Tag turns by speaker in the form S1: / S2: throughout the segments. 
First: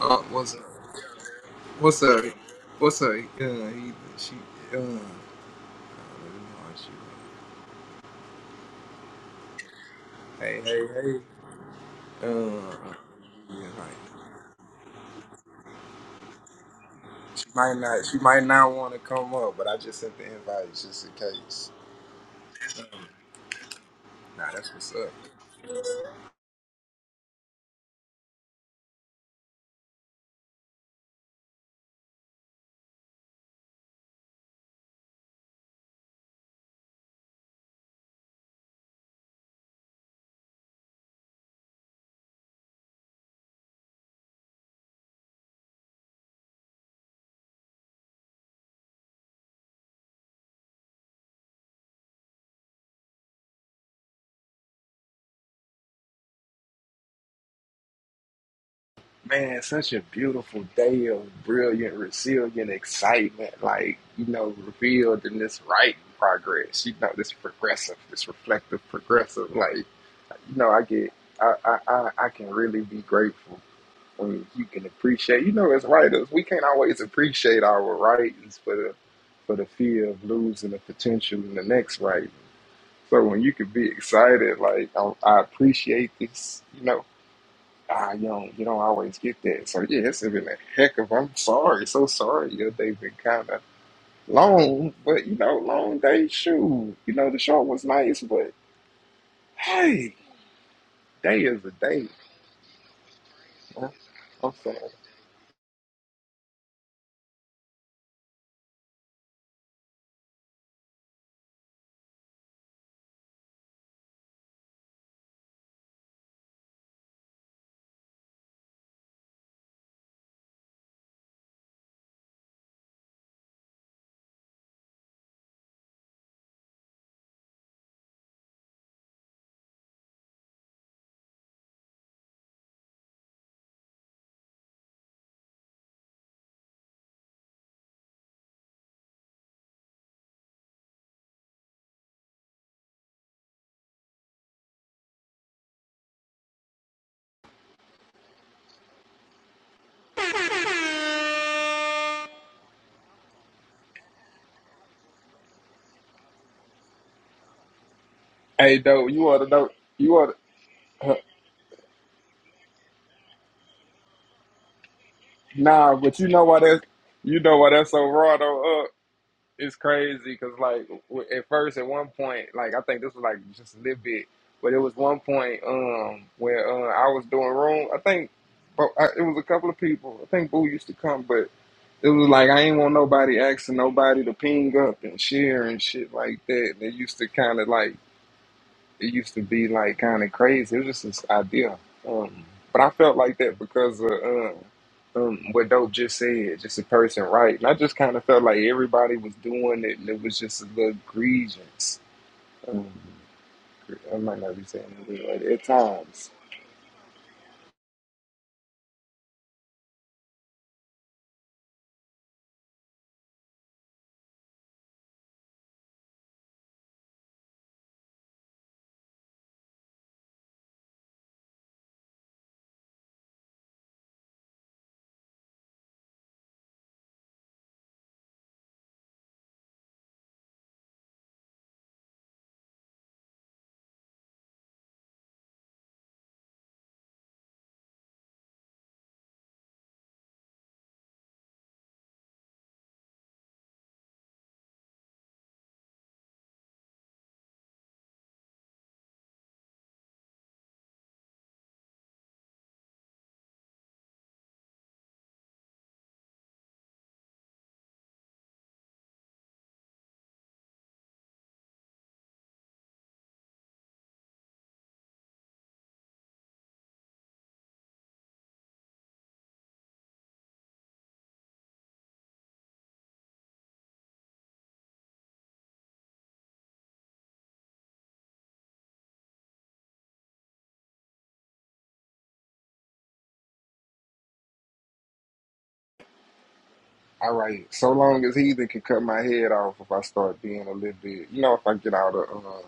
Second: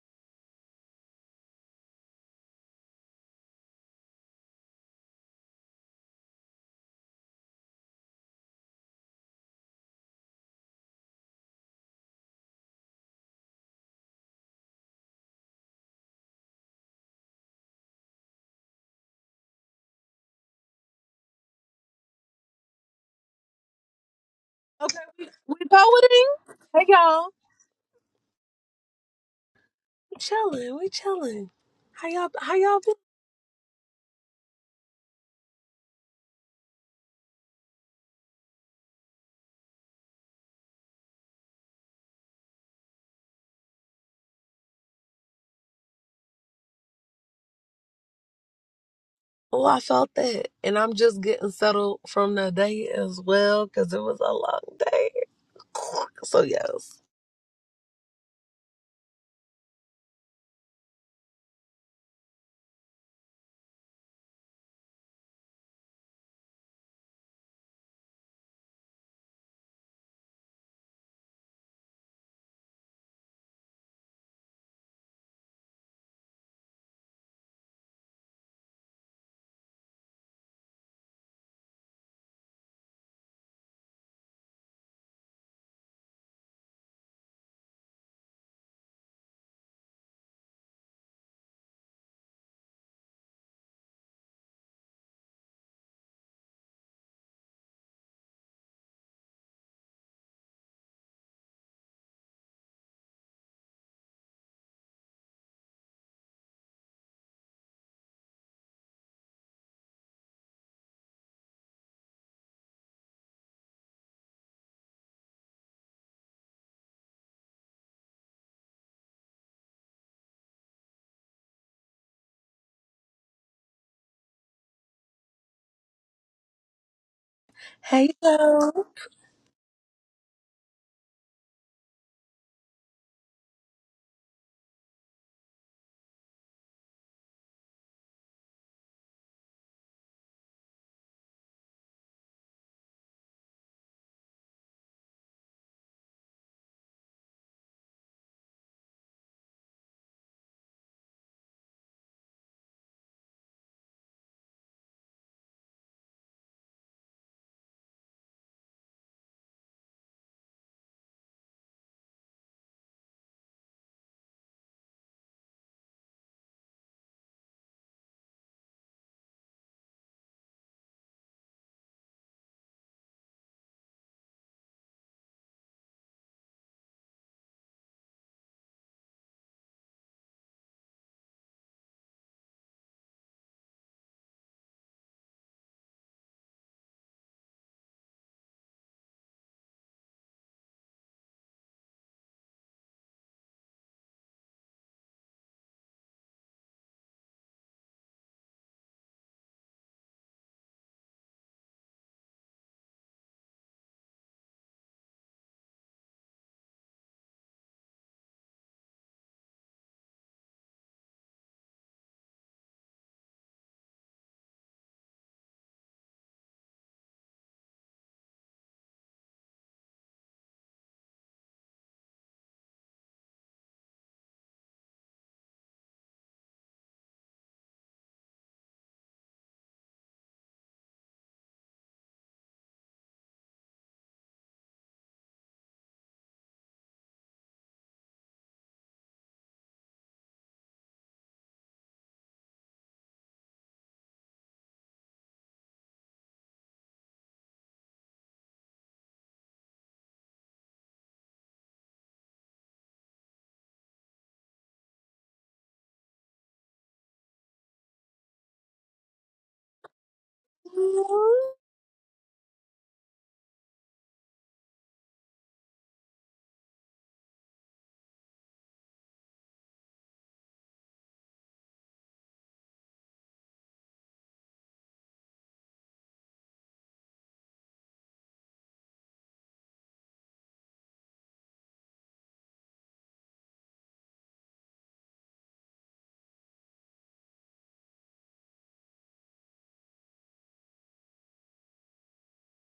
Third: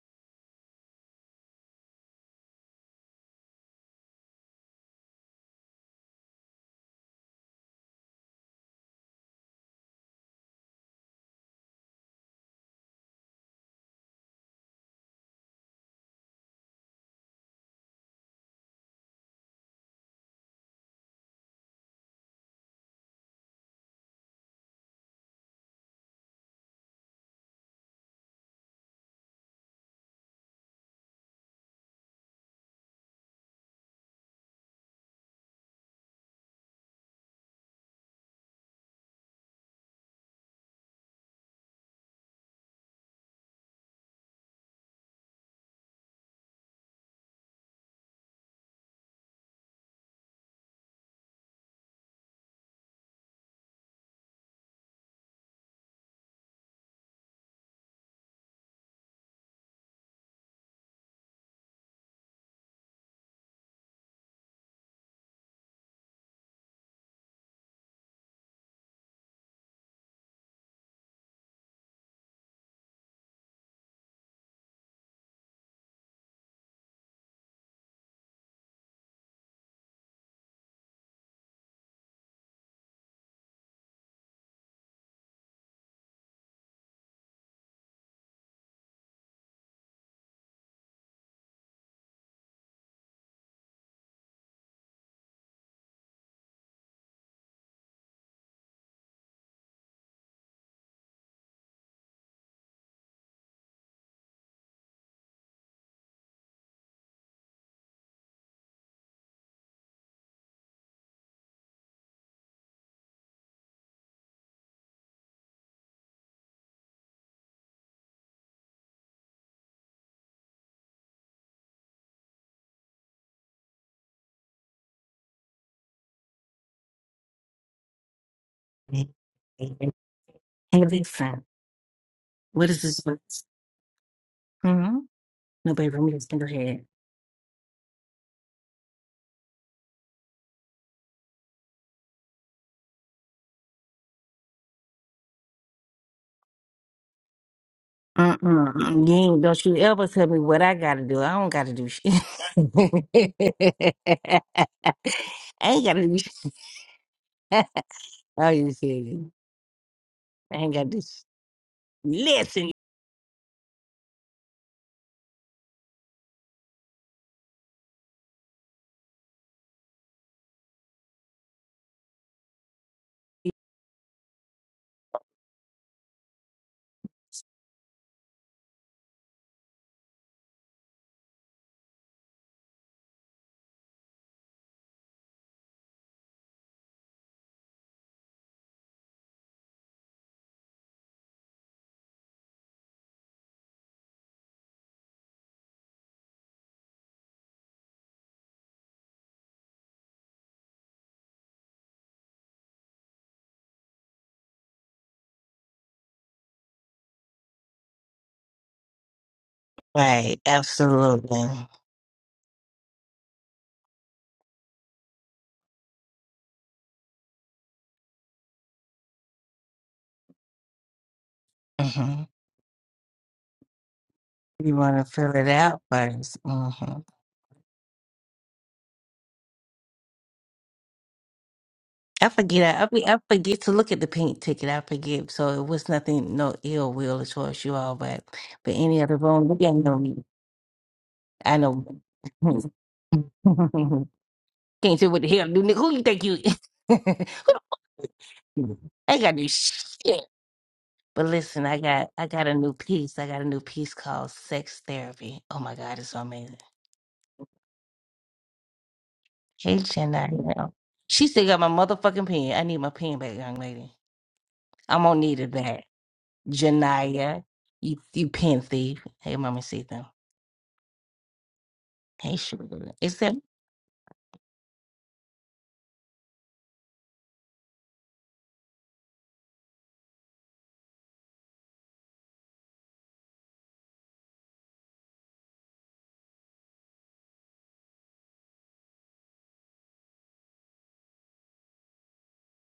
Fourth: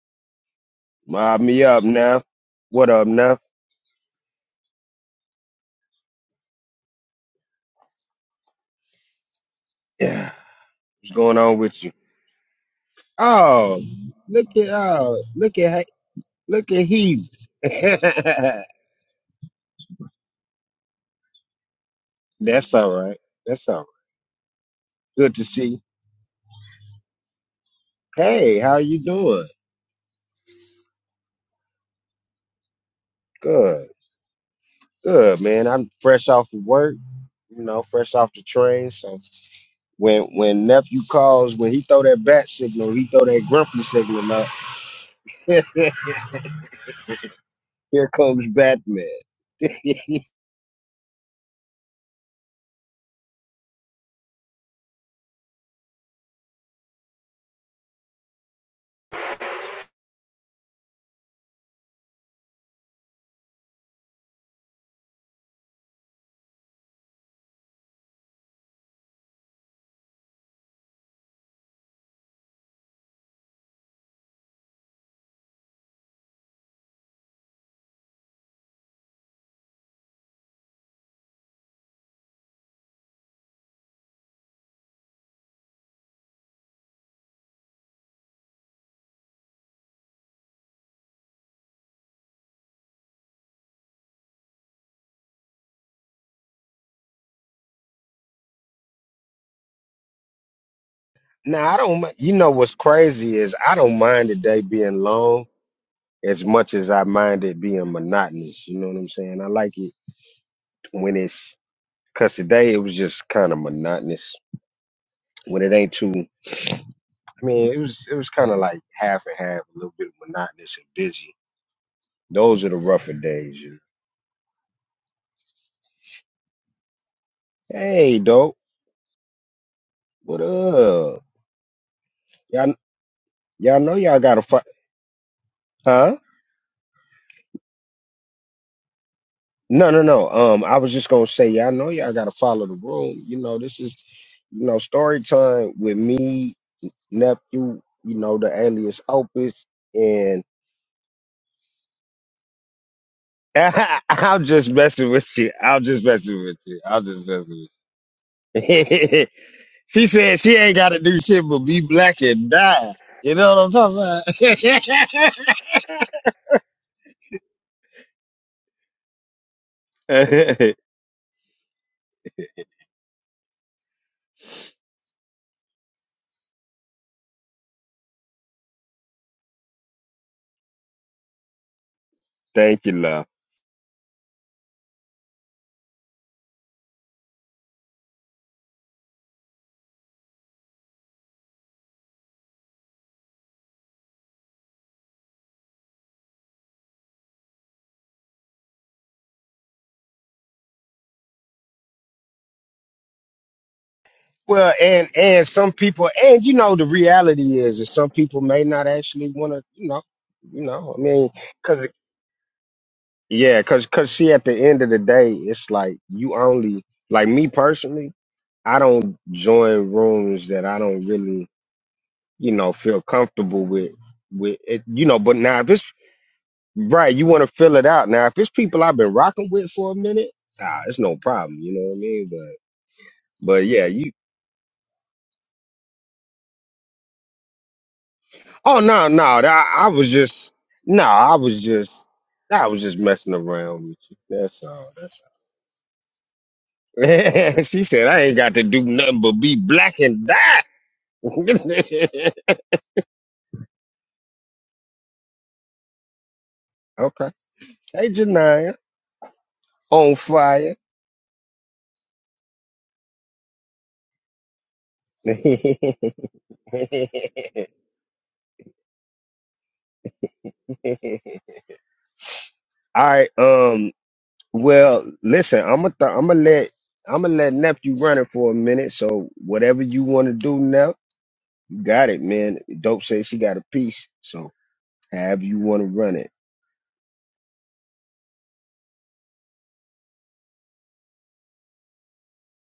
S1: Uh, what's up?
S2: Mob me up,
S1: What's
S2: Neff.
S1: up?
S2: What
S1: What's
S2: up,
S1: up? Uh,
S2: Neff?
S1: he, she, uh, I don't know how she,
S2: Yeah.
S1: hey, hey, hey.
S2: What's going on with you?
S1: Uh, yeah,
S2: Oh,
S1: right.
S2: look at oh, look at look at he.
S1: She might not, she might not want to come up, but I just sent the invite just in case.
S2: That's
S1: Um,
S2: all right. That's all right.
S1: Nah, that's what's
S3: Okay,
S1: up.
S3: we,
S2: Good to
S3: we
S2: see. you.
S3: poeting. Hey y'all,
S2: Hey, how you doing?
S3: we chilling. We chilling. How y'all? How y'all been?
S2: Good. Good, man. I'm fresh off of work, you know, fresh off the train. So when when nephew calls, when he throw that bat signal, he throw that grumpy signal up. Here comes Batman.
S3: Oh, I felt that, and I'm just getting settled from the day as well because it was a long day. So yes.
S1: Man, such a beautiful day of brilliant, resilient excitement, like, you know, revealed in this writing progress, you know, this progressive, this reflective progressive, like, you know, I get, I, I, I, I can really be grateful when you can appreciate. You know, as writers, we can't always appreciate our writings for the for the fear of losing the potential in the next writing. So when you can be excited, like I, I appreciate this, you know, ah, you don't you don't always get that. So yeah, it's been a heck of. I'm sorry, so sorry. Your day's been kind of long, but you know, long day. Shoot, you know, the short was nice, but hey, day is
S2: Now
S1: a
S2: I don't.
S1: day.
S2: mi- You know what's crazy is I
S1: man.
S2: don't mind the
S1: I'm
S2: day
S1: sorry.
S2: being long as much as I mind it being monotonous. You know what I'm saying? I like it when it's because today it was just kind of monotonous. When it ain't too, I mean, it was it was kind of like half and half, a little bit monotonous and busy. Those are the rougher days. You know?
S3: Hey
S2: Hey, dope.
S3: y'all.
S4: Heavy
S2: What up?
S4: fat. What
S2: Y'all,
S4: is this? Mm-hmm.
S2: y'all know y'all got to fight,
S4: No, baby, I'm
S2: huh?
S4: just
S2: No, no, no. Um, I was just gonna say, y'all know y'all gotta follow the room. You know, this is, you know, story time with me, nephew. You know, the alias
S4: Mm-mm. You ain't, don't
S2: Opus,
S4: you ever tell me
S2: and
S4: what I gotta do. I don't gotta do shit.
S2: I'm
S4: I
S2: just messing with you. I'm
S4: ain't
S2: just
S4: gotta do
S2: messing
S4: shit.
S2: with you. I'm just messing
S4: oh,
S2: with
S4: you
S1: Hey, though, you
S2: you.
S4: kidding.
S1: want to know?
S2: she
S1: You want
S2: said she
S4: I ain't
S2: ain't
S4: gotta
S2: gotta
S4: do
S1: to?
S2: do
S4: shit.
S2: shit but be black and
S4: Listen.
S2: die. You know what I'm talking about?
S1: Nah, but you know why that's you know why that's so raw though. Uh, it's crazy because like w- at first at one point like I think this was like just a little bit, but it was one point um where uh, I was doing room. I think, but I, it was a couple of people. I think Boo used to come, but it was like I ain't
S2: Thank you,
S1: want
S2: love.
S1: nobody asking nobody to ping up and share and shit like that. They used to kind of like it used to be like kind of crazy. It was just this idea. Um, but I felt like that because of um, um, what Dope just said, just a person, right? And I just kind of felt like everybody was doing it and it was just a little grievance. Um, I might not be
S2: Well,
S1: saying it
S2: and
S1: really right
S2: and
S1: at
S2: some people,
S1: times.
S2: and you know, the reality is that some people may not actually want to, you know,
S4: Right,
S2: you know. I mean,
S4: absolutely.
S2: cause it- yeah, cause cause see, at the end of the day, it's like you only like me personally. I don't join rooms that I don't really,
S4: hmm
S2: you know, feel comfortable with. With
S4: You
S2: it,
S4: wanna
S2: you know,
S4: fill
S2: but
S4: it
S2: now if
S4: out
S2: it's
S4: 1st
S2: right, you want to fill it out. Now if it's people I've been rocking with for a minute, ah, it's no problem. You know what I
S4: I
S2: mean? But
S4: forget. I, be- I forget
S2: but
S4: to
S2: yeah,
S4: look at the
S2: you
S4: pink ticket. I forget. So it was nothing, no ill will towards you all, but but
S2: Oh
S4: any
S2: no,
S4: other
S2: no,
S4: wrong, you
S2: that
S4: ain't
S2: I
S4: know
S2: was
S4: me.
S2: just no, I
S4: I
S2: was
S4: know.
S2: just I was just messing around with you. That's all.
S4: Can't say what
S2: That's
S4: the
S2: all.
S4: hell, new nigga. Who you think you? is? Who
S2: she said I ain't got to
S4: the-
S2: do
S4: I
S2: nothing
S4: ain't
S2: but
S4: got new
S2: be black
S4: shit.
S2: and die.
S4: But listen, I
S2: okay.
S4: got I got a new piece. I got a new piece called Sex Therapy. Oh my God, it's so amazing.
S2: Hey Janaya,
S4: Hey,
S2: on
S4: Jenna.
S2: fire.
S4: She still got my motherfucking pen. I need my pen back, young lady. I'm gonna
S2: all
S4: need it back. Janaya, you you pen thief. Hey, Mama Sita. Hey, Sugar. Is
S2: right.
S4: that
S2: Um. Well, listen. I'm gonna. Th- I'm gonna let. I'm gonna let nephew run it for a minute. So whatever you want to do now, you got it, man. Dope says she got a piece. So. However you want to run it.
S1: All right, so long as Heathen can cut my head off if I start being a little bit, you know, if I get out of. Uh,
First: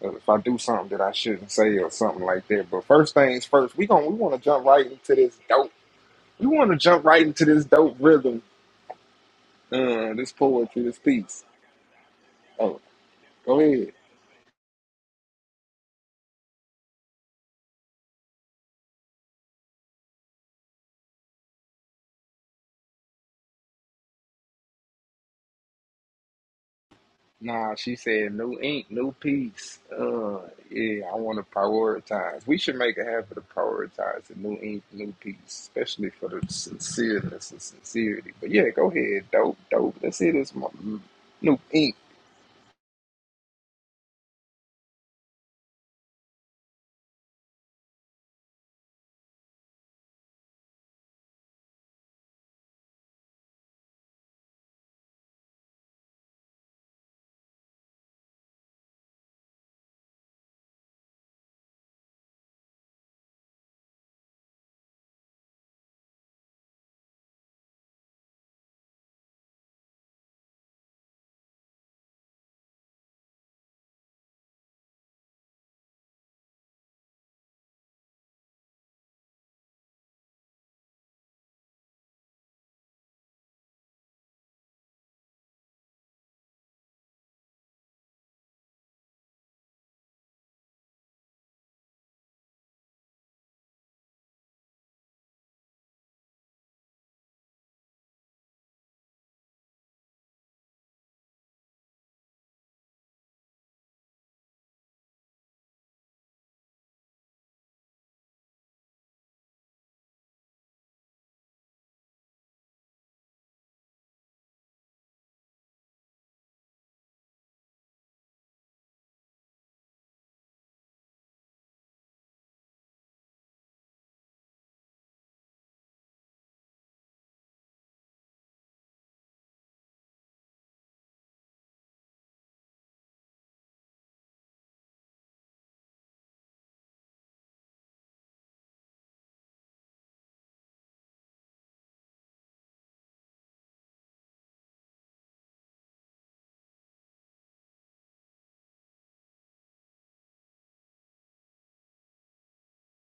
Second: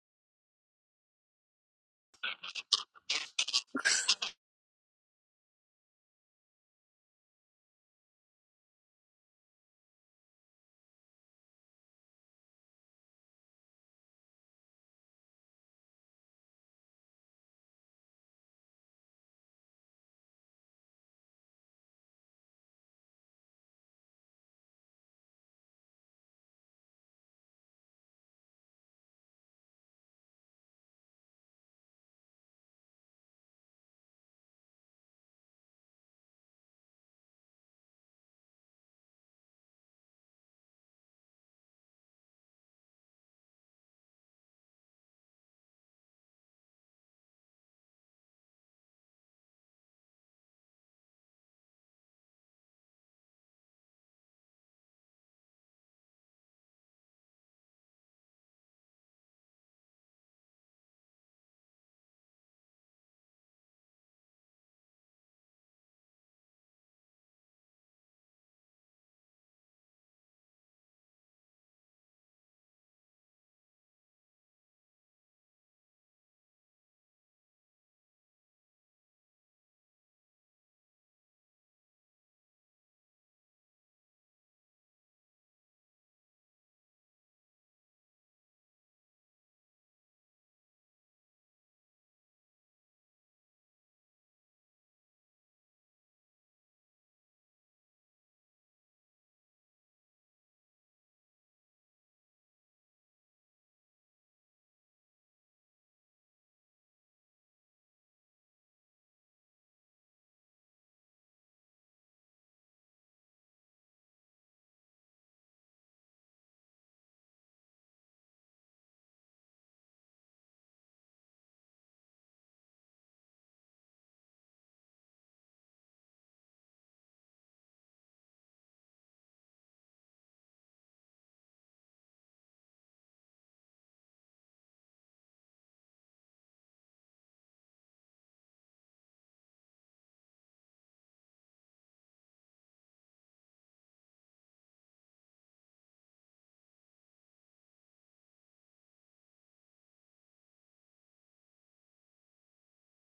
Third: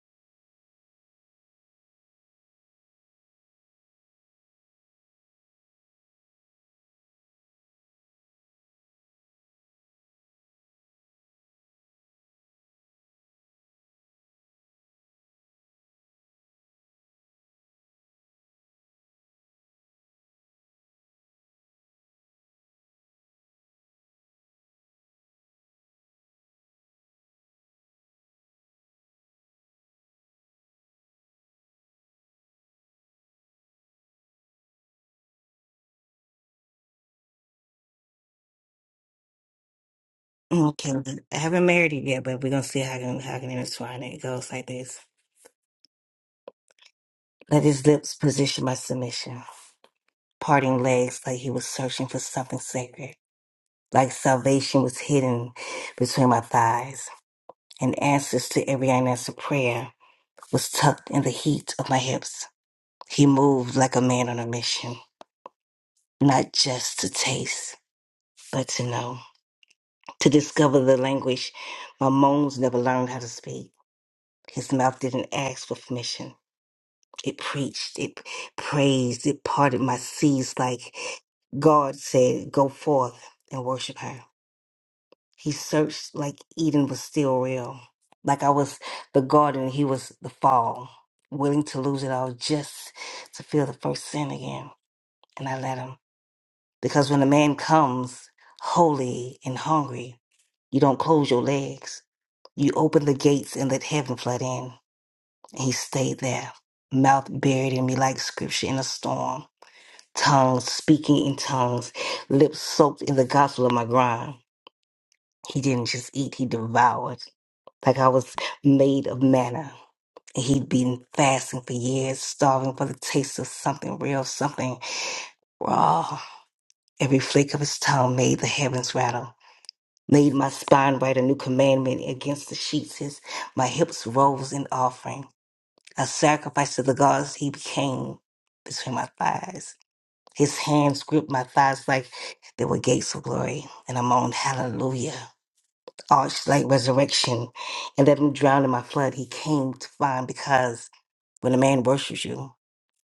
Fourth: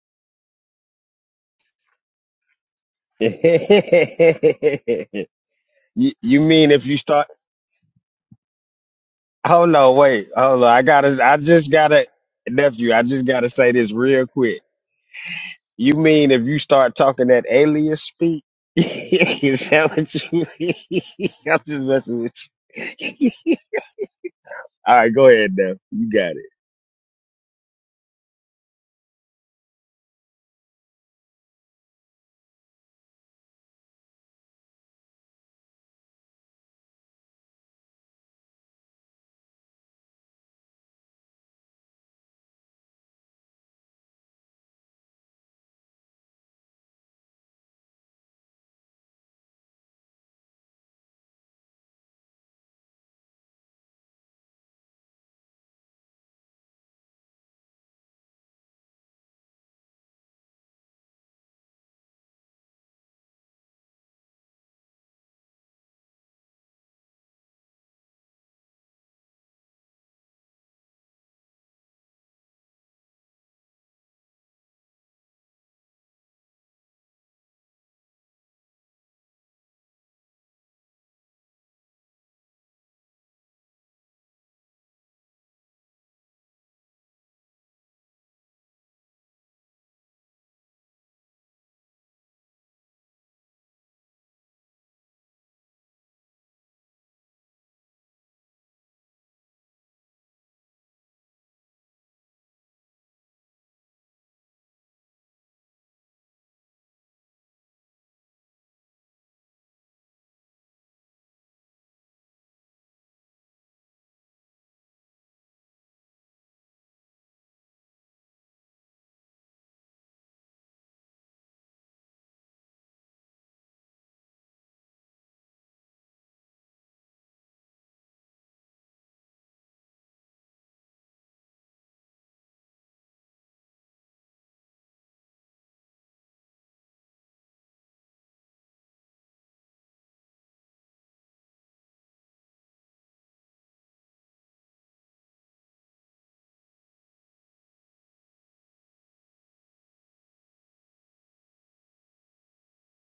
S1: if I do something that I shouldn't say or something like that. But first things first, we going we want to jump right into this dope
S2: you, you
S1: You want
S2: mean
S1: to
S2: if you
S1: jump right
S2: start?
S1: into this dope rhythm,
S2: Hold on,
S1: uh,
S2: wait,
S1: this
S2: hold on. I
S1: poetry, this
S2: gotta. I
S1: piece.
S2: just gotta,
S1: Oh,
S2: nephew. I just gotta
S1: go
S2: say this
S1: ahead.
S2: real quick. You mean if you start talking that alias speak? Is that what you mean? I'm just messing with you. All right, go ahead, now. You got it.
S1: Nah, she said, no ink, no peace. Uh, yeah, I want to prioritize. We should make a habit of prioritizing new ink, new peace, especially for the sincereness and sincerity. But yeah, go ahead. Dope, dope. Let's hear this mo-
S4: okay? I
S1: new
S4: haven't married
S1: ink.
S4: it yet, but we're gonna see how I can how I can intertwine it. It goes like this: Let his lips position my submission, parting legs like he was searching for something sacred, like salvation was hidden between my thighs, and answers to every unanswered prayer was tucked in the heat of my hips. He moved like a man on a mission, not just to taste, but to know, to discover the language my moans never learned how to speak. His mouth didn't ask for permission. It preached, it praised, it parted my seas like God said, Go forth and worship her. He searched like Eden was still real, like I was the garden, he was the fall, willing to lose it all just to feel the first sin again. And I let him. Because when a man comes holy and hungry, you don't close your legs. You open the gates and let heaven flood in. And he stayed there, mouth buried in me like scripture in a storm, tongues speaking in tongues, lips soaked in the gospel of my grind. He didn't just eat, he devoured. Like I was made of manna. And he'd been fasting for years, starving for the taste of something real, something raw. Every flake of his tongue made the heavens rattle. Made my spine write a new commandment against the sheets. His, my hips rose in offering. A sacrifice to the gods he became between my thighs. His hands gripped my thighs like they were gates of glory. And I moaned, Hallelujah. Arched like resurrection. And let him drown in my flood. He came to find because when a man worships you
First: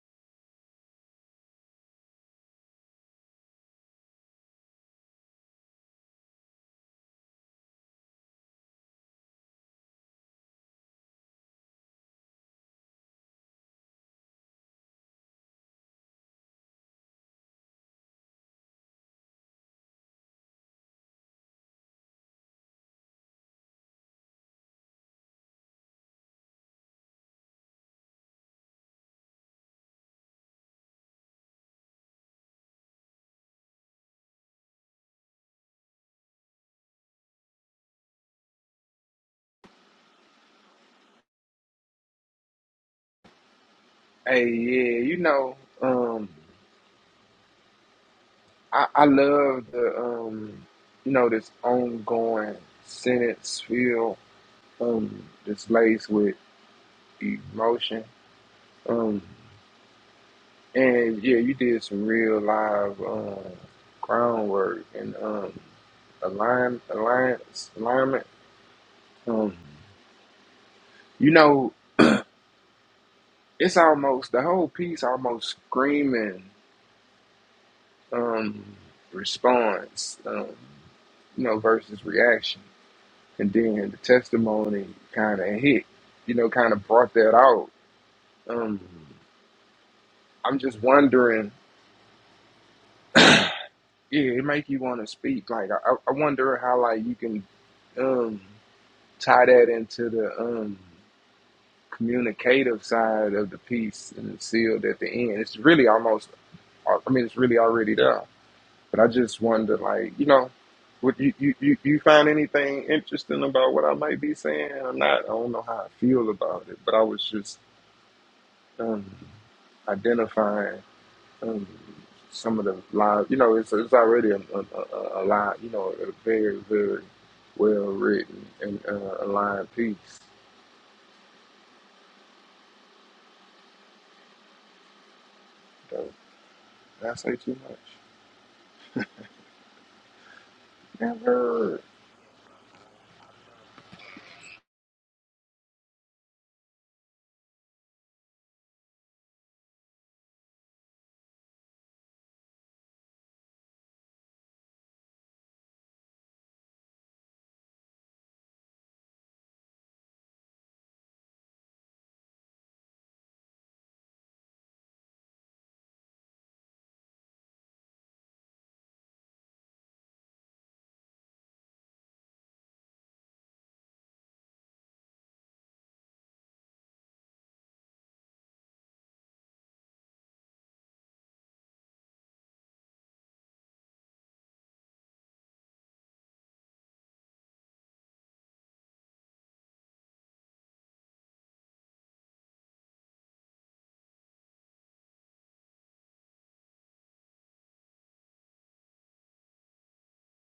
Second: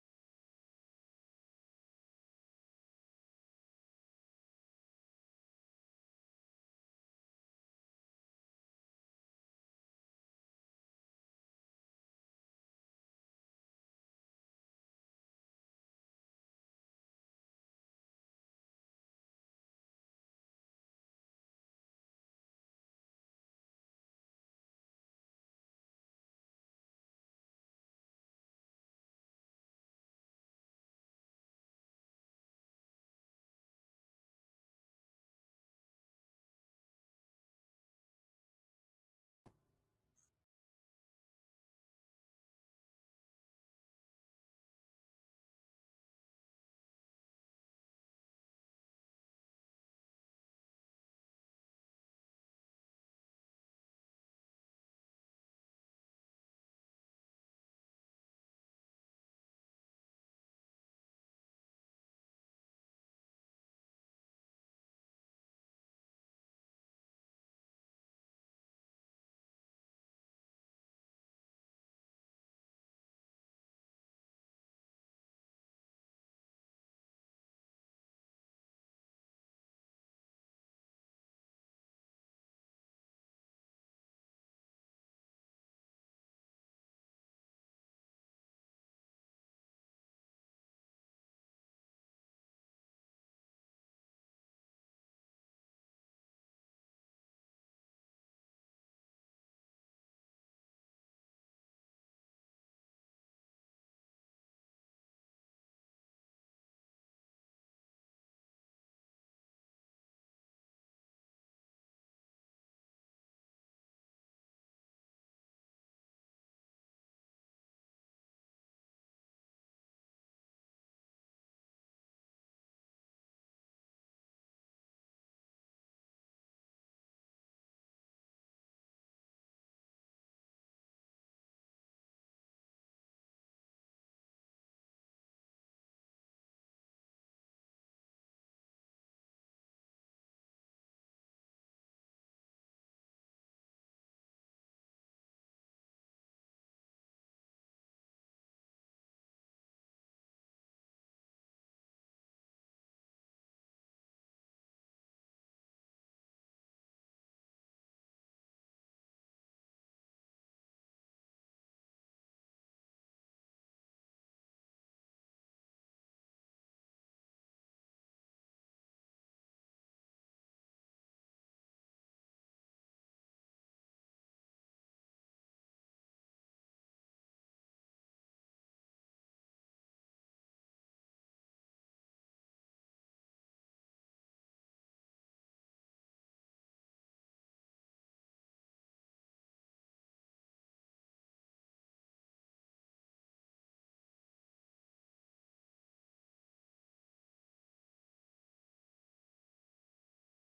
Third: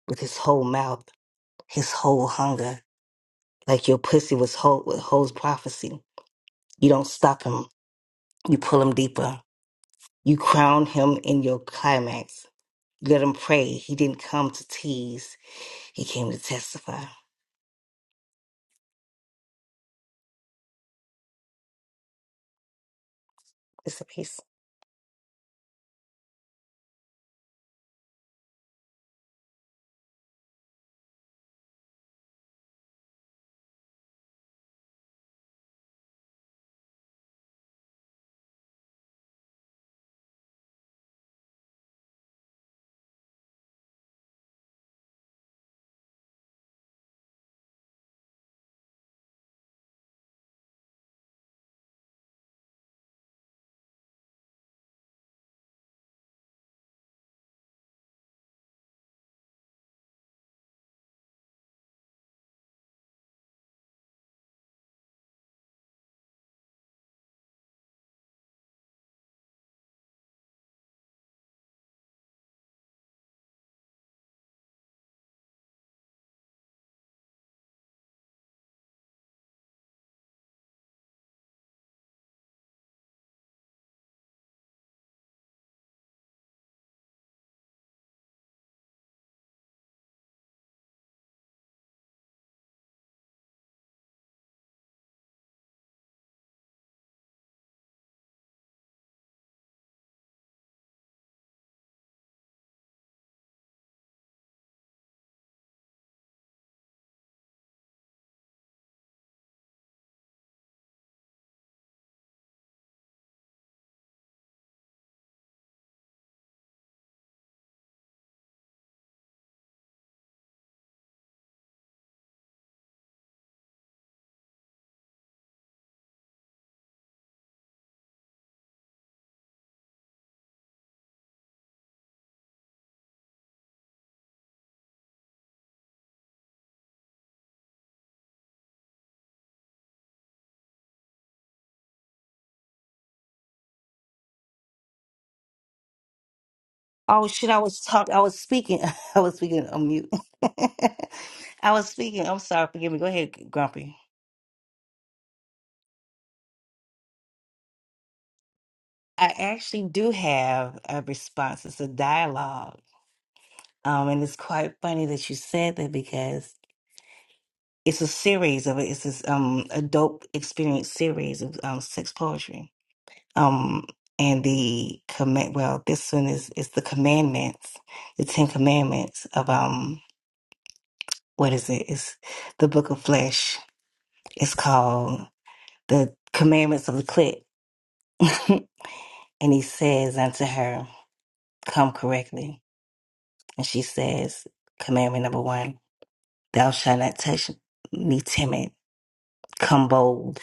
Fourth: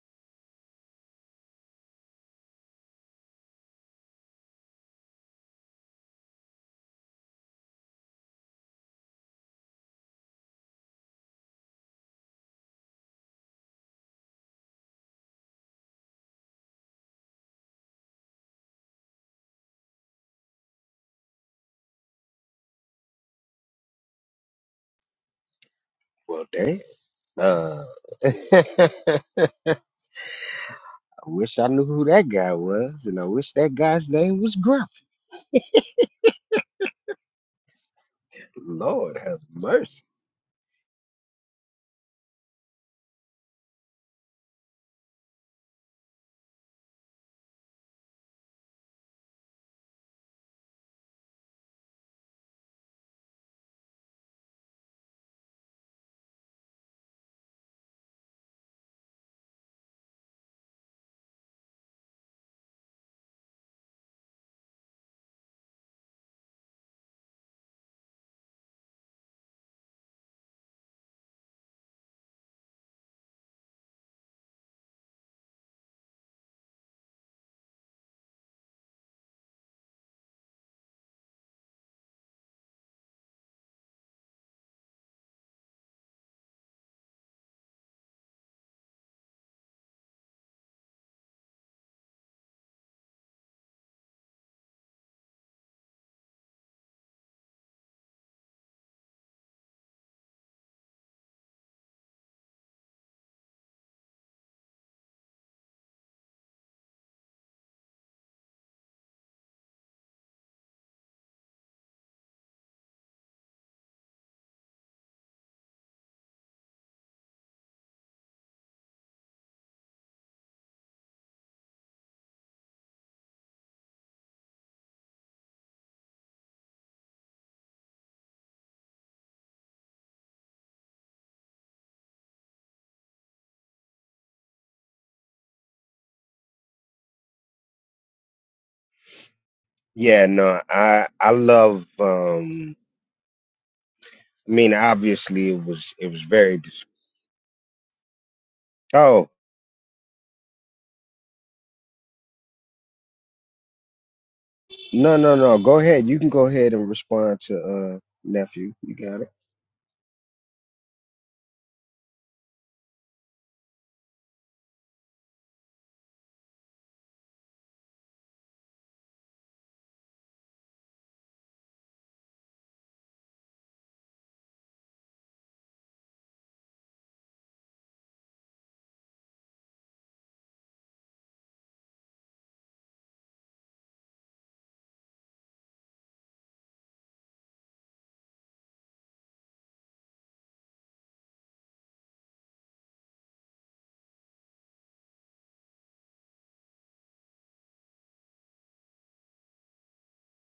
S4: with his whole mouth, his whole hunger, like your pussy was whole with whole prophecy, you don't stop him. You pull him deeper. You crown him in your climax. let him pray. He didn't come to tease. He came to testify. It's a piece.
S2: Well, damn. Uh, I wish I knew who that guy was, and I wish that guy's name was Gruff. Lord have mercy.
S1: Hey, yeah, you know, um, I, I love the, um, you know, this ongoing sentence feel. um displays with emotion. Um and yeah, you did some real live um crown work and um align alliance alignment. Um you know, it's almost the whole piece almost screaming um response, um, you know, versus reaction. And then the testimony kinda hit, you know, kinda brought that out. Um I'm just wondering yeah, it make you want to speak. Like I, I wonder how like you can um, tie that into the um, communicative side of the piece and it's sealed at the end. It's really almost. uh, I mean, it's really already there. But I just wonder, like you know, would you you you, you find anything interesting about what I might be saying? I'm not. I don't know how I feel about it, but I was just um, identifying um, some of the lines. You know, it's it's already a, a, a, a line. You know, a very very well written and uh, aligned piece. So, did I say too much?
S2: Yeah, no, I I
S1: Never.
S2: love um I mean obviously it was it was very dis-
S4: Oh shit, I was talking I was speaking. I
S2: Oh,
S4: was speaking on mute. I was speaking. I'm sorry, forgive me. Go ahead, Grumpy.
S2: no no no, go ahead. You can go ahead and respond to uh nephew. You got it.
S4: I actually do have a response. It's a dialogue. Um, and it's quite funny that you said that because it's a series of it. It's this um adult experience series of um sex poetry. um and the command well this one is is the commandments the ten commandments of um what is it it's the book of flesh it's called the commandments of the clit and he says unto her come correctly and she says commandment number one thou shalt not touch me timid come bold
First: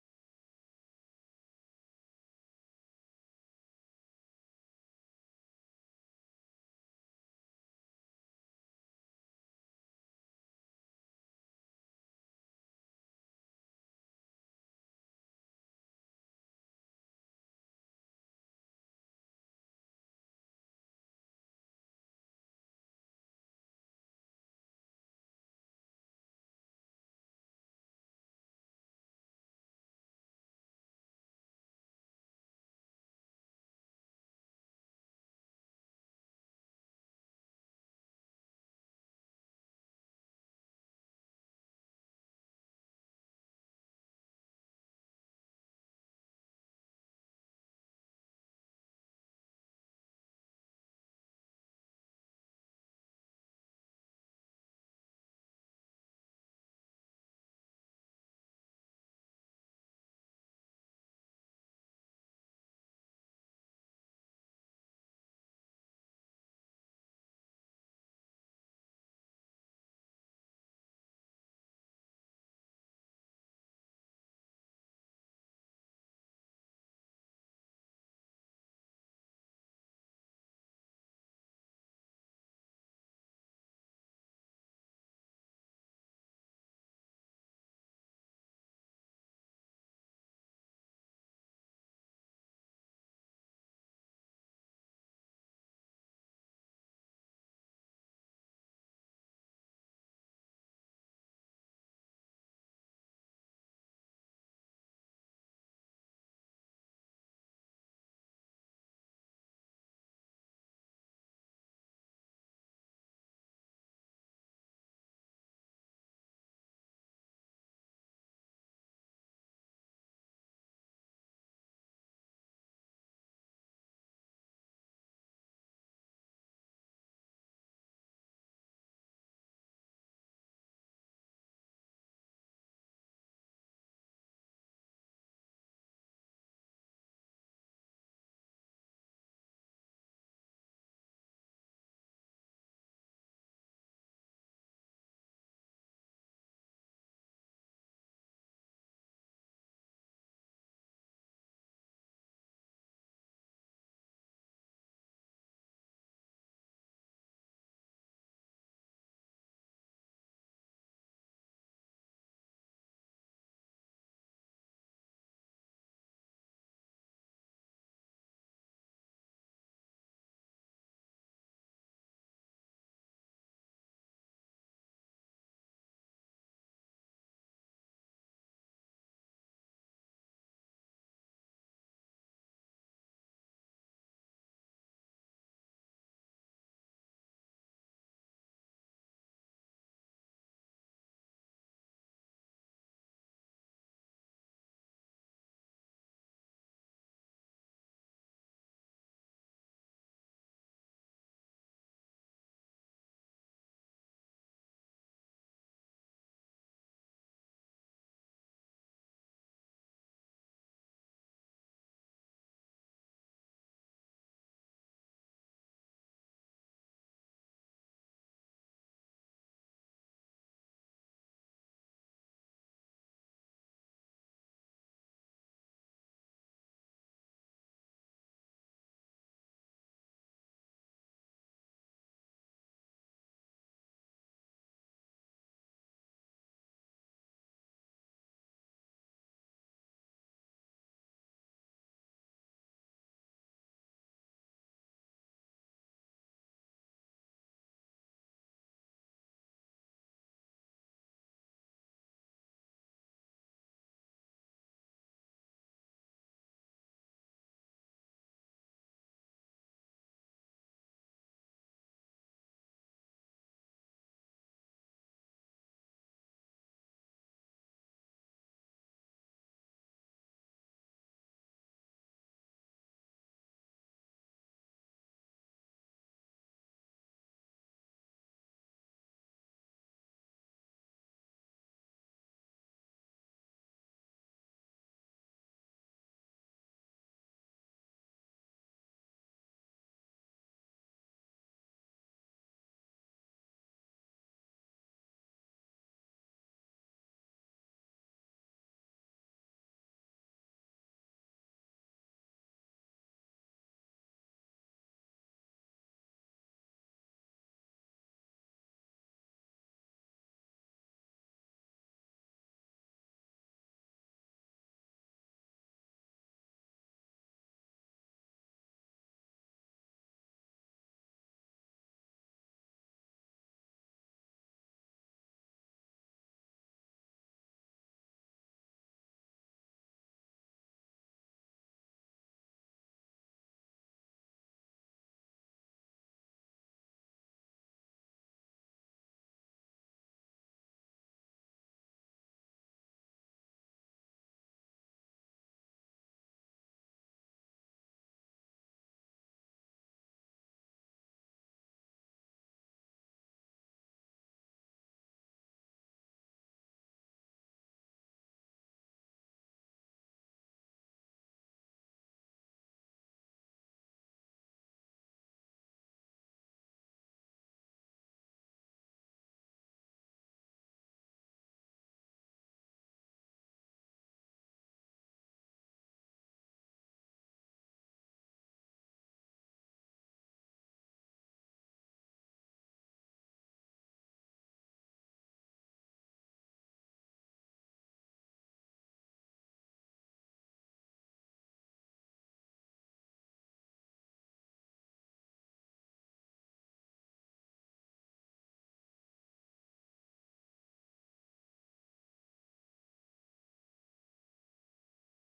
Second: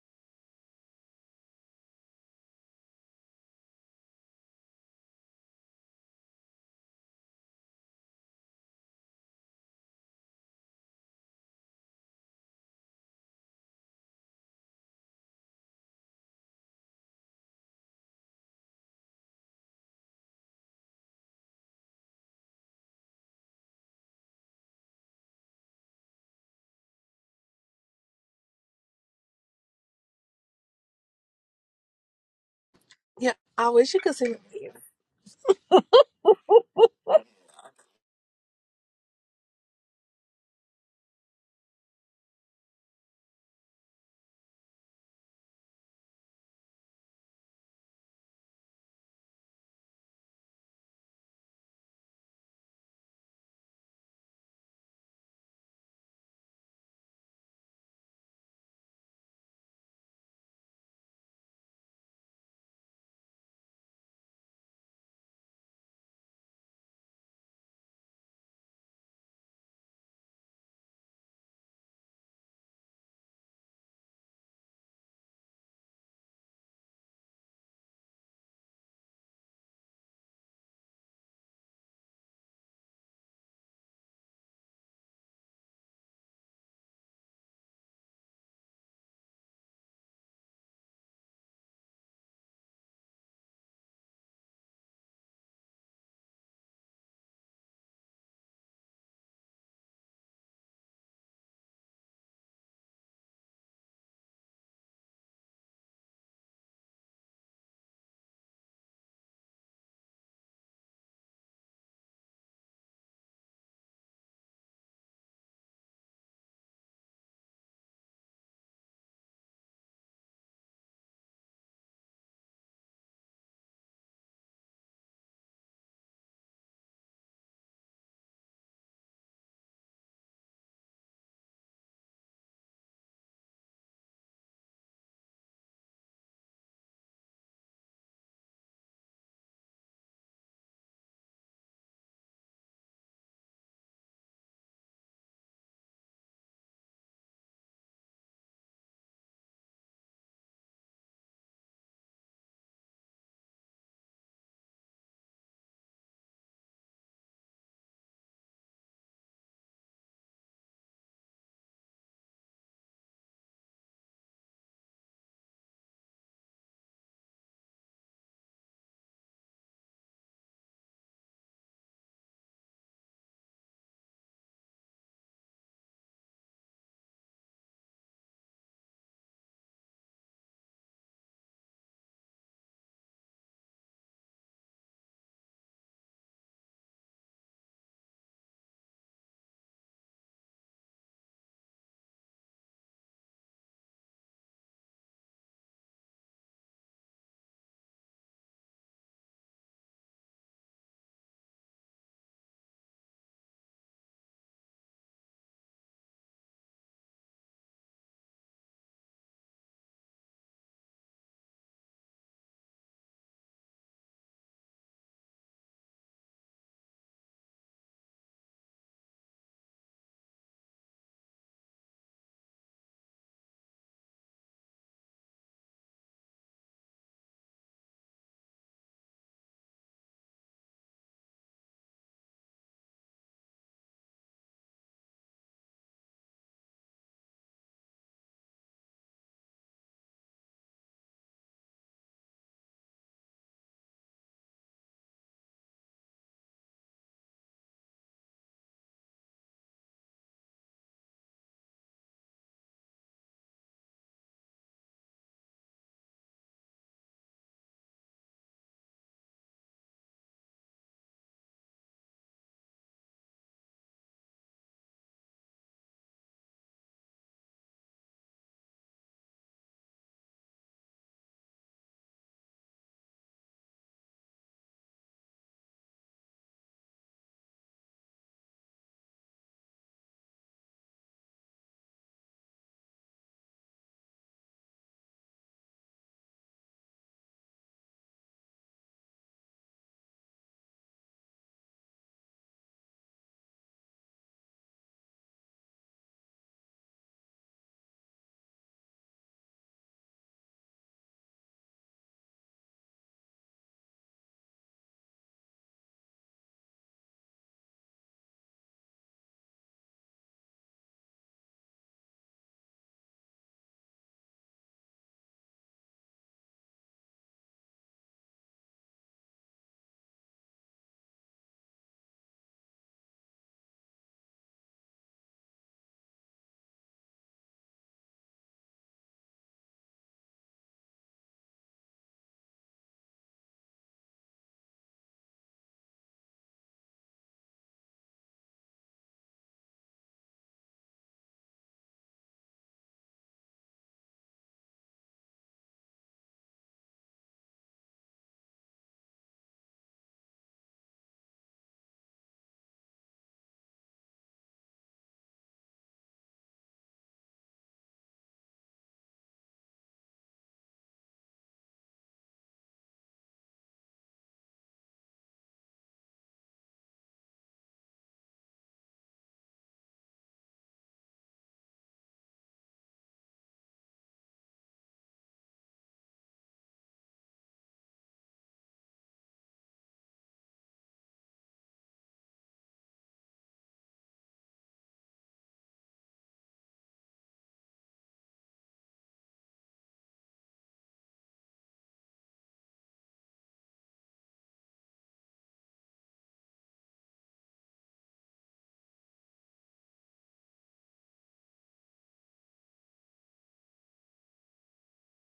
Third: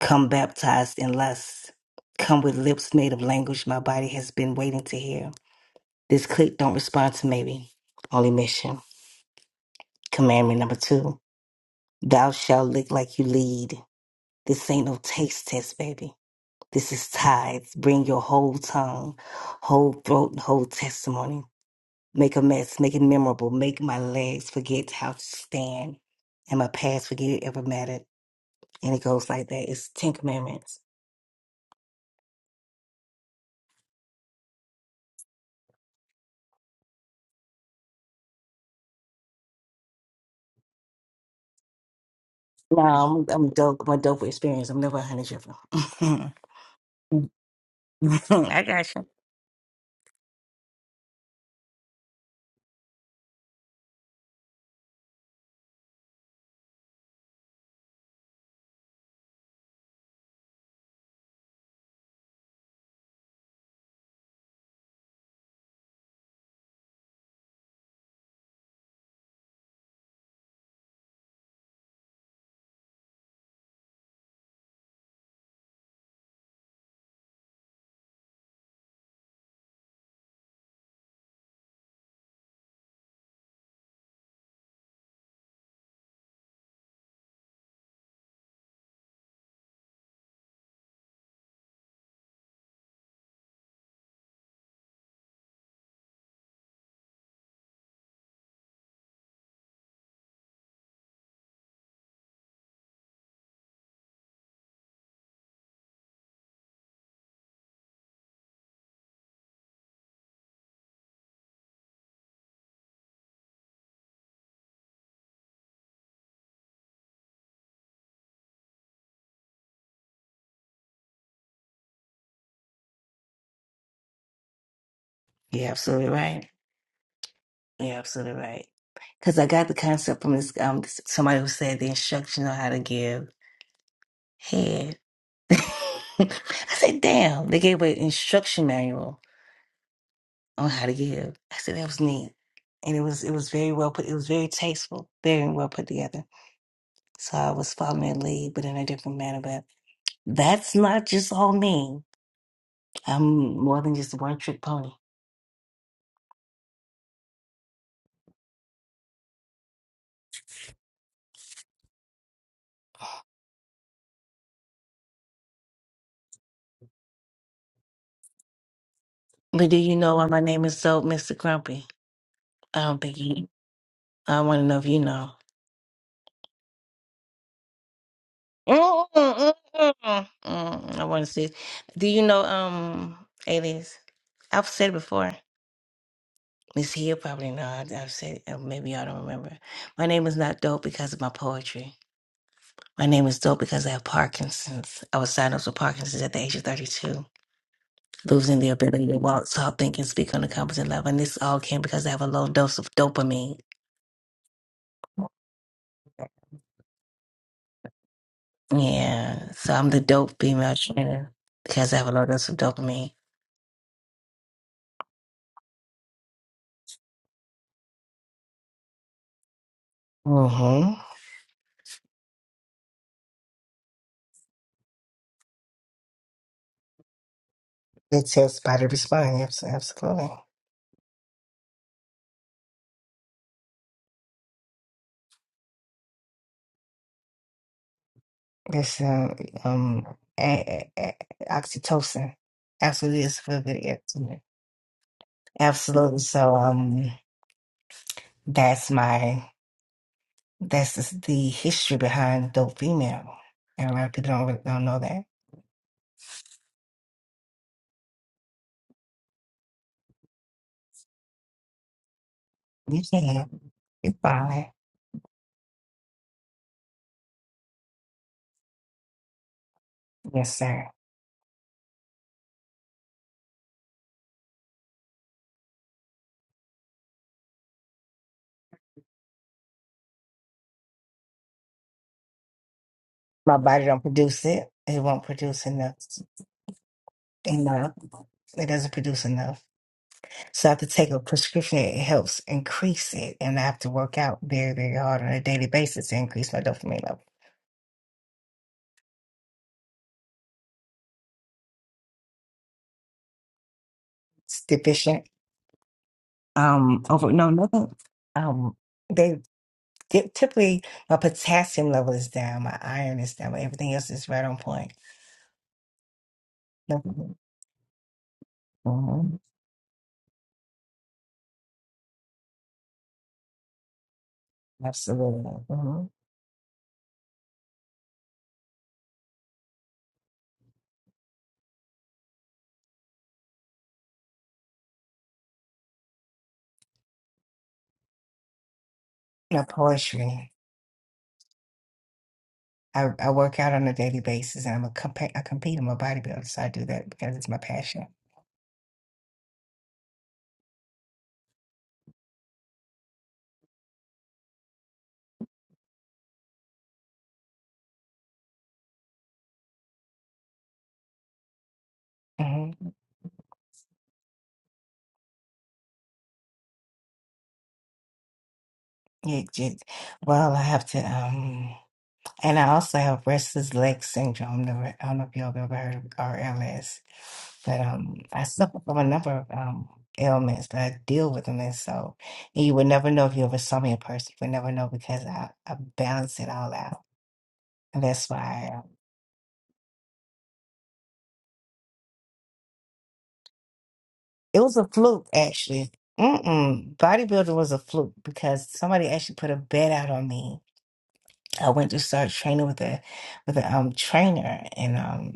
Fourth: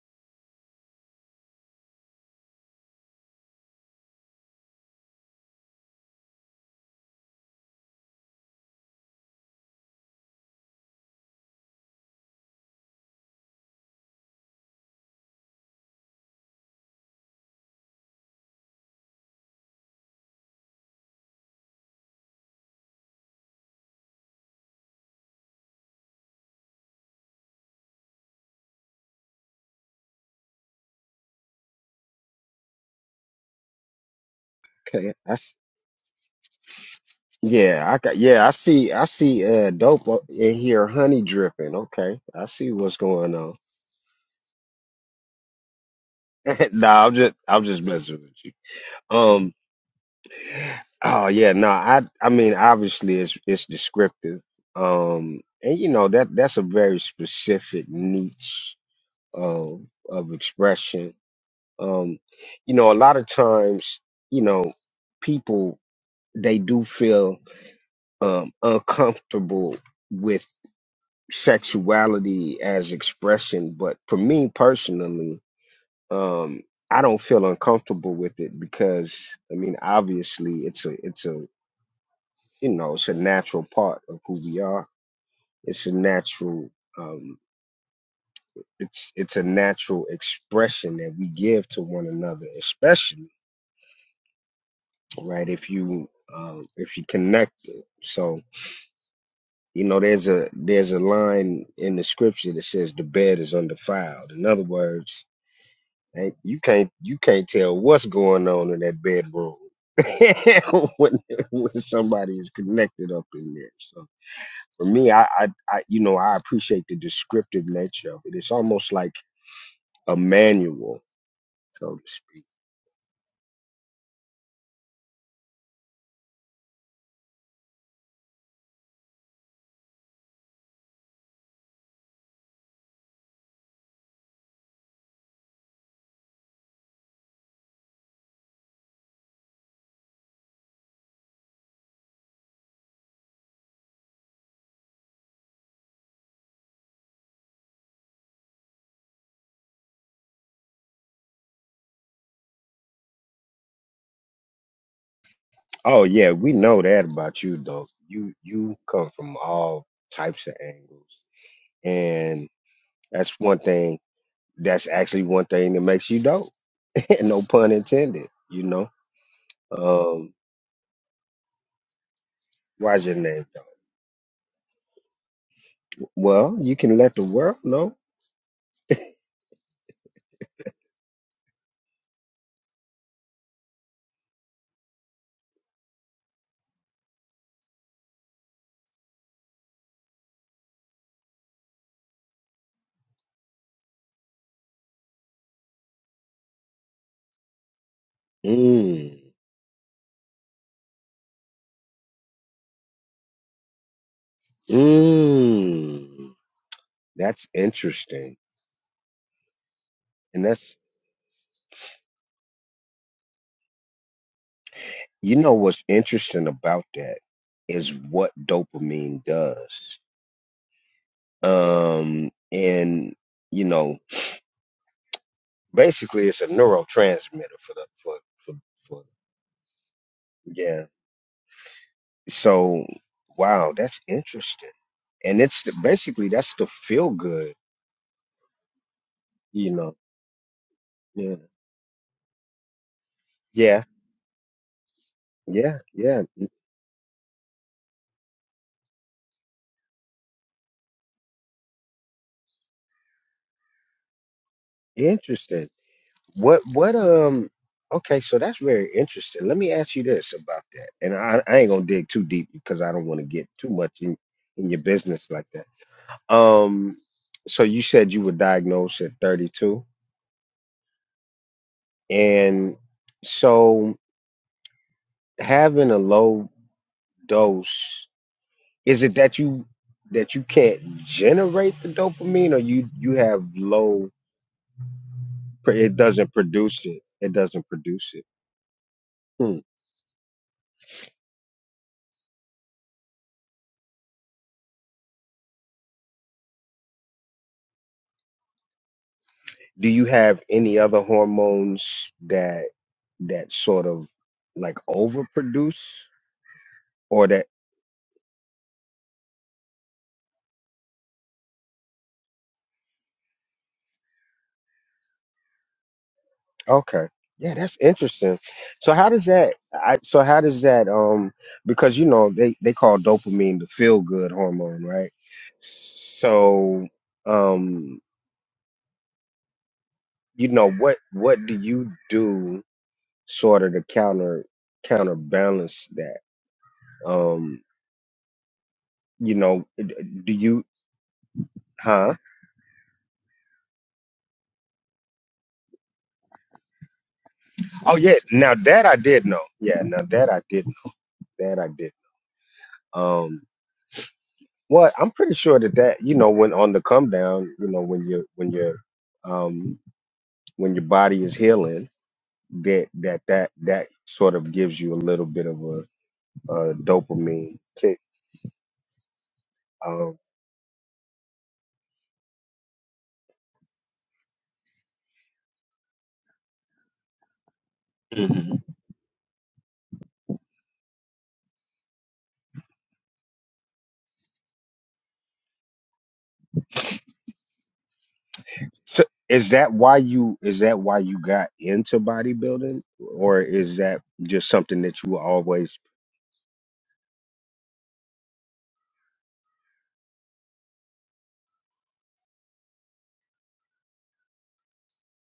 S4: come baptized in lust come with lips made of language my body has been waiting to hear This clique don't respond to maybe. Only mission. Commandment number two. Thou shalt look like you lead. This ain't no taste test, baby. This is tithes. Bring your whole tongue, whole throat, and whole testimony. Make a mess, make it memorable. Make my legs forget how to stand. And my past forget it ever mattered. And it goes like that. It's Ten Commandments.
S3: Yeah, I wish you could see me.
S2: Okay. I s- yeah, I got yeah, I see I see uh dope o- in here honey dripping. Okay. I see
S4: No,
S2: what's
S4: I'm,
S2: going
S4: I'm
S2: on.
S4: dope. I'm a dope with experience. I'm never a hundred dripper.
S2: no, I'm just I'm just messing with you.
S4: I got you.
S2: Um oh yeah, no, I I mean obviously it's it's descriptive. Um and you know that that's a very specific niche of of expression. Um, you know, a lot of times, you know, people they do feel um, uncomfortable with sexuality as expression, but for me personally, um, I don't feel uncomfortable with it because I mean, obviously, it's a it's a you know it's a natural part of who we are. It's a natural um, it's it's a natural expression that we give to one another, especially right? If you um, if you connect it, so you know there's a there's a line in the scripture that says the bed is undefiled. In other words, ain't- you can't you can't tell what's going on in that bedroom when, when somebody is connected up in there. So for me, I, I I you know I appreciate the descriptive nature of it. It's almost like a manual, so to speak.
S4: You're absolutely right. You're absolutely right. Because I got the concept from this um somebody who said the instruction on how to give head. I said, damn, they gave an instruction manual on how to give. I said that was neat. And it was it was very well put it was very tasteful, very well put together. So I was following that lead, but in a different manner. But that's not just all me. I'm more than just one trick pony.
S2: Oh yeah, we know that about you though. You you come from all types of angles And that's one thing. That's actually one thing that makes you dope. no pun intended. You know.
S4: But do you know why
S2: Um,
S4: my name is so Mr. Grumpy? I don't
S2: why's your
S4: think
S2: name
S4: you
S2: dope?
S4: I wanna know if you know.
S2: Well, you can let the world know.
S4: Mm, mm, mm, mm. Mm, I want to see. Do you know, um, alias? I've said it before. Miss Hill probably know. I- I've said it. or Maybe y'all don't remember. My name is not dope because of my poetry. My name is dope because I have Parkinson's. I was diagnosed with Parkinson's at the age of 32, losing the ability to
S2: Mm.
S4: walk, talk, think, and speak on a competent level. And this all came because I have a low dose of dopamine.
S2: Mm. That's interesting.
S4: Yeah, so I'm the dope
S2: And
S4: female
S2: that's
S4: trainer because I have a low dose of dopamine.
S2: you know what's interesting about that is what dopamine does.
S4: Mm-hmm.
S2: Um, and you know, basically, it's a neurotransmitter for the for
S4: It's
S2: for
S4: helps body
S2: for
S4: respond. Yes, absolutely.
S2: yeah So, wow, that's interesting. And it's the, basically that's the feel good,
S4: This um,
S2: you know.
S4: um a- a- a-
S2: Yeah.
S4: oxytocin absolutely it's for good.
S2: Yeah.
S4: estimate.
S2: Yeah.
S4: Absolutely.
S2: Yeah.
S4: So um, that's my that's the the history behind dope female. And a lot of people don't really- don't know that.
S2: Interesting. What what um okay, so that's very interesting. Let me ask you this about that. And I, I ain't gonna dig too deep because I
S4: You
S2: don't want to get
S4: can.
S2: too much
S4: It's
S2: in, in
S4: fine.
S2: your business like that. Um so you said you were diagnosed at 32
S4: Yes, sir.
S2: and so having a low dose Is it that you that you can't generate the dopamine, or you you have
S4: My body don't
S2: low?
S4: produce it. It won't produce enough.
S2: It doesn't produce it. It doesn't
S4: Enough.
S2: produce it.
S4: It doesn't produce
S2: Hmm.
S4: enough. So I have to take a prescription. It helps increase it. And I have to work out very, very hard on a daily basis to increase my dopamine level.
S2: Do you have any other hormones that that sort of
S4: It's
S2: like
S4: deficient.
S2: overproduce
S4: Um,
S2: or
S4: over,
S2: that?
S4: no, nothing. Um, they get typically my potassium level is down, my iron is down, but everything else is right on point.
S2: Okay,
S4: Mhm.
S2: yeah, that's interesting. So how does
S4: Mhm.
S2: that? I, so how does that? Um, because you know they they call dopamine the feel good hormone, right?
S4: Absolutely. hmm
S2: So. um you know what what do you do sort of to counter counterbalance that um you
S4: My
S2: know d- do
S4: poetry.
S2: you huh
S4: I, I work out on a daily basis and I'm a compa- I compete. I'm a bodybuilder, so I do that because it's my
S2: oh
S4: passion.
S2: yeah now that i did know yeah now that i did that i did um well i'm pretty sure that that you know when on the come down you know when you when you're um when your body is healing
S4: hmm
S2: that that that that sort of gives you a little bit of a, a dopamine kick
S4: It just,
S2: um
S4: well, I have to. Um, And I also have restless leg syndrome. Never, I don't know if y'all have ever heard of RLS, but um, I suffer from a number of um ailments, but I deal with them. And so, and you would never know if you ever saw me in person. You would never know because I, I balance it all out, and that's why I, um,
S2: So is that why you is that why you got into bodybuilding, or is that just
S4: it was
S2: something
S4: a
S2: that you were
S4: fluke
S2: always?
S4: actually. Mm-mm. Bodybuilding was a fluke because somebody actually put a bet out on me. I went to start training with a with a um trainer, and um.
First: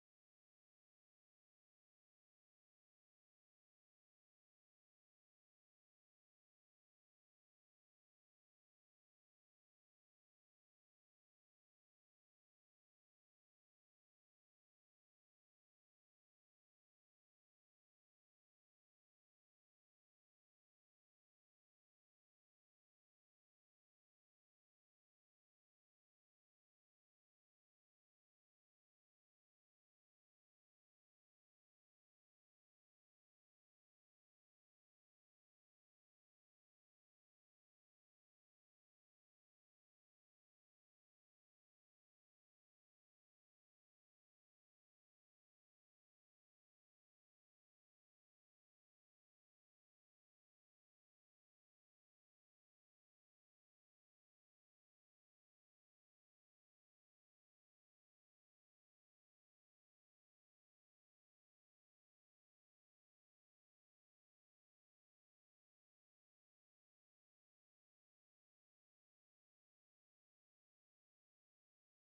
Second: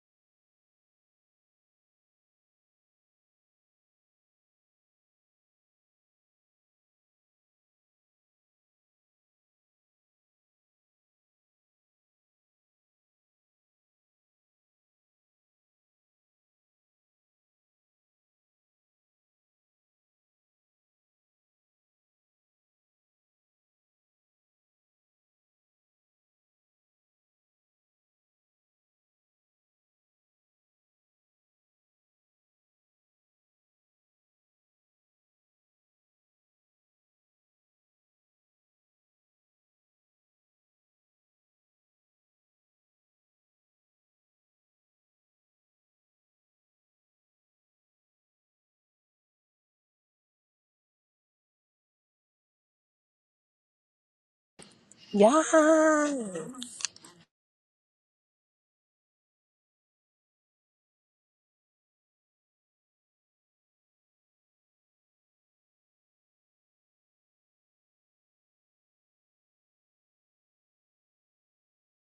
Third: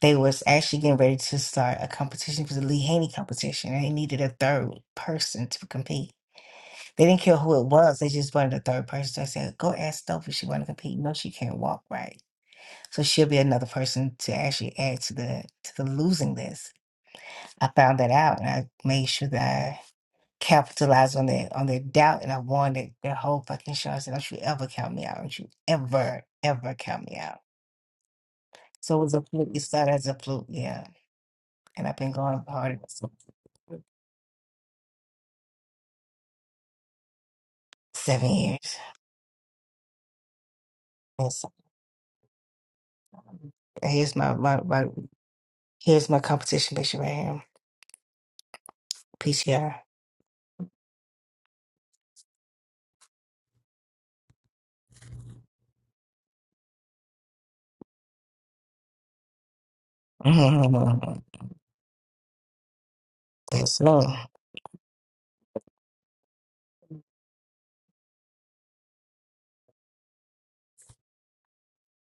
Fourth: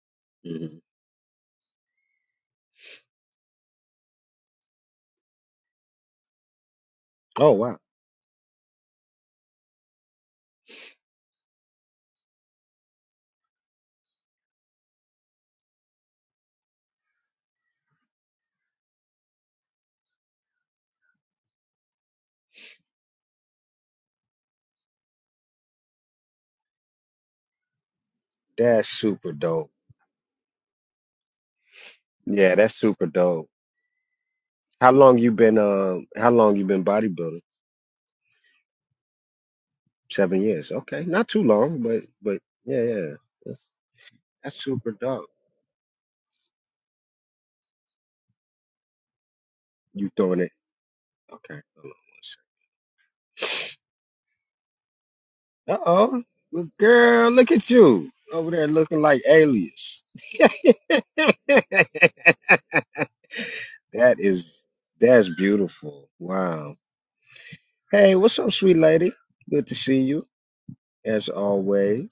S4: they was actually
S2: Mhm.
S4: getting ready to start a competition. It was a Lee Haney competition, and they needed a third person to compete. They didn't care
S2: Oh
S4: who it
S2: wow,
S4: was; they just wanted a third person. So I said, "Go ask Stoph if she want to compete. No, she can't walk right, so she'll be another person to actually add to the to the losing list." I found that out, and I made sure that I capitalized on their on their doubt, and I won their, their whole fucking show. I said, "Don't you ever count me out? Don't you ever ever count me out?"
S2: that's
S4: So it was a
S2: super
S4: fluke. It
S2: dope.
S4: started as a fluke, yeah, and I've been going
S2: Yeah, that's
S4: hard.
S2: super dope. How long you been? Um, how long you been bodybuilding?
S4: seven years.
S2: Seven years. Okay, not
S4: And
S2: too
S4: so,
S2: long, but but yeah, yeah, that's,
S4: here's my,
S2: that's
S4: my, my
S2: super dope.
S4: here's my competition picture right here. PTR.
S2: You throwing it? Okay, hold on one second.
S3: Yeah.
S2: Uh oh, well, girl, look at you over there looking like Alias.
S4: That's me.
S2: That is that's beautiful. Wow. Hey, what's up, sweet lady? Good to see you as always.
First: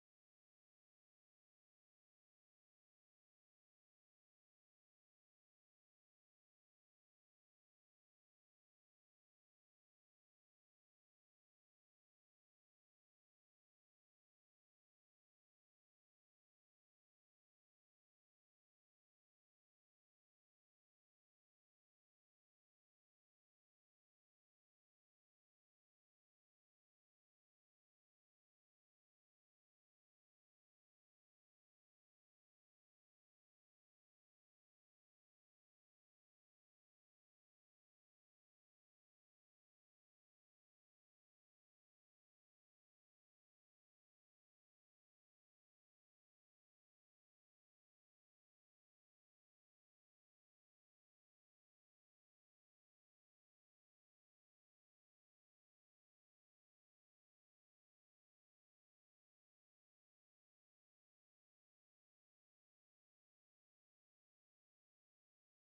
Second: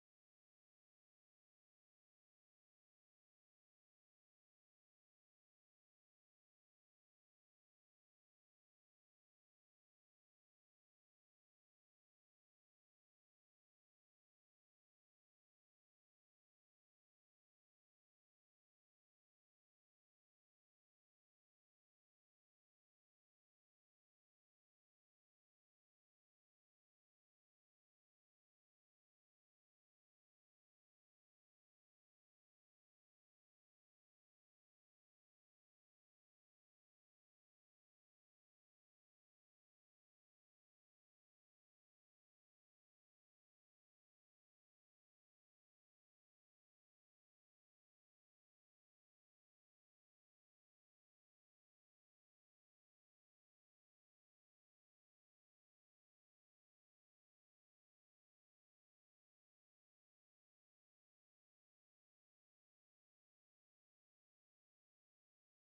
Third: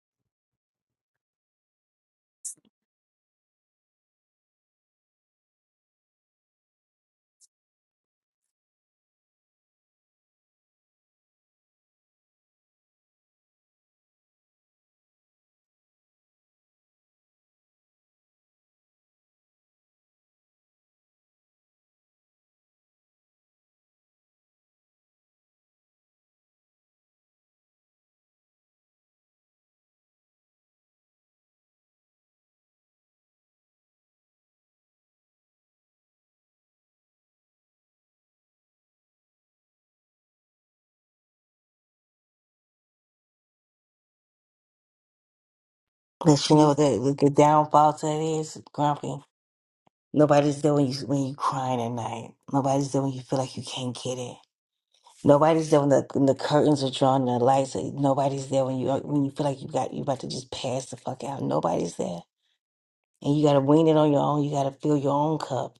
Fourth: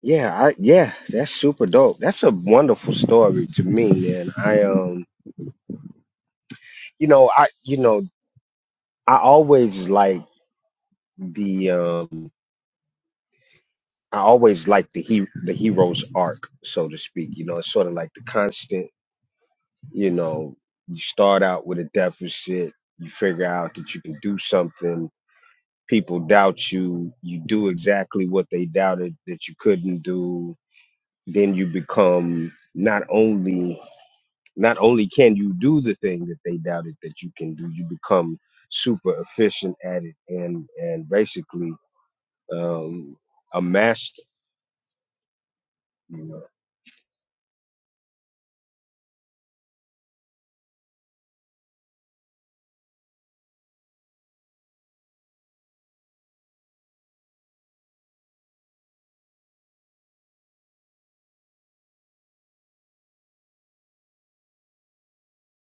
S2: Yeah, I yeah, that's super dope. That's a wonderful story to me, man. I um you know, I you know, I always like the um I always like the he the hero's arc, so to speak. You know, it's sort of like the constant, you know, you start out with a deficit, you figure out that you can do something, people doubt you you do exactly what they doubted that you couldn't do then you become not only not only can you do the thing that they doubted that you can do you become super efficient at it and and basically um a master you know
S4: But you know what the, the downfall to that is, Grumpy. Nobody's there when you when you crying at night. Nobody's there when you feel like you can't get it. Nobody's there when the, when the curtains are drawn, and the lights. Are, nobody's there when you when you feel like you got you about to just pass the fuck out. Nobody's there, and you got to wing it on your own. You got to fill your own cup.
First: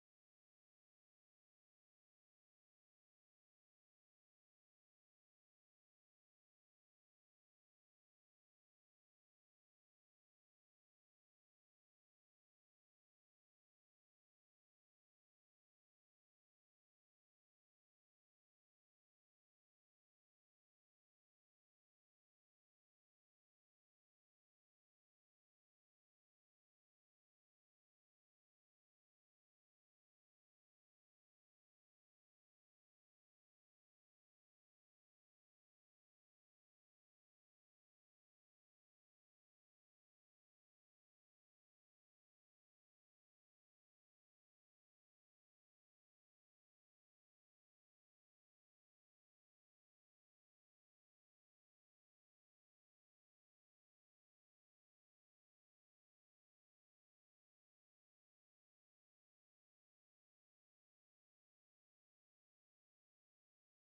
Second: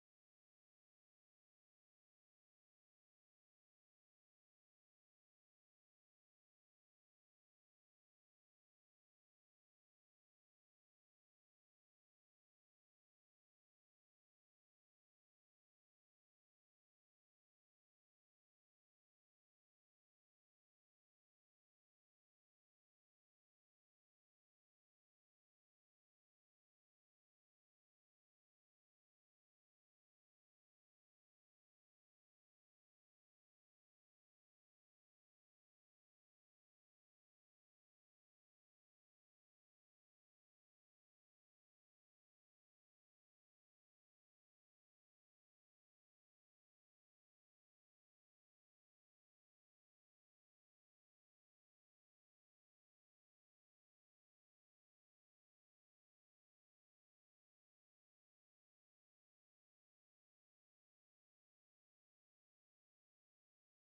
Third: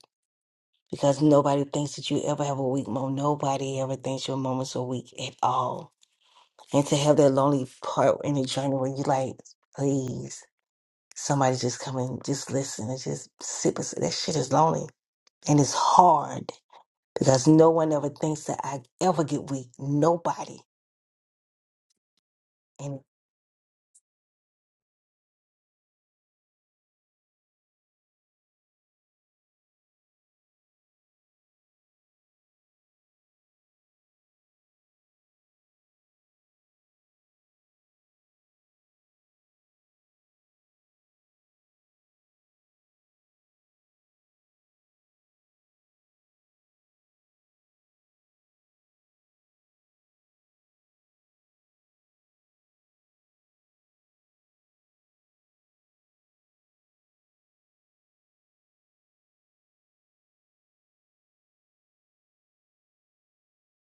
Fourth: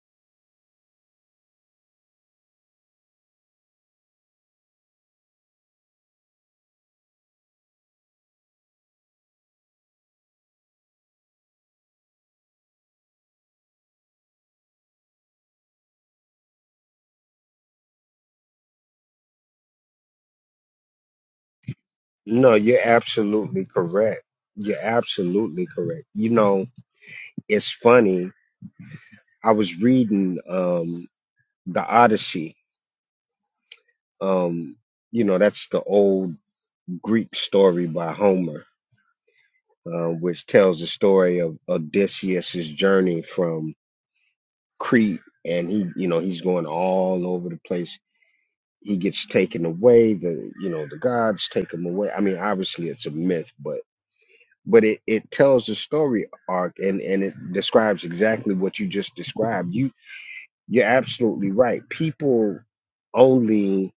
S4: because nobody thinks that you ever have a weak moment. Nobody ever thinks your moments are weak at all. And to have that lonely part in the journey where you like, please, somebody just come and just listen and just sit beside that shit is lonely. And it's hard because no one ever thinks that I ever get weak. Nobody.
S2: no you're
S4: And
S2: absolutely correct you're absolutely correct you know it's funny i was reading um the odyssey um you know that's the old Greek story by Homer, uh, which tells the story of Odysseus's journey from Crete, and he, you know, he's going all over the place. He gets taken away. The, you know, the gods take him away. I mean, obviously it's a myth, but but it, it tells the story arc and and it describes exactly what you just described. You you're absolutely right. People only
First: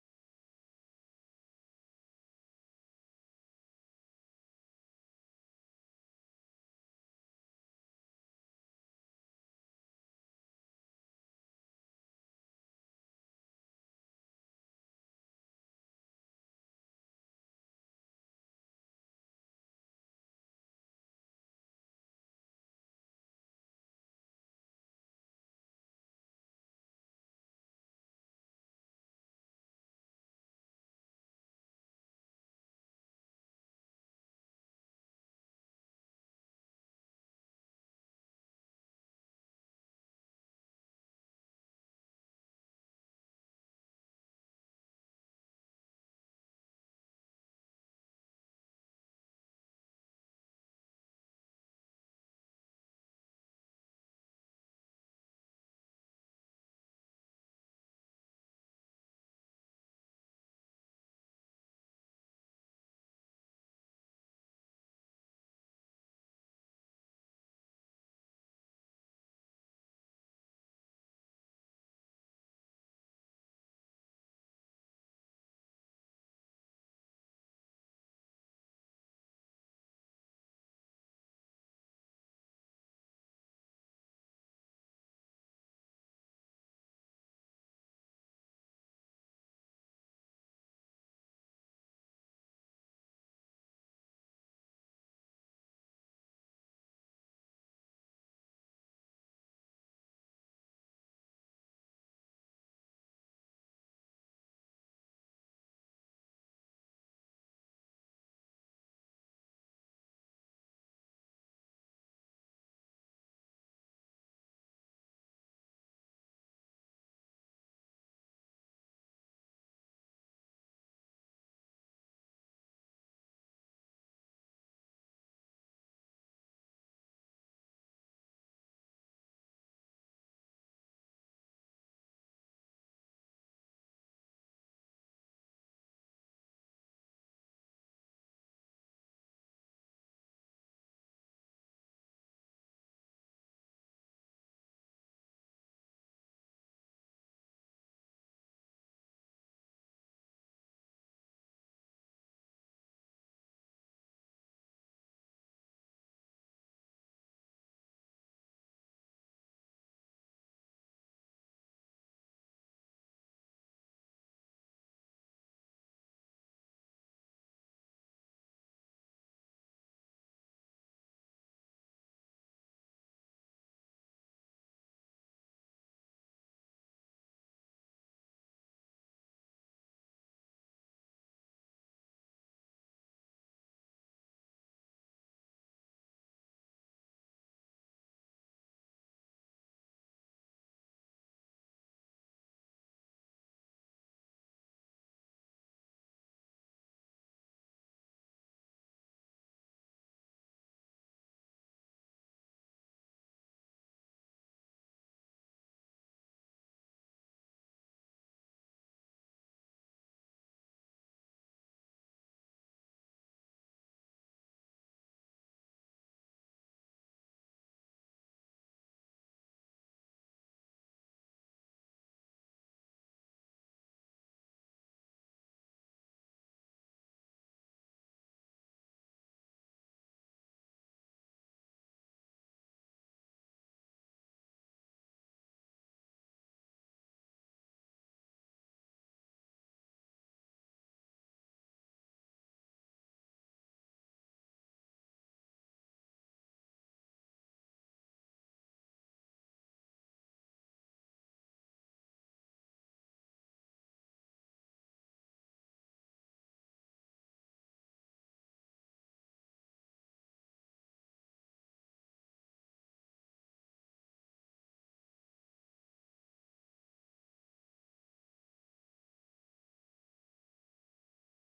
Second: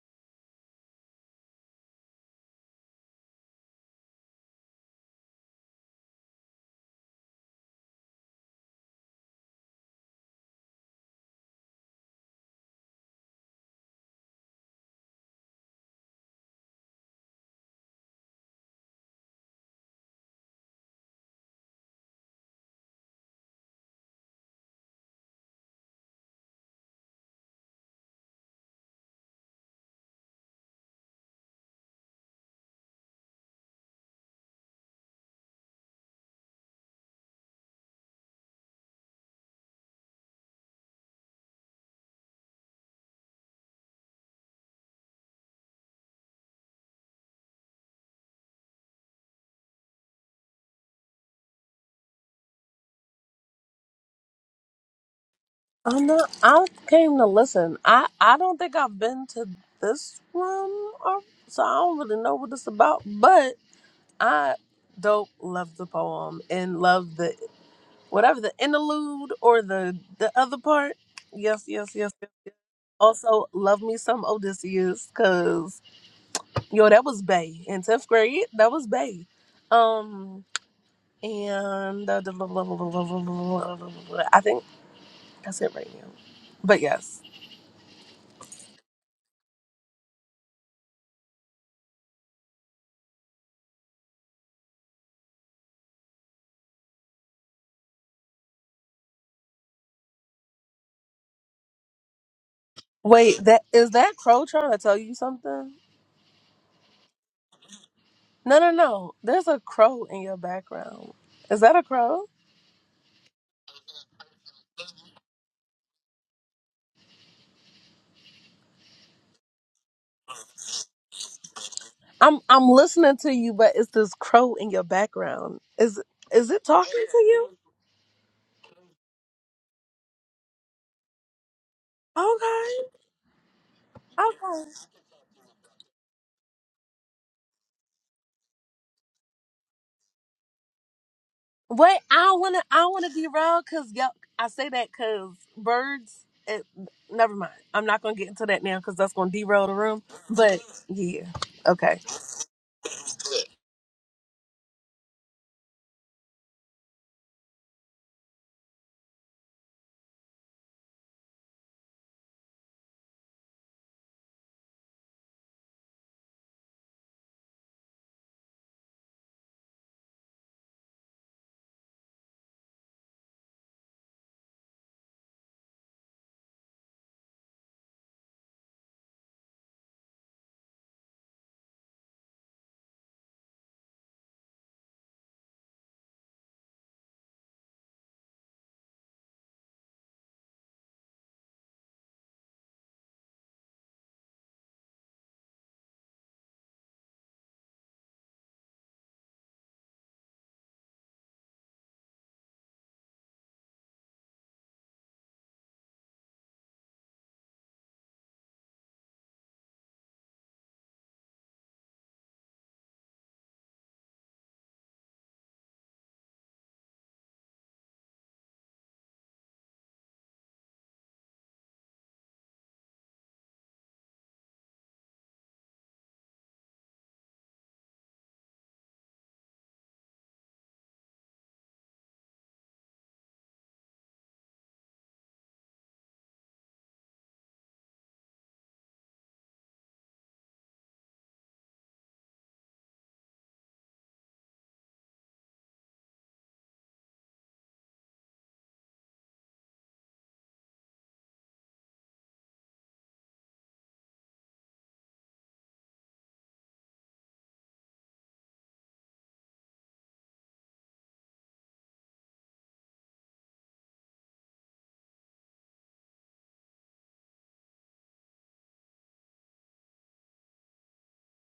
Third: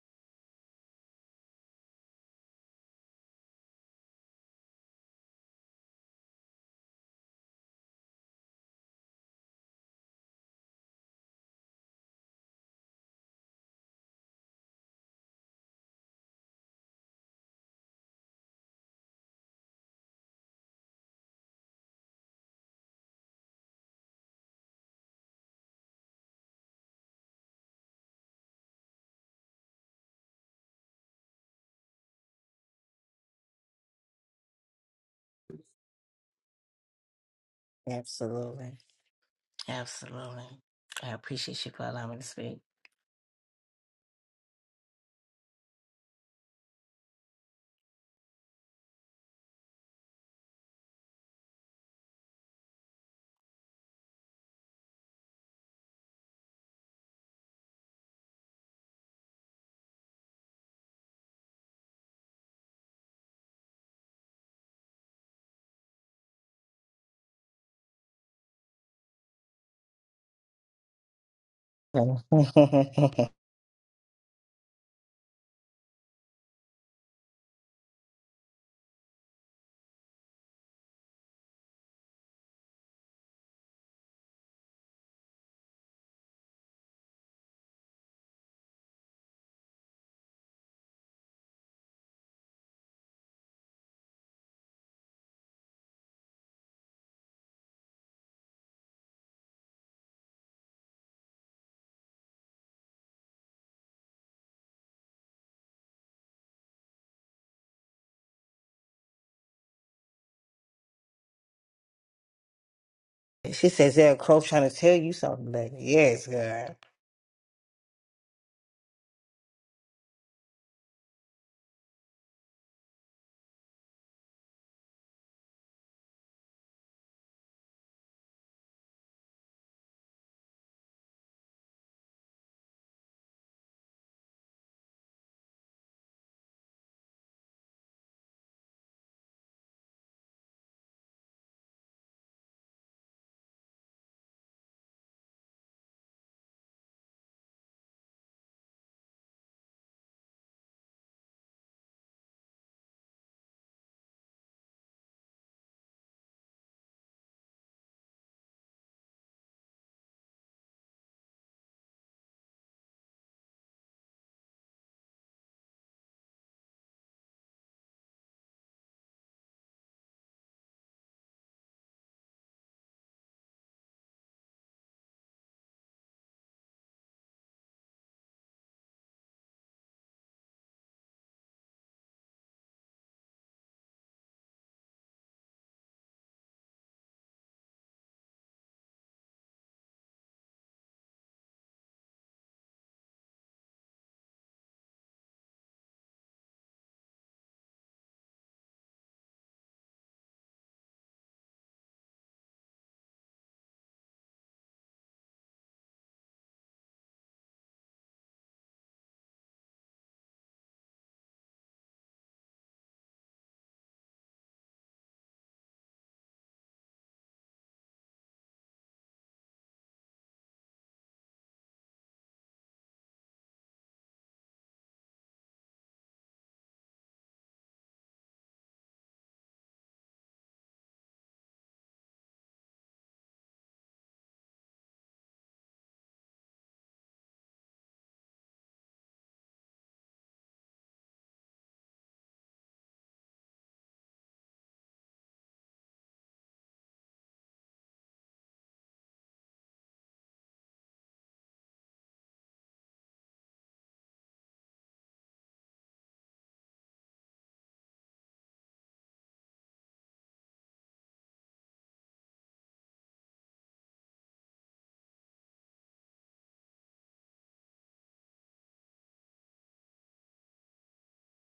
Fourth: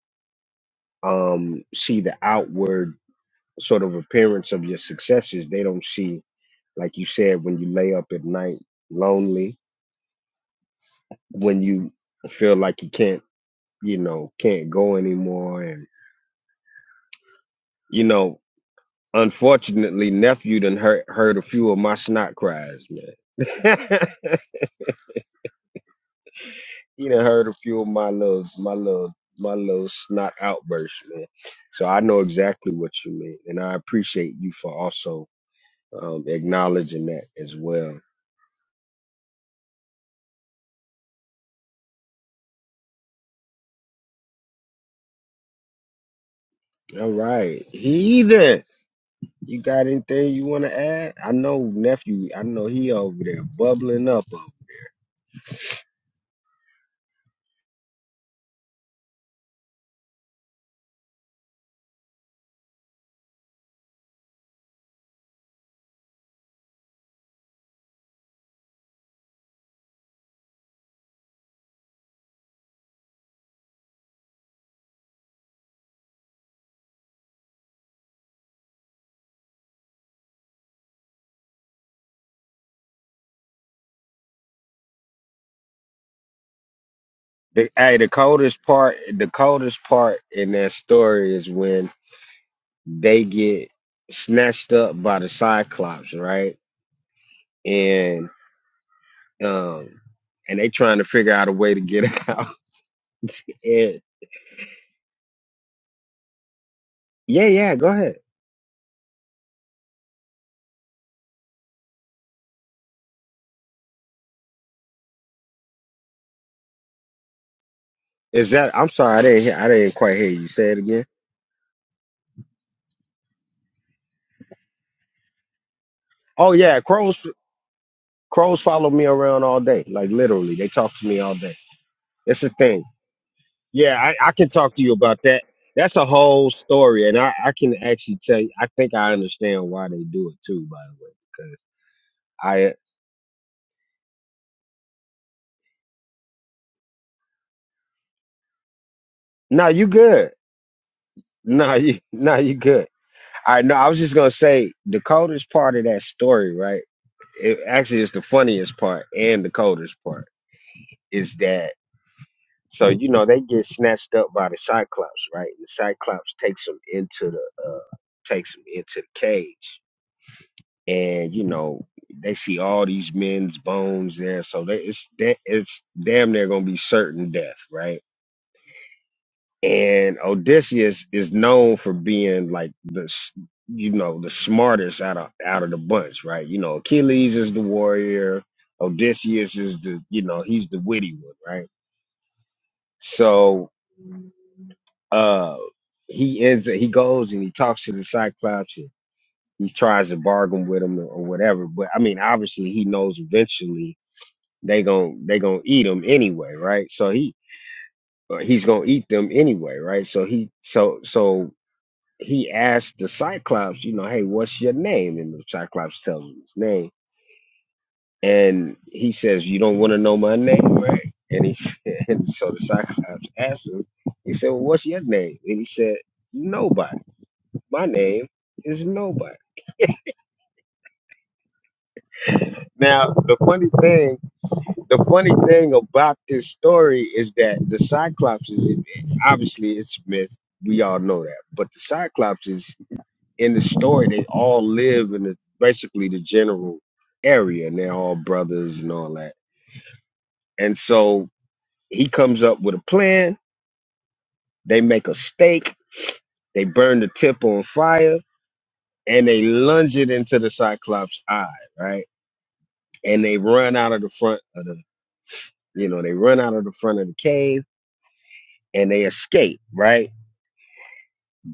S2: um see the outward sort of appearance of your successes. They don't see Like you said, when you lay up at night lonely, when you feel like you can't, you know, can't go anymore. And, you know, unfortunately, nephew done heard, heard a few of my snot cries, man. he done heard a few of my little, my little, my little snot outbursts, man. So I know exactly what you mean. And I appreciate you for also um, acknowledging that as well.
S4: absolutely. Absolutely. I appreciate you for allowing me to speak.
S2: All right. Heathen. You got anything you want to add? I know nephew. I know he over there bubbling up. Over.
S3: I'm not. I came to listen. I I don't think I've been to this room, or, so I don't really know what it's about. but. I don't love the poem and love the whatever the interlude or the the other part. Yes, yes, yes. yes. yes. Also, love me some Odysseus, cause yo, that was Bay in tenth grade. That was Bay. Um, and uh, I think that's it right now. But yes,
S2: The hey, the coldest part, the coldest part in that story is when they get snatched up by the Cyclops, right? And um, and they trying to figure out a way to get out.
S3: wait, that is
S2: And
S3: that crow trying to tell you something?
S2: yeah, yeah, go ahead.
S3: No, no, no. There's a crow in your background. Is that a crow?
S4: she says, "There, a crow trying to tell you something." Like, yes, girl.
S2: Is that? I'm sorry, I didn't. Hear, I didn't quite hear you say it again.
S3: I'm I'm listening to you, but it's this crow in your background. Is is
S2: Oh
S3: it
S2: yeah,
S3: talking to
S2: crows.
S3: you?
S2: Crows follow me around all day. Like literally, they talk to me all day. It's a thing.
S3: Okay,
S2: Yeah, I, I can
S3: okay.
S2: talk to you about that. That's a whole story, and I, I can actually tell you. I think I understand why they do it too. By the way, because
S3: Wait, I don't wanna
S2: I
S3: I don't wanna be rude because yo, I say that because birds. It, never mind. I'm not gonna get into that now because that's gonna derail
S2: no,
S3: the
S2: you
S3: room.
S2: good.
S3: But yeah,
S2: No, you
S3: okay.
S2: no, you good. I know. I was just gonna say the coldest part of that story, right? It actually is the funniest part and the coldest part is that. So you know they get snatched up by the Cyclops, right? And the Cyclops takes them into the uh, takes them into the cage, and you know they see all these men's bones there, so they, it's that it's damn near gonna be certain death, right? And Odysseus is known for being like the s- you know the smartest out of out of the bunch, right? You know Achilles is the warrior, Odysseus is the you know he's the witty one, right? So uh he ends up he goes and he talks to the Cyclops and he tries to bargain with him or whatever, but I mean obviously he knows eventually they gon' they gonna eat him anyway, right? So he uh, he's gonna eat them anyway, right? So he so so he asked the Cyclops, you know, hey, what's your name? And the Cyclops tells him his name, and he says, you don't want to know my name, right? And he said, and so the Cyclops asked him, he said, well, what's your name? And he said, nobody. My name is nobody. Now the funny thing the funny thing about this story is that the Cyclops is obviously it's a myth. We all know that. But the Cyclops is in the story, they all live in the, basically the general area and they're all brothers and all that. And so he comes up with a plan. They make a stake, they burn the tip on fire, and they lunge it into the Cyclops' eye, right? And they run out of the front of the, you know, they run out of the front of the cave and they escape, right?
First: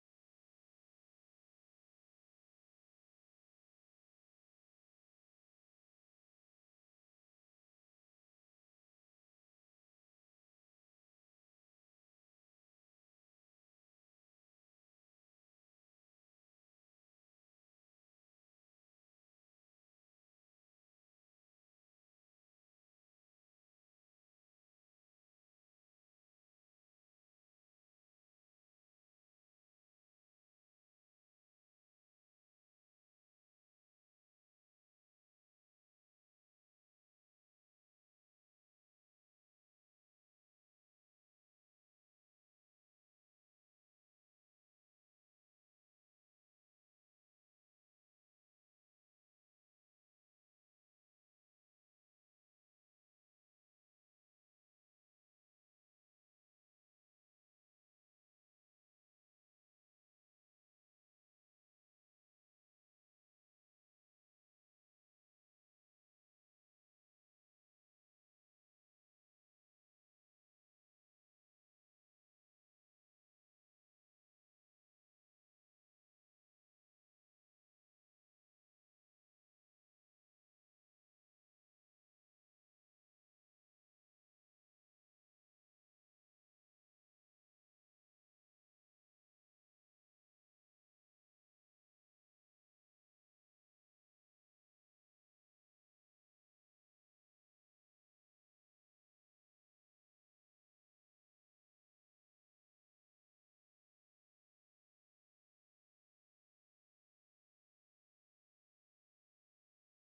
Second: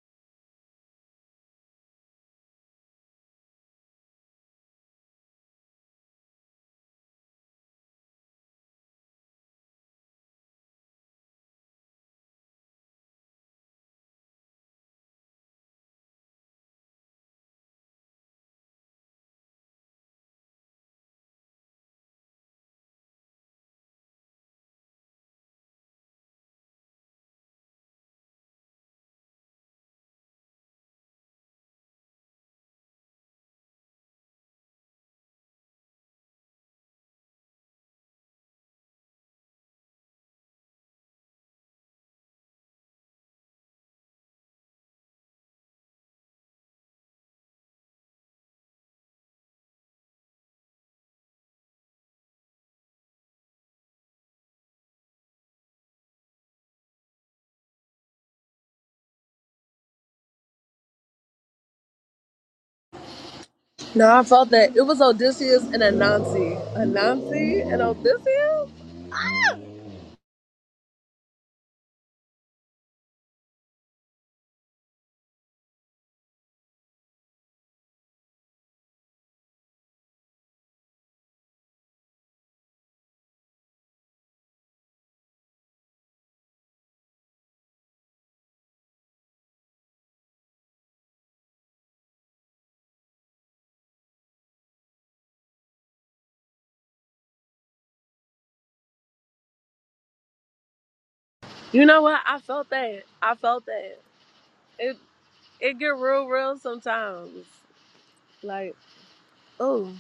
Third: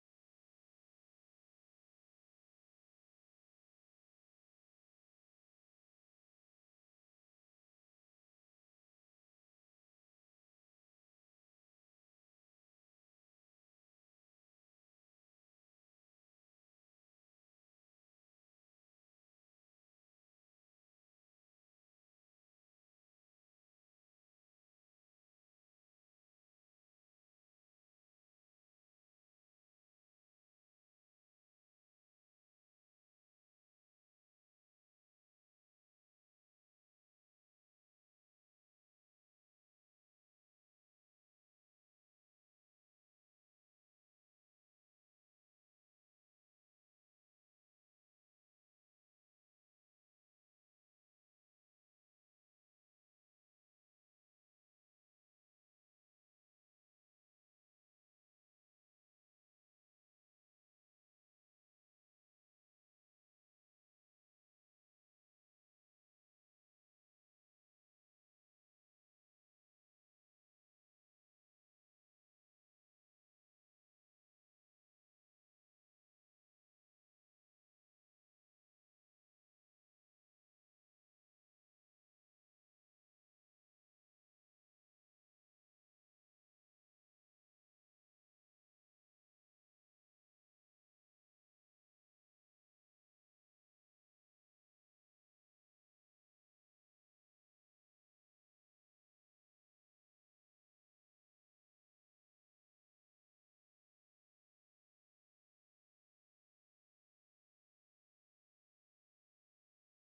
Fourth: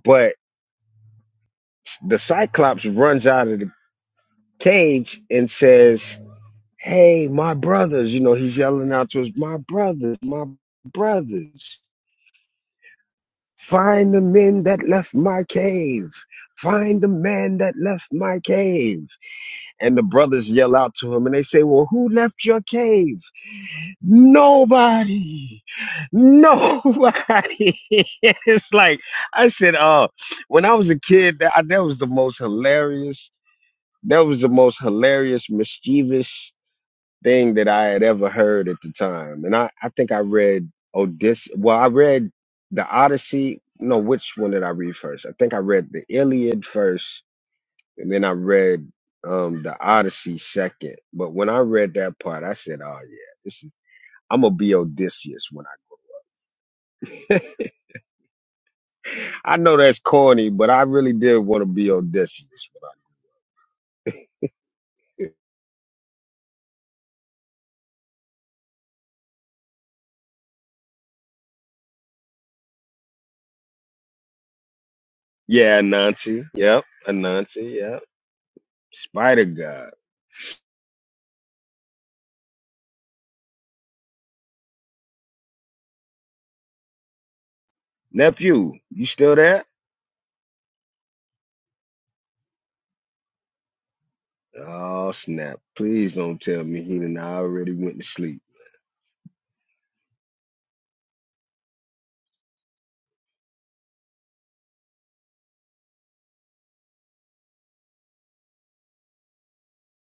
S2: But the Cyclops runs out of the cage and says, Hey, my brothers. You know, he's yelling out to us, My brothers, my brothers, find the men that left my cave. Find the man that left my cave. And the brothers yell out to him and they say, Well, who left your cave? Nobody. Nobody. it's like, I said, uh, when I was a kid, that, that was the most hilarious That was the most hilarious, mischievous thing that I had ever heard at the time. And I, I think I read Odyssey. Well, I read the Odyssey. No, which one did I read first? I think I read the Iliad first, and then I read um the Odyssey second. But when I read that part, I said, "Oh yeah, this is." I'm gonna be Odysseus when I. I know that's corny, but I really did want to be Odysseus when I.
S3: No, I felt that it was Odysseus and Anansi, Anansi and Odysseus.
S2: Yeah, Anansi. Yep, Anansi. Yep, Spider God. Nephew, you still there? Oh snap! Please don't tell me he and I already went to sleep.
S3: You know what? I felt that. I felt that. It it get real real sometimes. Like oh.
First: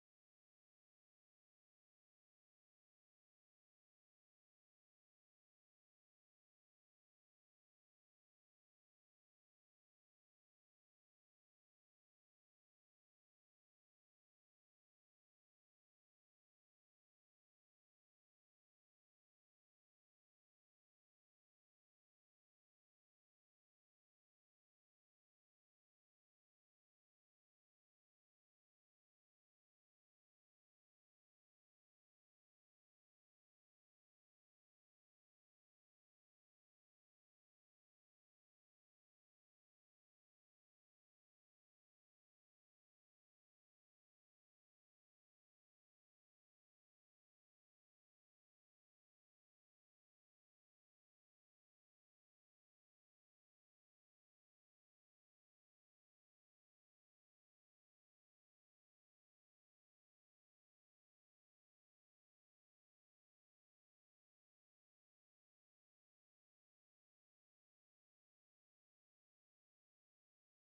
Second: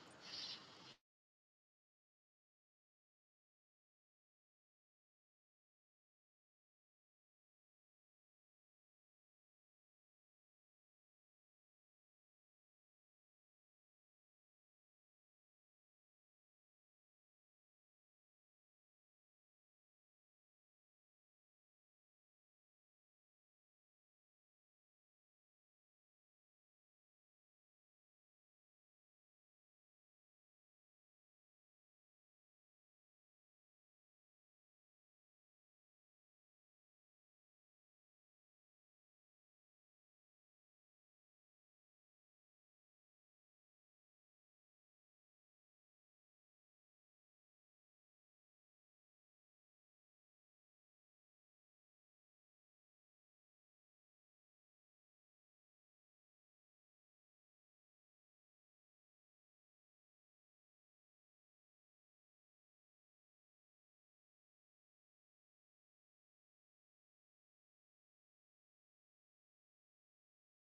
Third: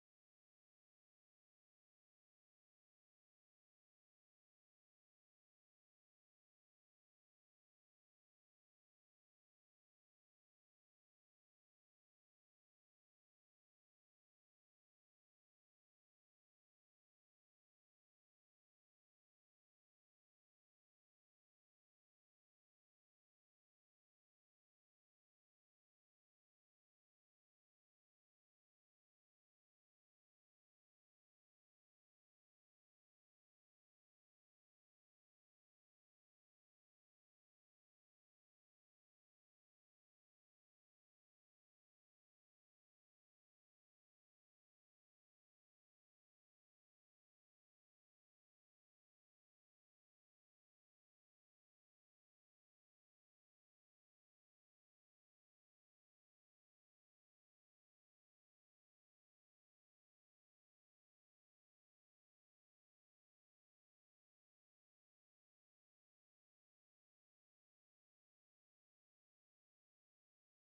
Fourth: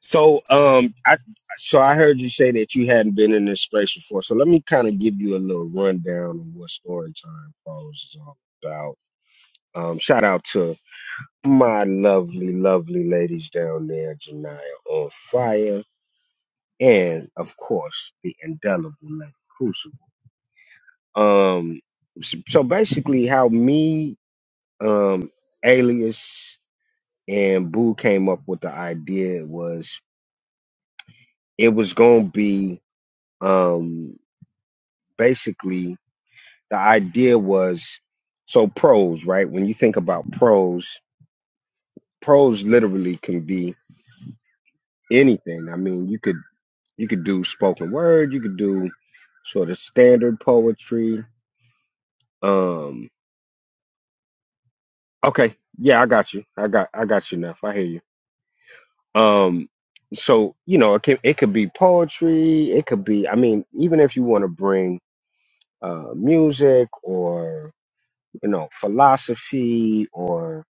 S2: So um, I so I heard you say that you hadn't been in this space before. So let me kind of give you a little rundown of what story time pros is all about. Um, shout out to my lovely, lovely ladies down there, Janaya on fire, and of course the indelible lady Crucible. Um, so so basically, how me um alias. and Boo came up with the idea was it was going to be um basically the idea was so prose, right? When you think about prose, prose literally can be anything. I mean, you could you could do spoken word, you could do sort of standard poetry. Um okay, yeah, I got you. I got I got you enough. I hear you. Um so, you know, it can it could be poetry, it could be I mean, even if you want to bring uh, music or you know philosophy or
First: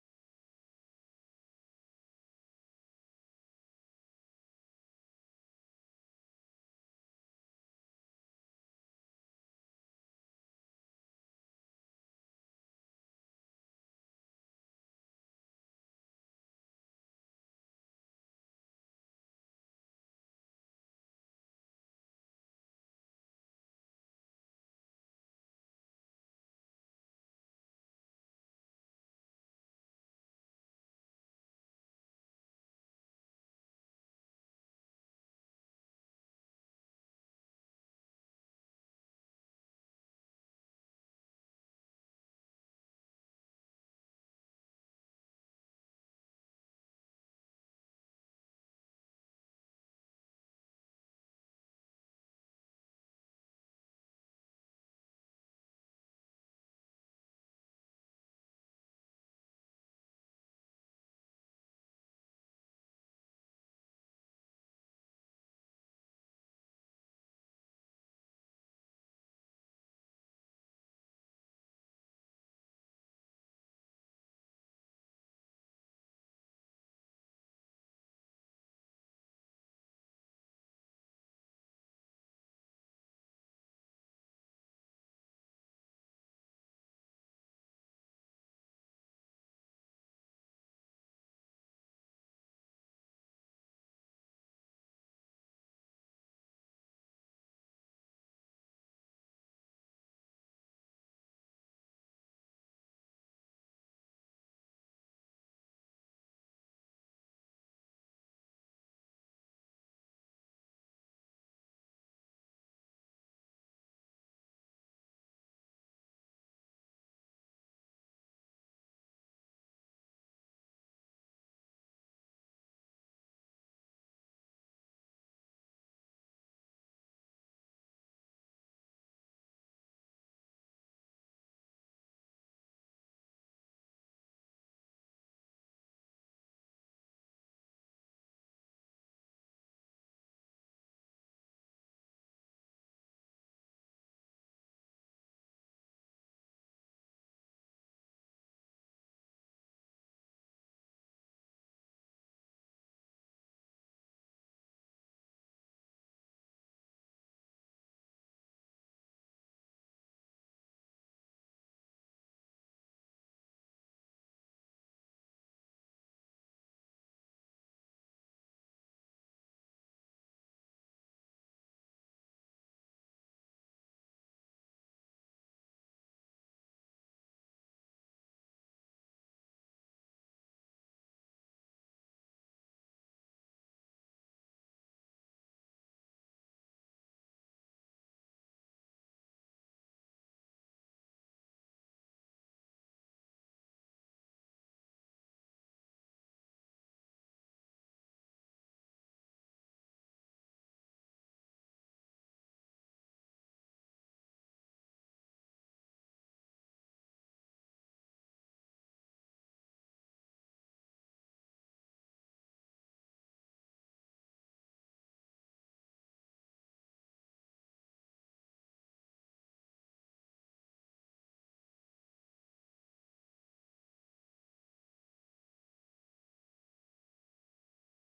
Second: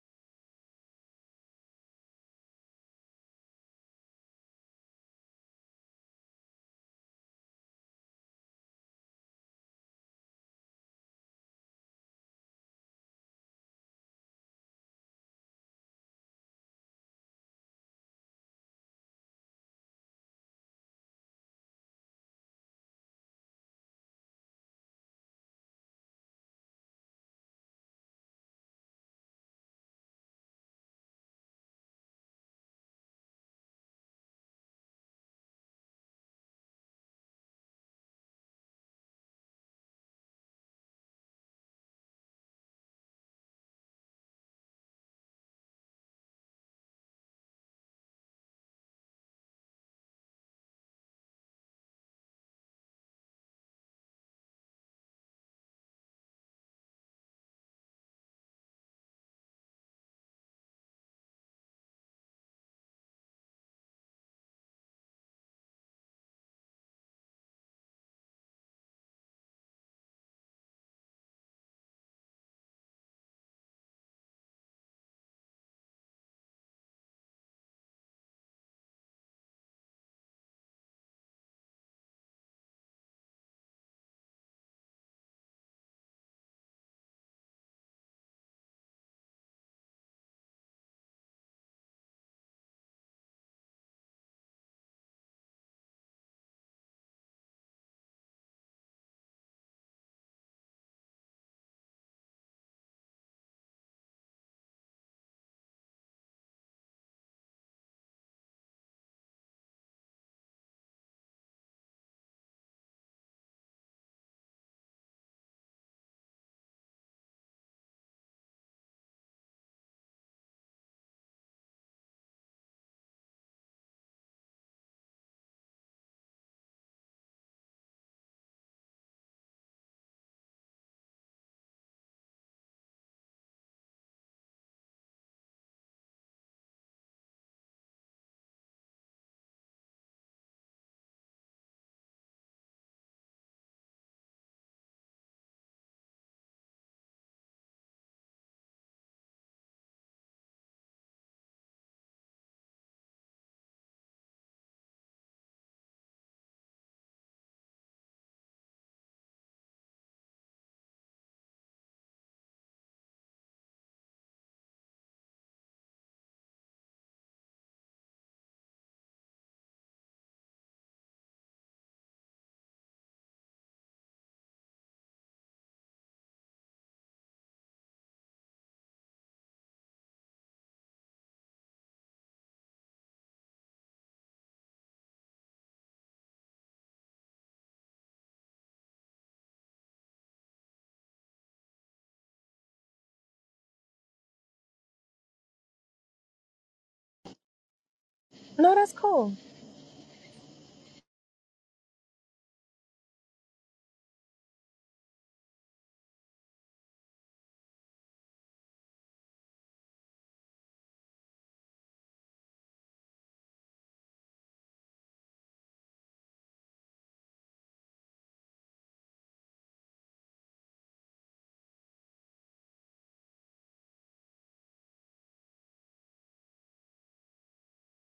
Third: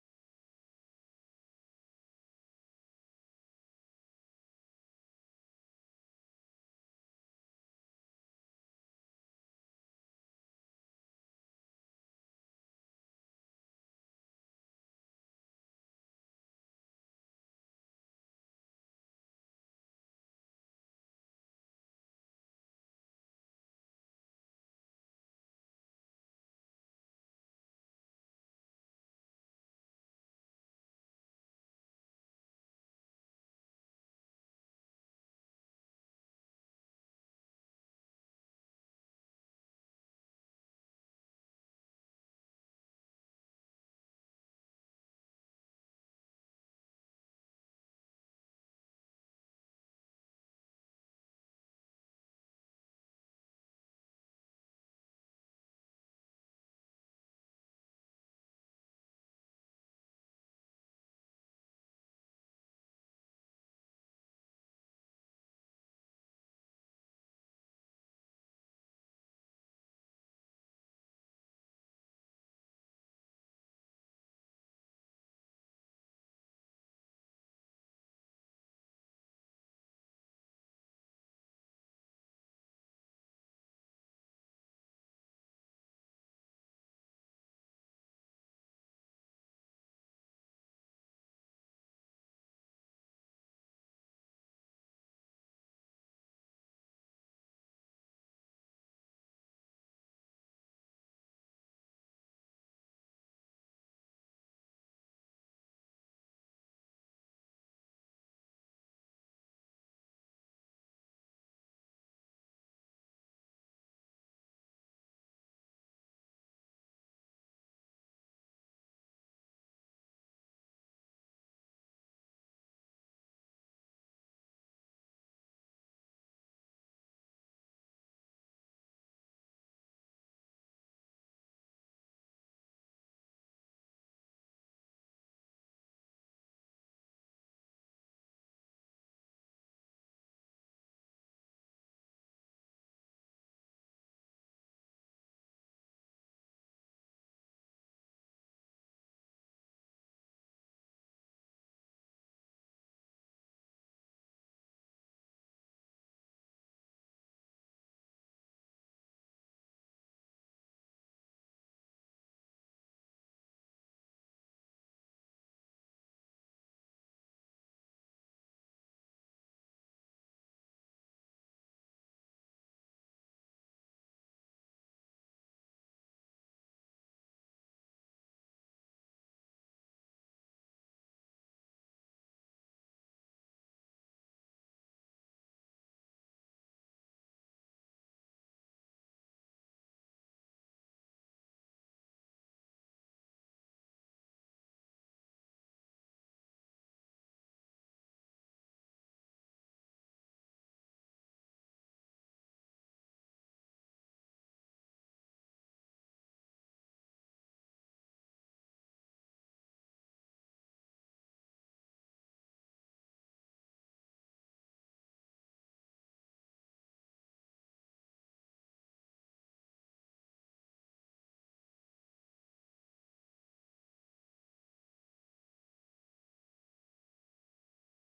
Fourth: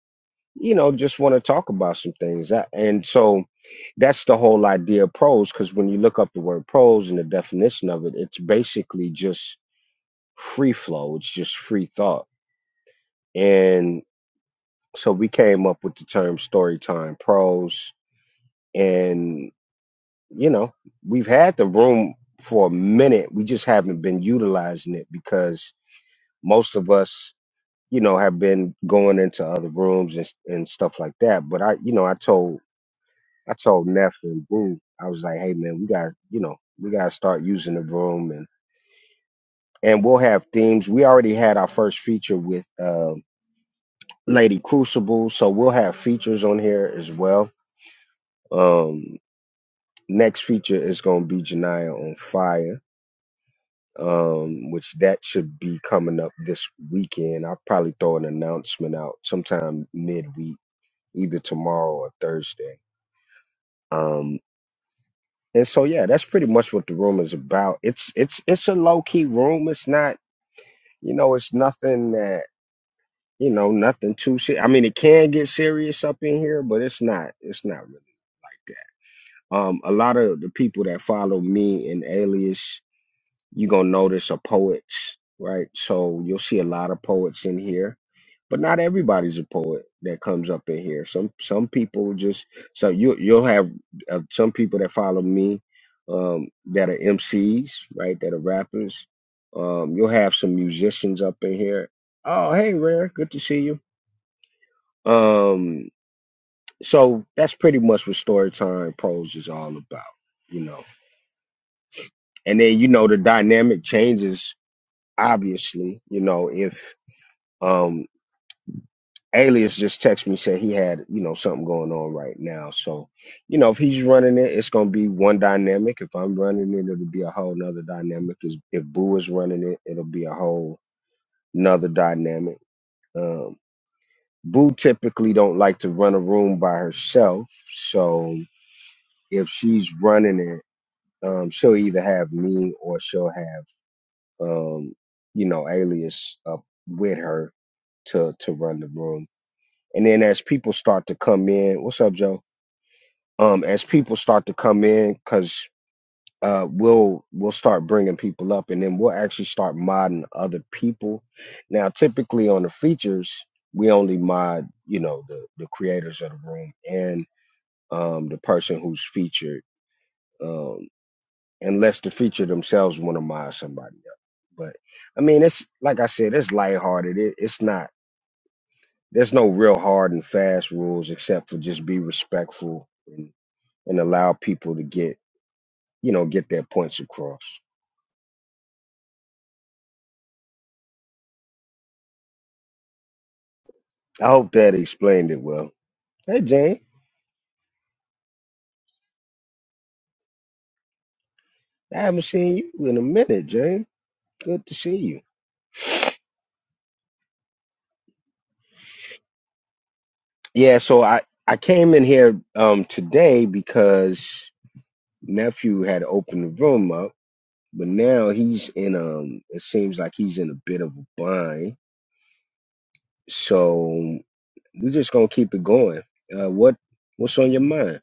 S2: you know just want to talk about some things That- and so that's the whole idea of prose because when you look up the word prose and the definition of it it's basically just free flow it's just free thought and so we came up with the term storytime prose and you know we've had the room for a minute we just haven't been utilizing it because most of us you know, have been going into other rooms and, and stuff like that. But I, you know, I told, I told Neff and Boo, I was like, hey man, we got, you know, we got to start using the room and, and we'll have themes. We already had our first feature with, um, Lady Crucible. So we'll have features on here as well. Um, next feature is going to be Janiyah on fire. Um, which that should be coming up this weekend. I'll probably throw an announcement out sometime midweek, either tomorrow or Thursday Um, and so yeah, that's pretty much what the room is about. It's it's it's a low key room. It's not you know it's nothing that you know nothing too serious. I mean, it can get serious up in here, but it's not it's not really that. Um, a lot of the people that follow me and Alias you're gonna notice are poets, right? So you'll see a lot of poets in here, but not everybody's a poet that comes up in here. Some some people just so you you'll have uh, some people that follow me um, that are MCs, right? That are rappers. Um, you'll have some musicians up in here. Oh, hey, Rare, good to see you. Um, so that's pretty much what Storytime Pros is all about, you know. And then you know the dynamic changes obviously, you know, if um Alias just texted me said he had, you know, something going on right now. So, you know, if he's running it, it's gonna be one dynamic. If I'm running it, it'll be a whole nother dynamic. Is if Boo is running it, it'll be a whole nother dynamic. Um Boo typically don't like to run a room by herself. So if she's running it, um, she'll either have me or she'll have um, you know, alias up with her to to run the room. And then as people start to come in, what's up, Joe? Um, as people start to come in, cause uh, we'll we'll start bringing people up, and then we'll actually start modding other people. Now, typically on the features, we only mod, you know, the the creators of the room and um the person who's featured. Um. unless the feature themselves want to mind somebody up. But I mean, it's like I said, it's lighthearted. It, it's not. There's no real hard and fast rules except for just be respectful and, and allow people to get you know get their points across. I hope that explained it well. Hey Jane,
S3: No, that's cool.
S2: I haven't seen you in a minute, Jane. Good to see you. Yeah, so I I came in here um today because nephew had opened the room up But now he's in um it seems like he's in a bit of a bind. So we're just gonna keep it going. Uh what what's on your mind?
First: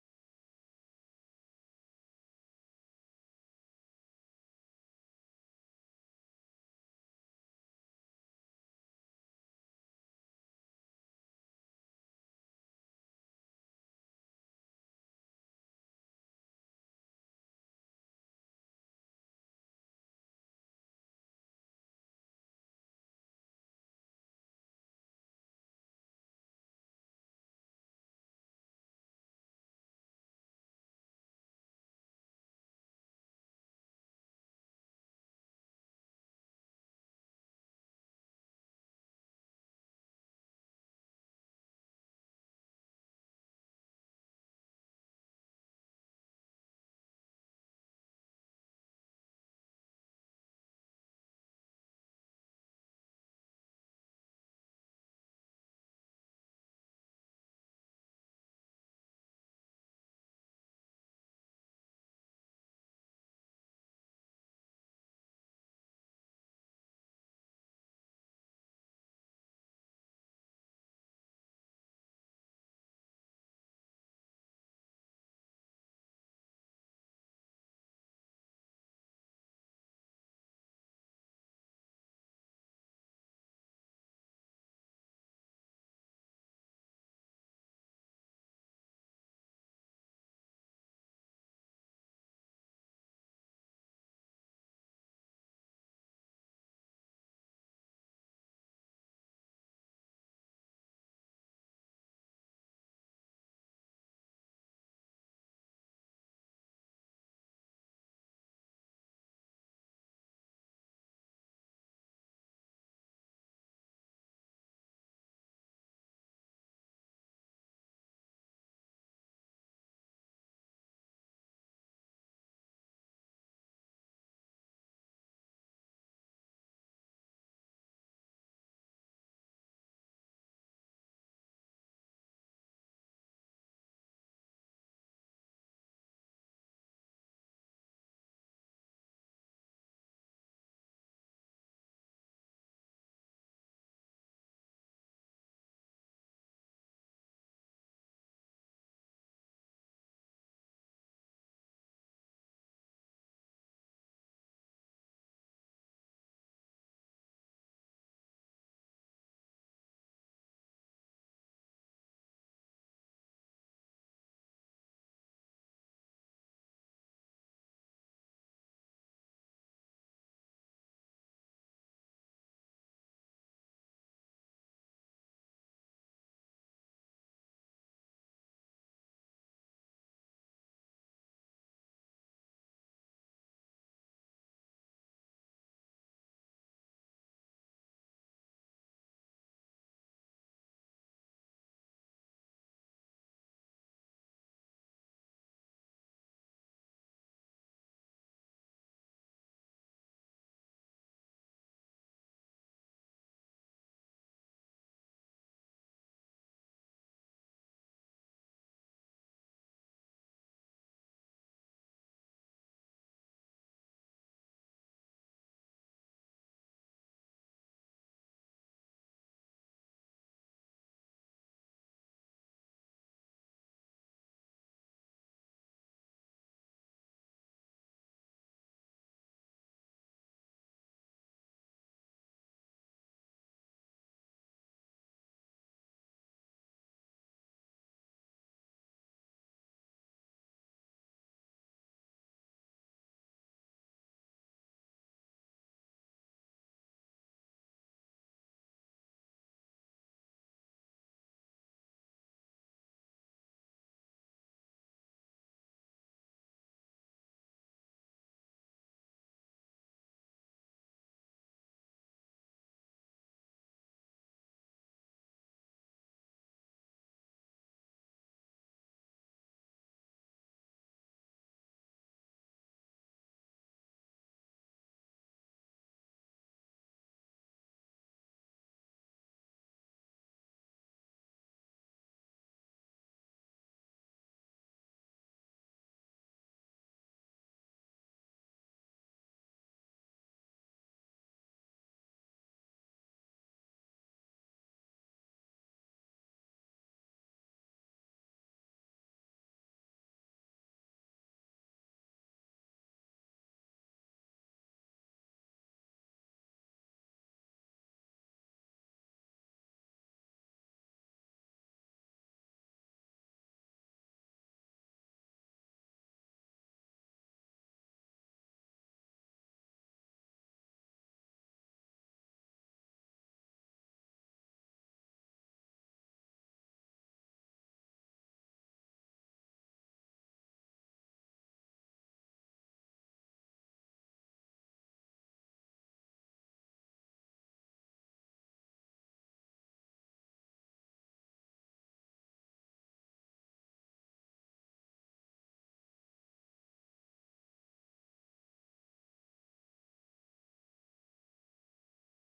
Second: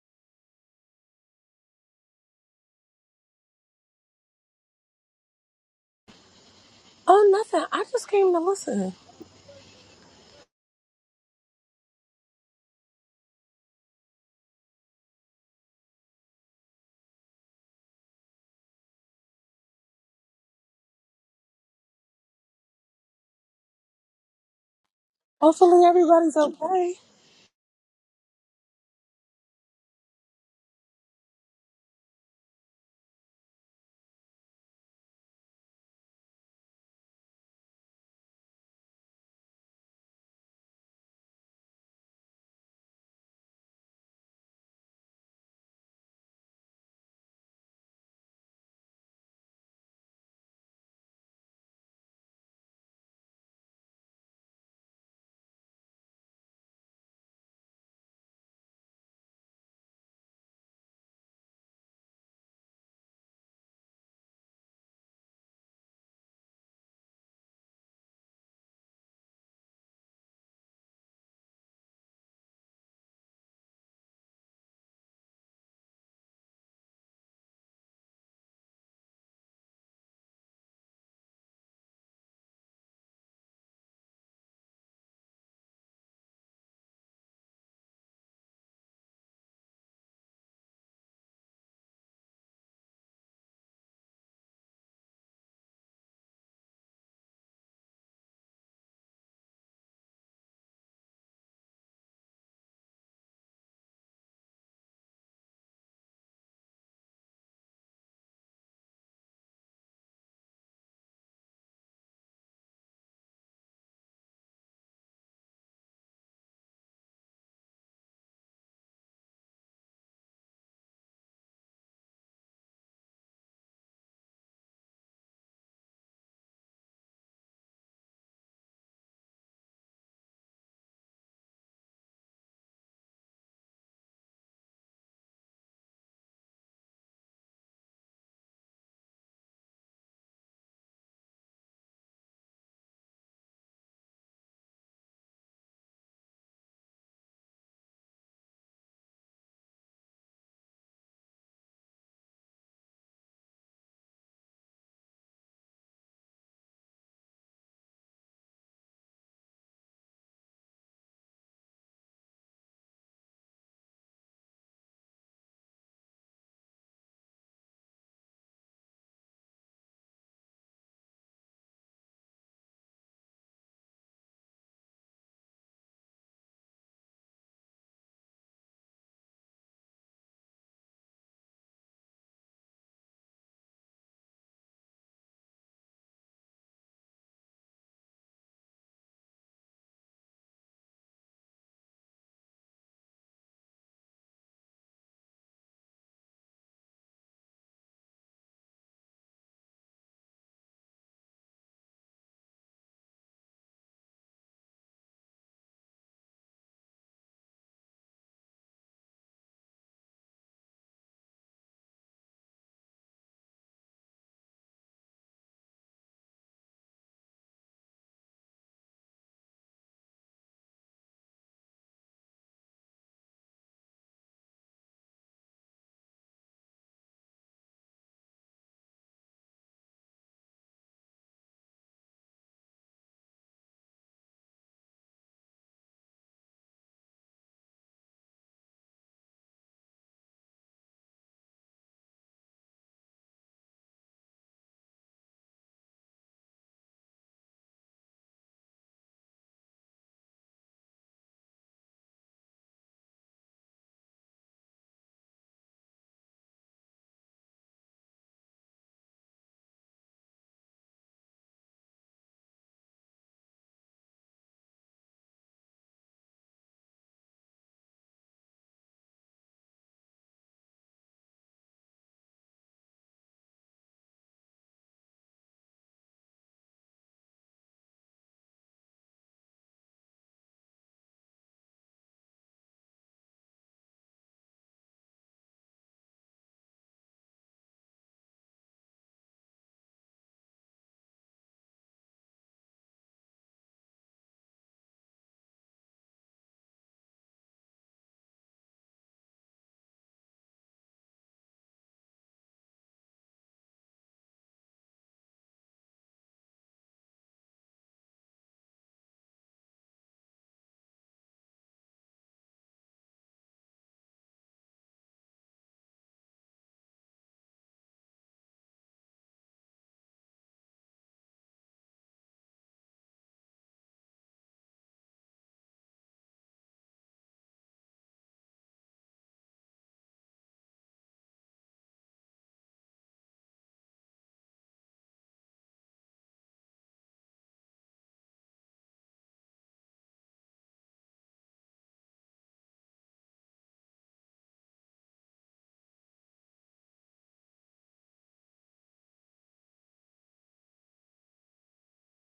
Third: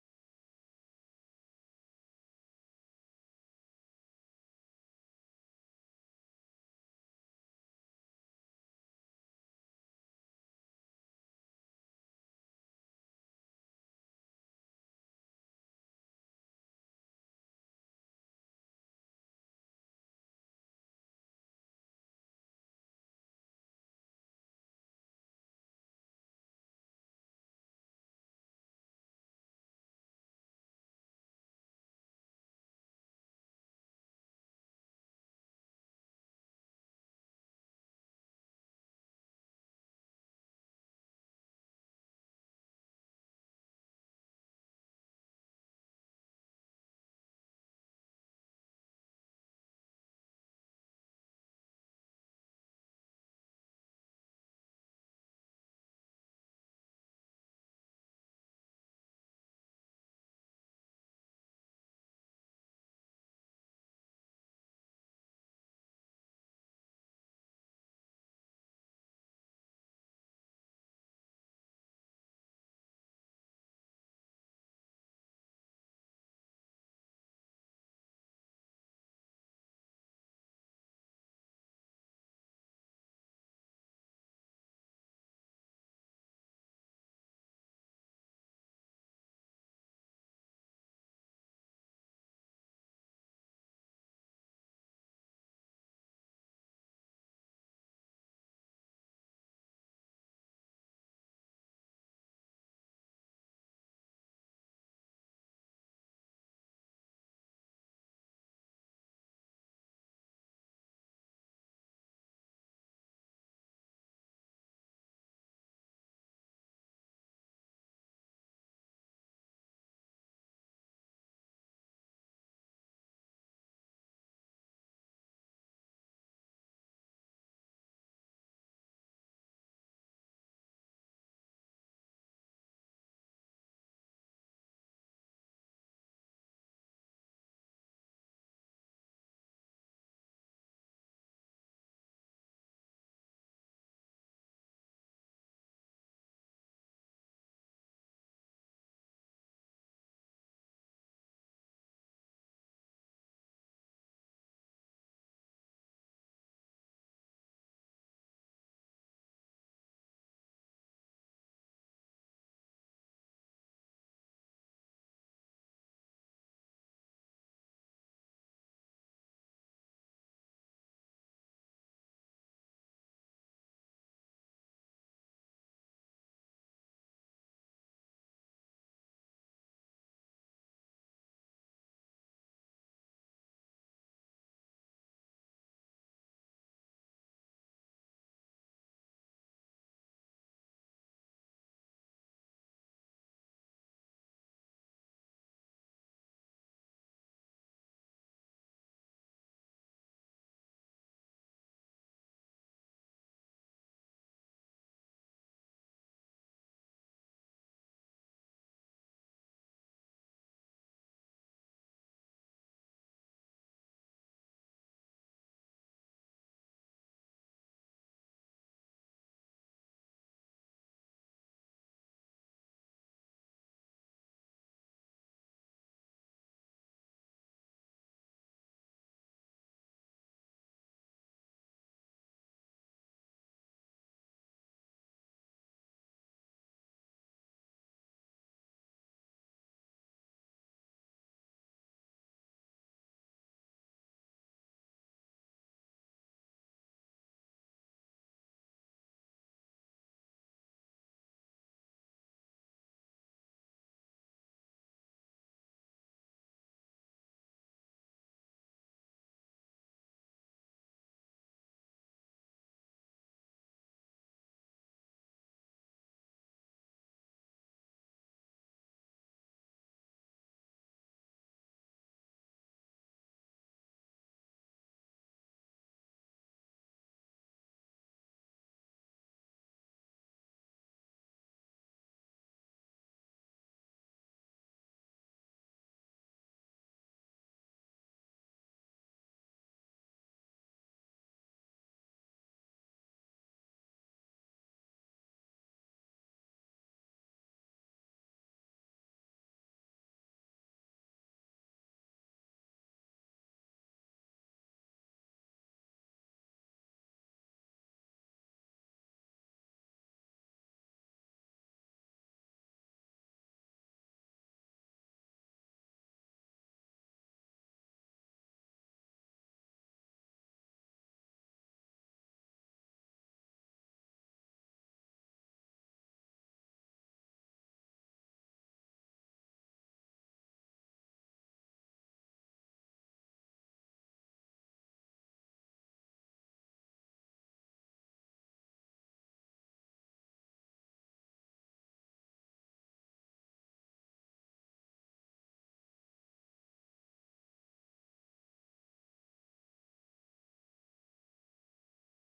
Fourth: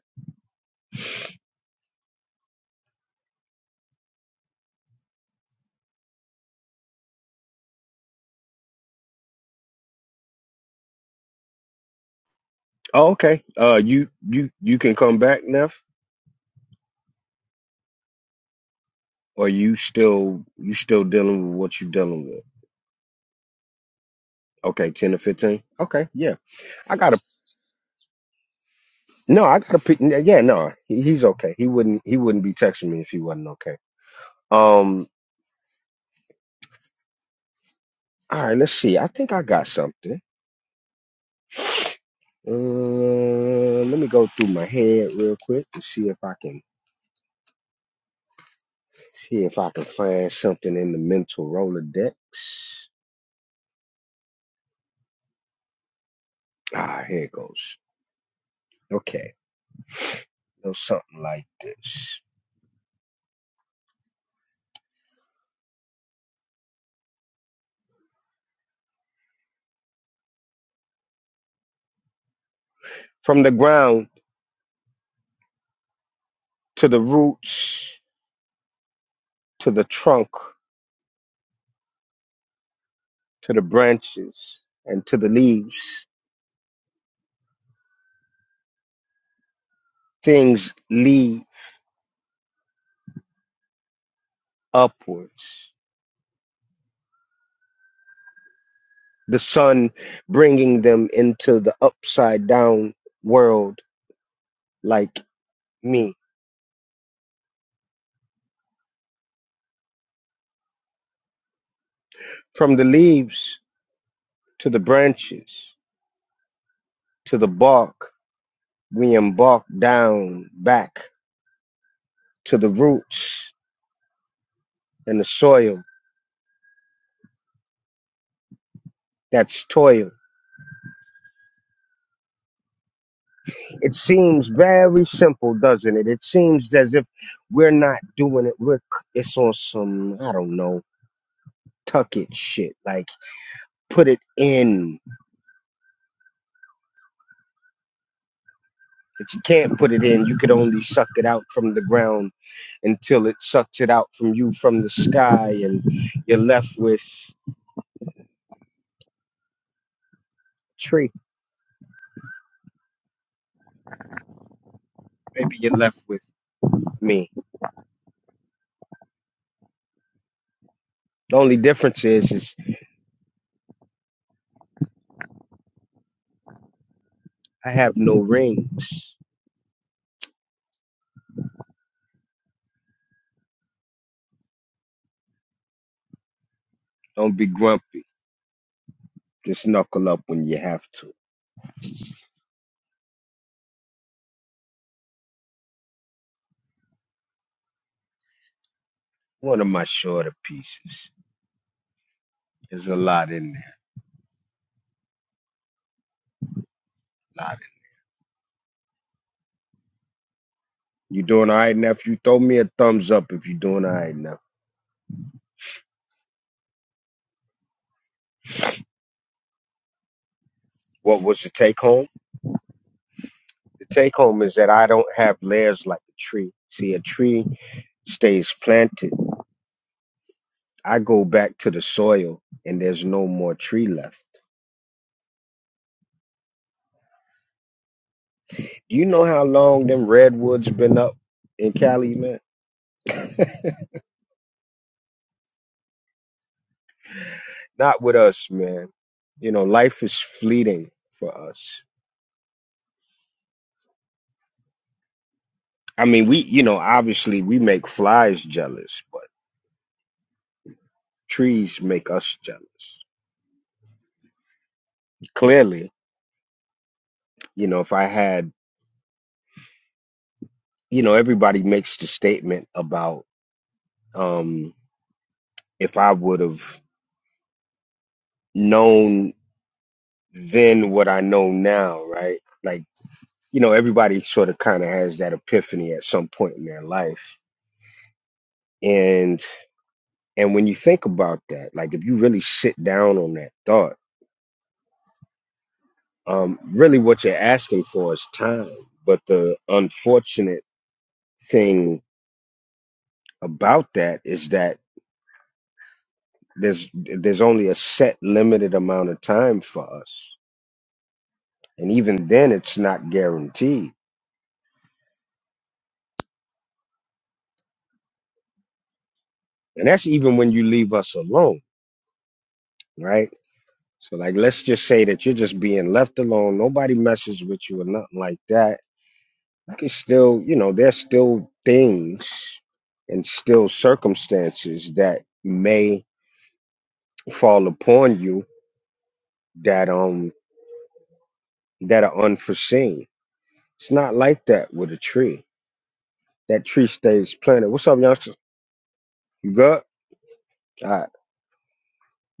S3: Oh, nothing. I just came to listen.
S2: Oh, okay. Uh you you you can come back, Neff, or you still you still dealing with what you're dealing with. Okay, ten or fifteen.
S3: Hopefully
S2: Okay, yeah.
S3: everybody's okay.
S2: I got to no, I got to yeah, no. He, he's okay. He wouldn't he wouldn't be texting me if he wasn't okay. Um all right, let's see. I think I got something. Uh, let me go through my head real quick and see if I can see if I can find something in the mental Rolodex. Ah, here it goes. Okay, it was something like this: from the ground to the roots, to the trunk, to the branches, and to the leaves. Things leave upwards. The sun bringing them into the upside down world like me. From the leaves to the branches, to the bark. We embark down back to the roots and the soil. That's toil. It seems very simple, doesn't it? It seems as if we're not doing it. We're it's on some I don't know tuck it shit. Like put it in, but you can't put it in. You could only suck it out from the ground until it sucks it out from you from the sky, and you're left with a tree. Maybe you're left with me. The only difference is, is I have no rings. Don't be grumpy. Just knuckle up when you have to. One of my shorter pieces. There's a lot in there. lot in You doing all right, nephew? Throw me a thumbs up if you're doing all right, nephew. What was the take home? The take home is that I don't have layers like a tree. See, a tree stays planted. I go back to the soil and there's no more tree left. Do you know how long them redwoods been up in Cali, man? Not with us, man. You know, life is fleeting for us. I mean, we, you know, obviously we make flies jealous, but trees make us jealous. Clearly, you know, if I had, you know, everybody makes the statement about um if I would have known then what I know now, right? Like, you know, everybody sort of kind of has that epiphany at some point in their life. And and when you think about that, like if you really sit down on that thought, Um, really, what you're asking for is time. But the unfortunate thing about that is that there's there's only a set limited amount of time for us, and even then, it's not guaranteed. And that's even when you leave us alone, right? So, like, let's just say that you're just being left alone. Nobody messes with you or nothing like that. You can still, you know, there's still things and still circumstances that may fall upon you that um that are unforeseen. It's not like that with a tree. That tree stays planted. What's up, youngster? You good? All right.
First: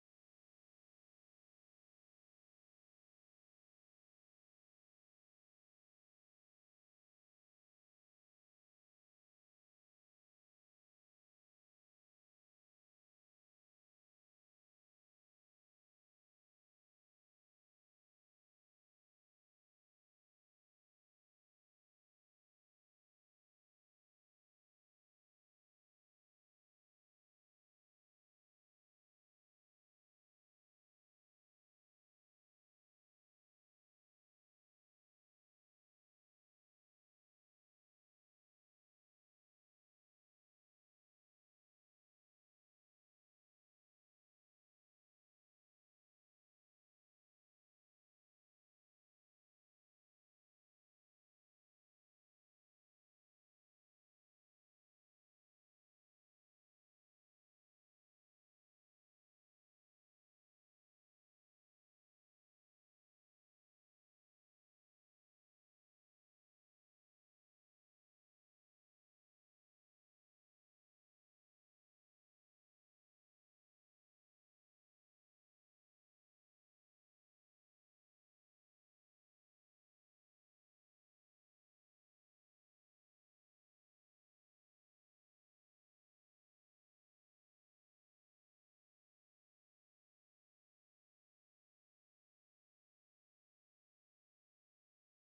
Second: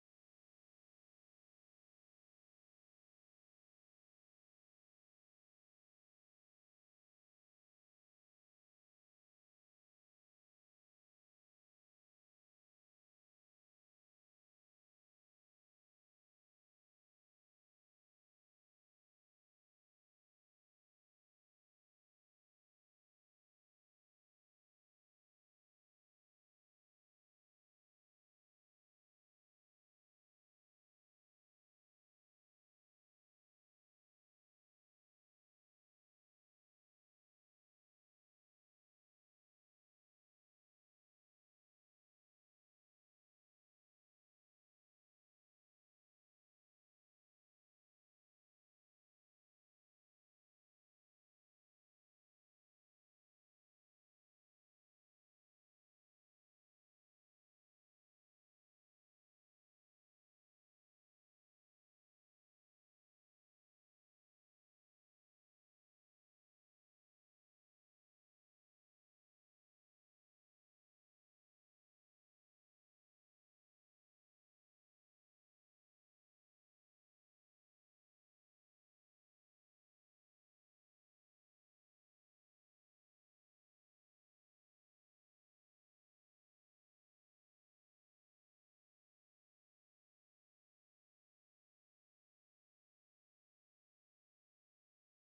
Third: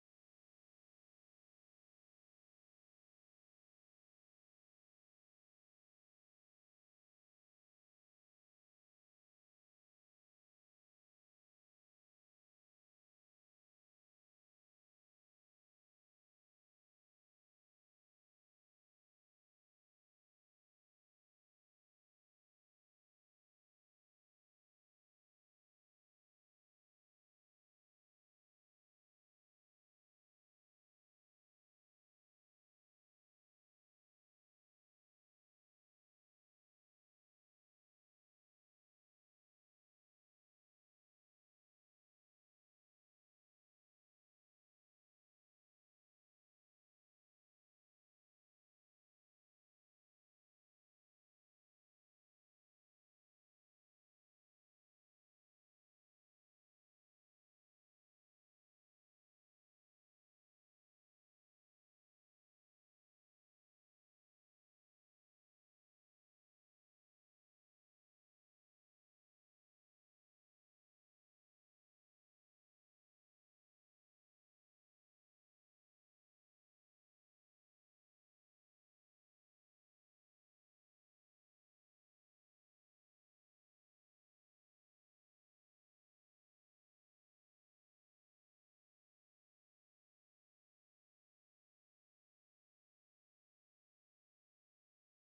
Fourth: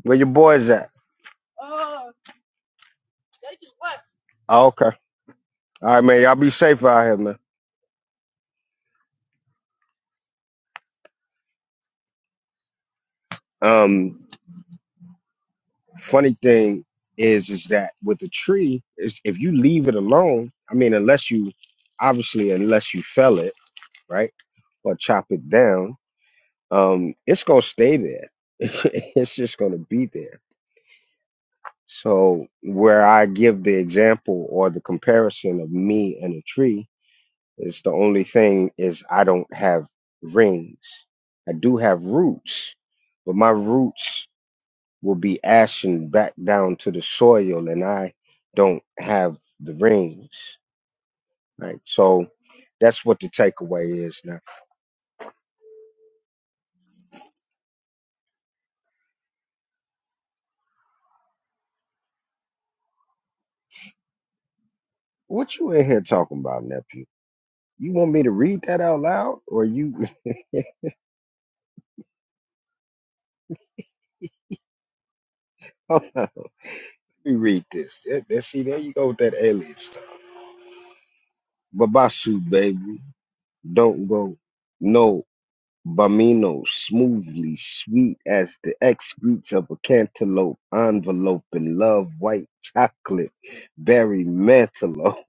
S2: Where your boys at? Oh, okay. All right, man. Y'all be safe out here, man. Um, funny thing is, is that with a tree, is if you leave it alone, I mean, unless you, obviously, unless you fell it, right, or chop it down, um, it's gonna stay there. it's just gonna be there So where I give the example or the comparison of me and a tree is the only thing is I don't have rings. I do have roots, but my roots will be ashen back down to the soil and I don't have the rings. Right. So that's what the takeaway is now. What you in here talking about, nephew? You want me to read that out loud or you hold on, Let me read this. Yeah, there- See, there you go with that alias. Babasu, baby. Don't go. No, Bamino, smoothly, sweet as the excretes of a cantaloupe, envelope in love, white chocolate, berry mantelope.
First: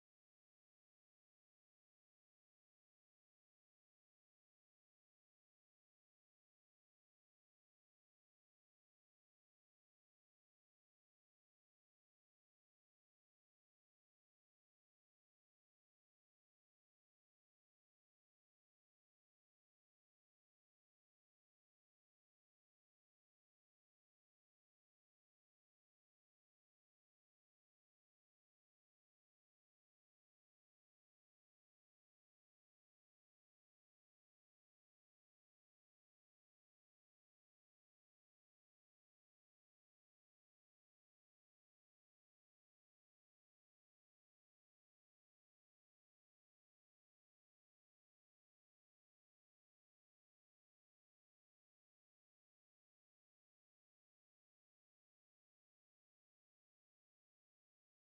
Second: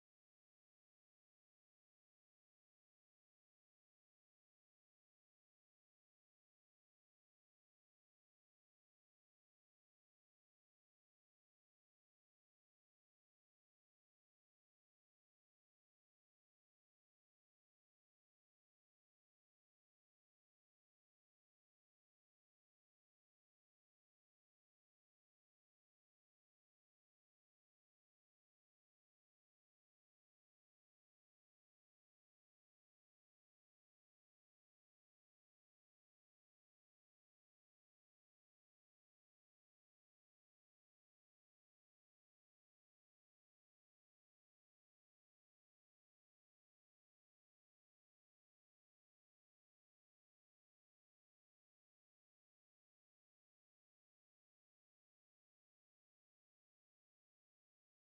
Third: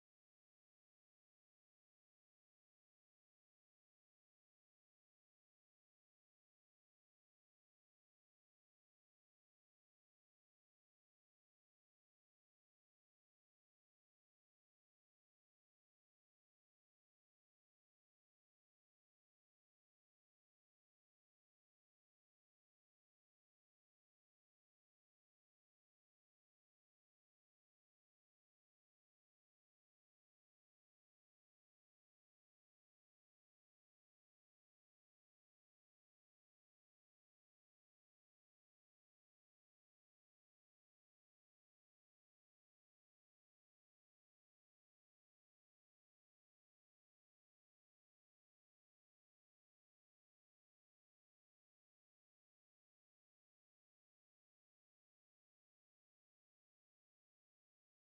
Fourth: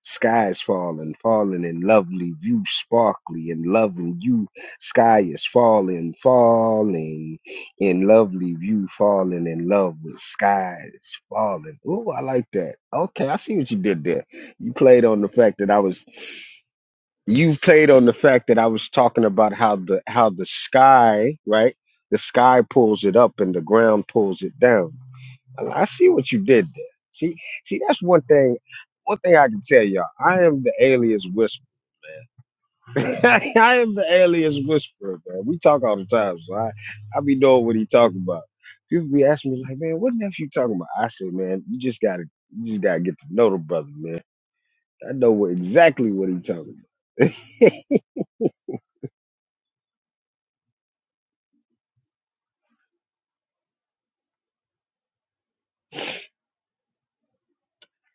S2: Sky's falling, falling in lovely view, sparkly in loving you. Sky is falling, falling in lovely view, falling in love with skies falling. Ooh, I like that. Okay, I see what you did there. You played on the fact that I was you played on the fact that I was talking about how the how the sky, right? The sky pulls it up and the ground pulls it down. I I see what you did there. See, see, that's one thing. One thing I can tell y'all, I am the alias whisperer. I am the alias whisperer, man. We talk all the time, so I, I be knowing what he talking about. People be asking me like, man, what nephew you talking about? I say, man, you just gotta, you just gotta get to know the brother, man. I know what, exactly what he talking about.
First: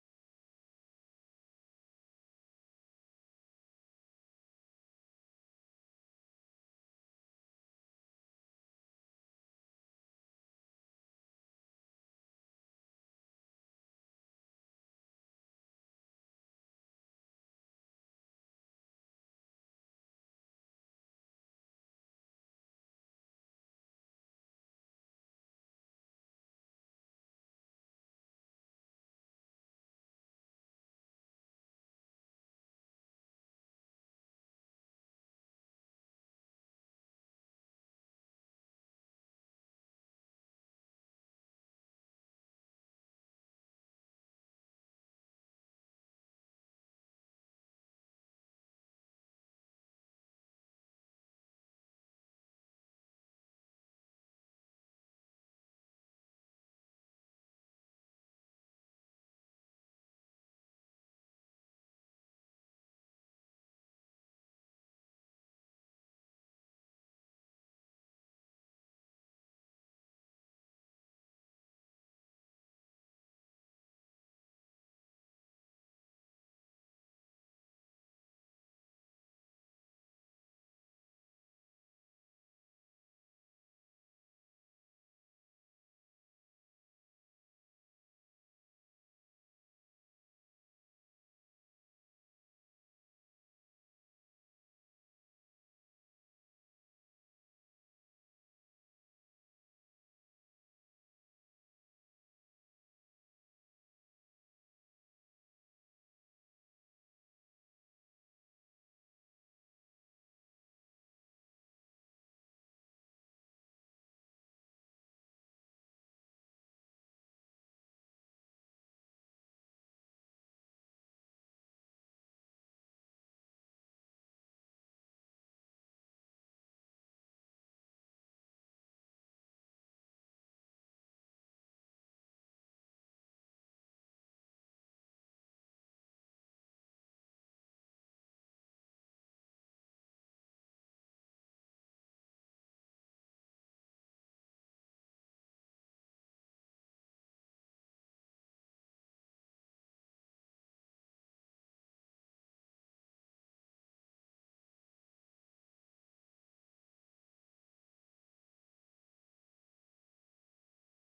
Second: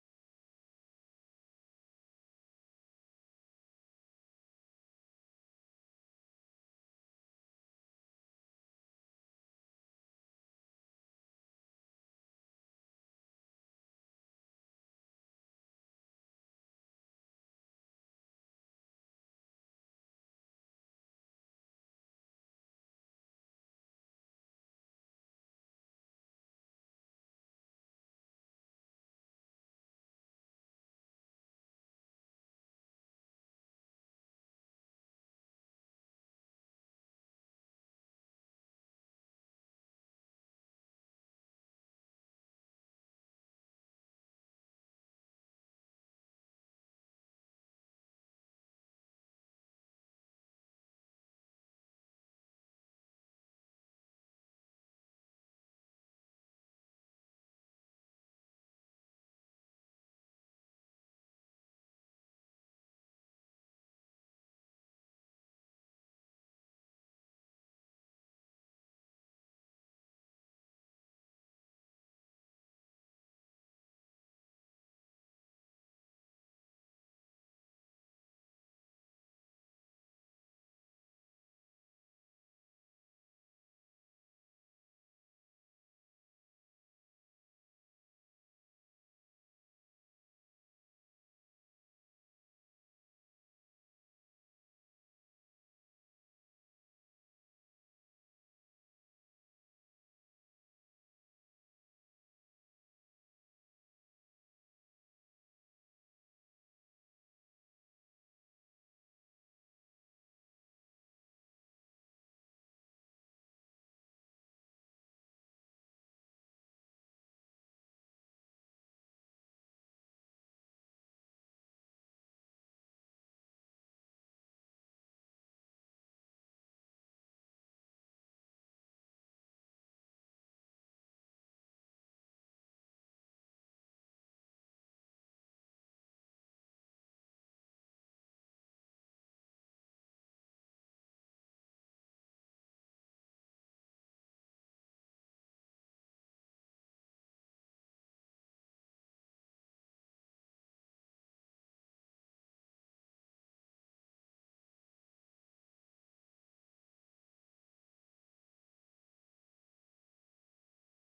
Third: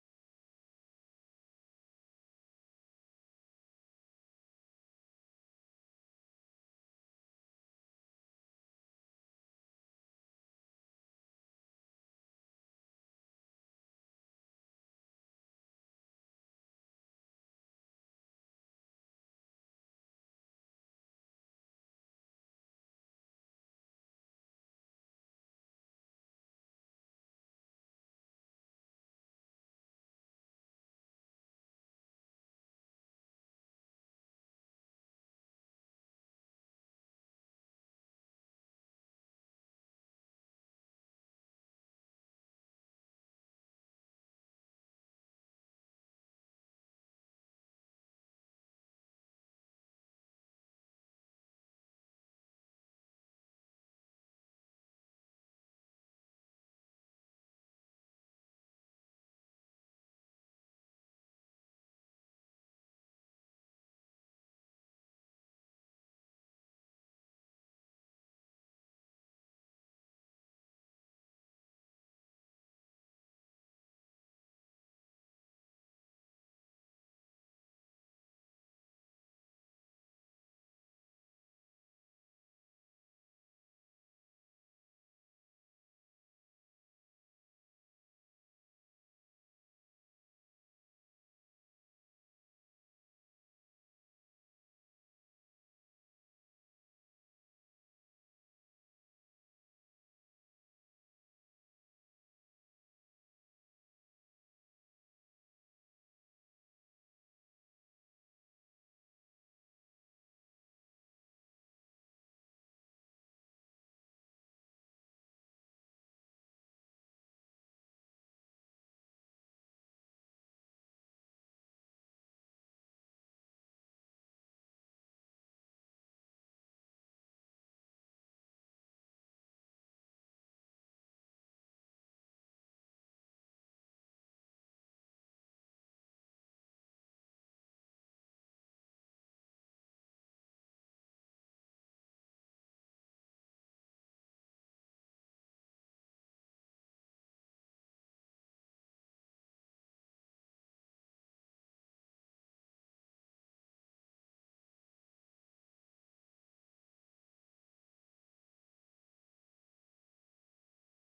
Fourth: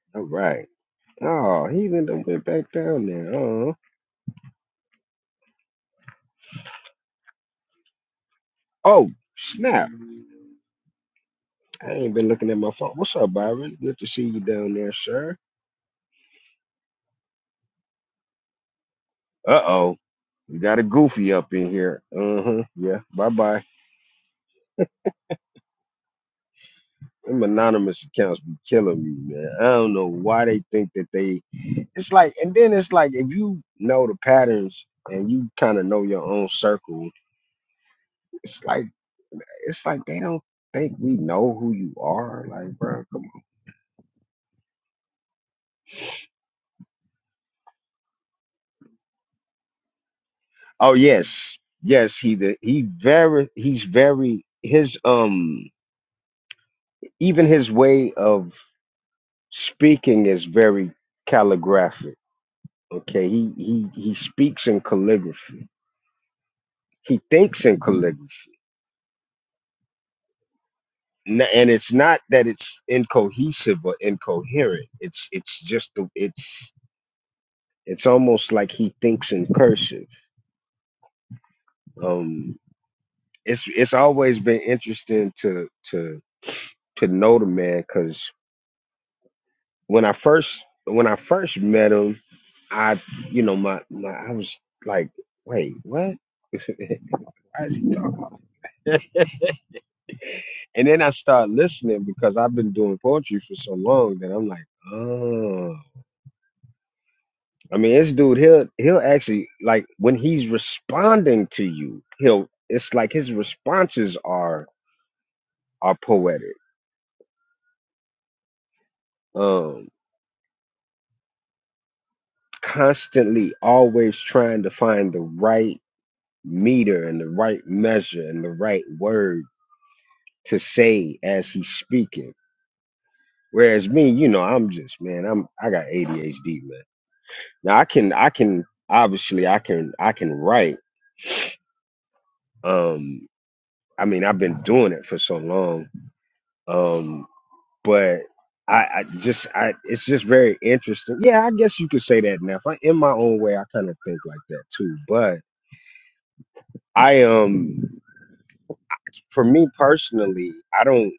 S2: All right. Oh, he then done went back down there. Uh-huh. Oh, snap. I ain't been looking at my phone. What's up, Byron? Good to see you down there, sir. Uh-oh. We got a goofy up in here. Uh-huh. Yeah. Bye-bye. Them anonymous accounts be killing me, man. I don't know why they think that they it's like and then it's like if you know the patterns and you kind of know your own circle, it's like it's like they don't think we know who you are. Like, bro, come on. Oh yes, yes. He the he very he's very his um even his way of speaking is very calligraphic. Okay, he he he speaks in calligraphy. He thinks in calligraphy, N- and it's not that it's incohesive or incoherent. It's it's just the it's it's almost like he thinks in cursive. Um, it's it's always been interesting to to to know the man because when I first when I first met him, I you know my, my I was like, wait, what? Why is he talking? and then I start listening because I've been doing poetry for so long that I'm like, oh. I mean, this dude, he'll he'll actually like when he's responding to you, he'll it's like his responses are are poetic. Um, constantly, always trying to find the right meter and the right measure and the right word to say as he's speaking. Whereas me, you know, I'm just man, I'm I got ADHD, man. Now I can I can obviously I can I can write. Um I mean I've been doing it for so long. Um but I, I just I it's just very interesting. Yeah, I guess you could say that now. If I in my own way I kind of think like that too. But I um for me personally, I don't.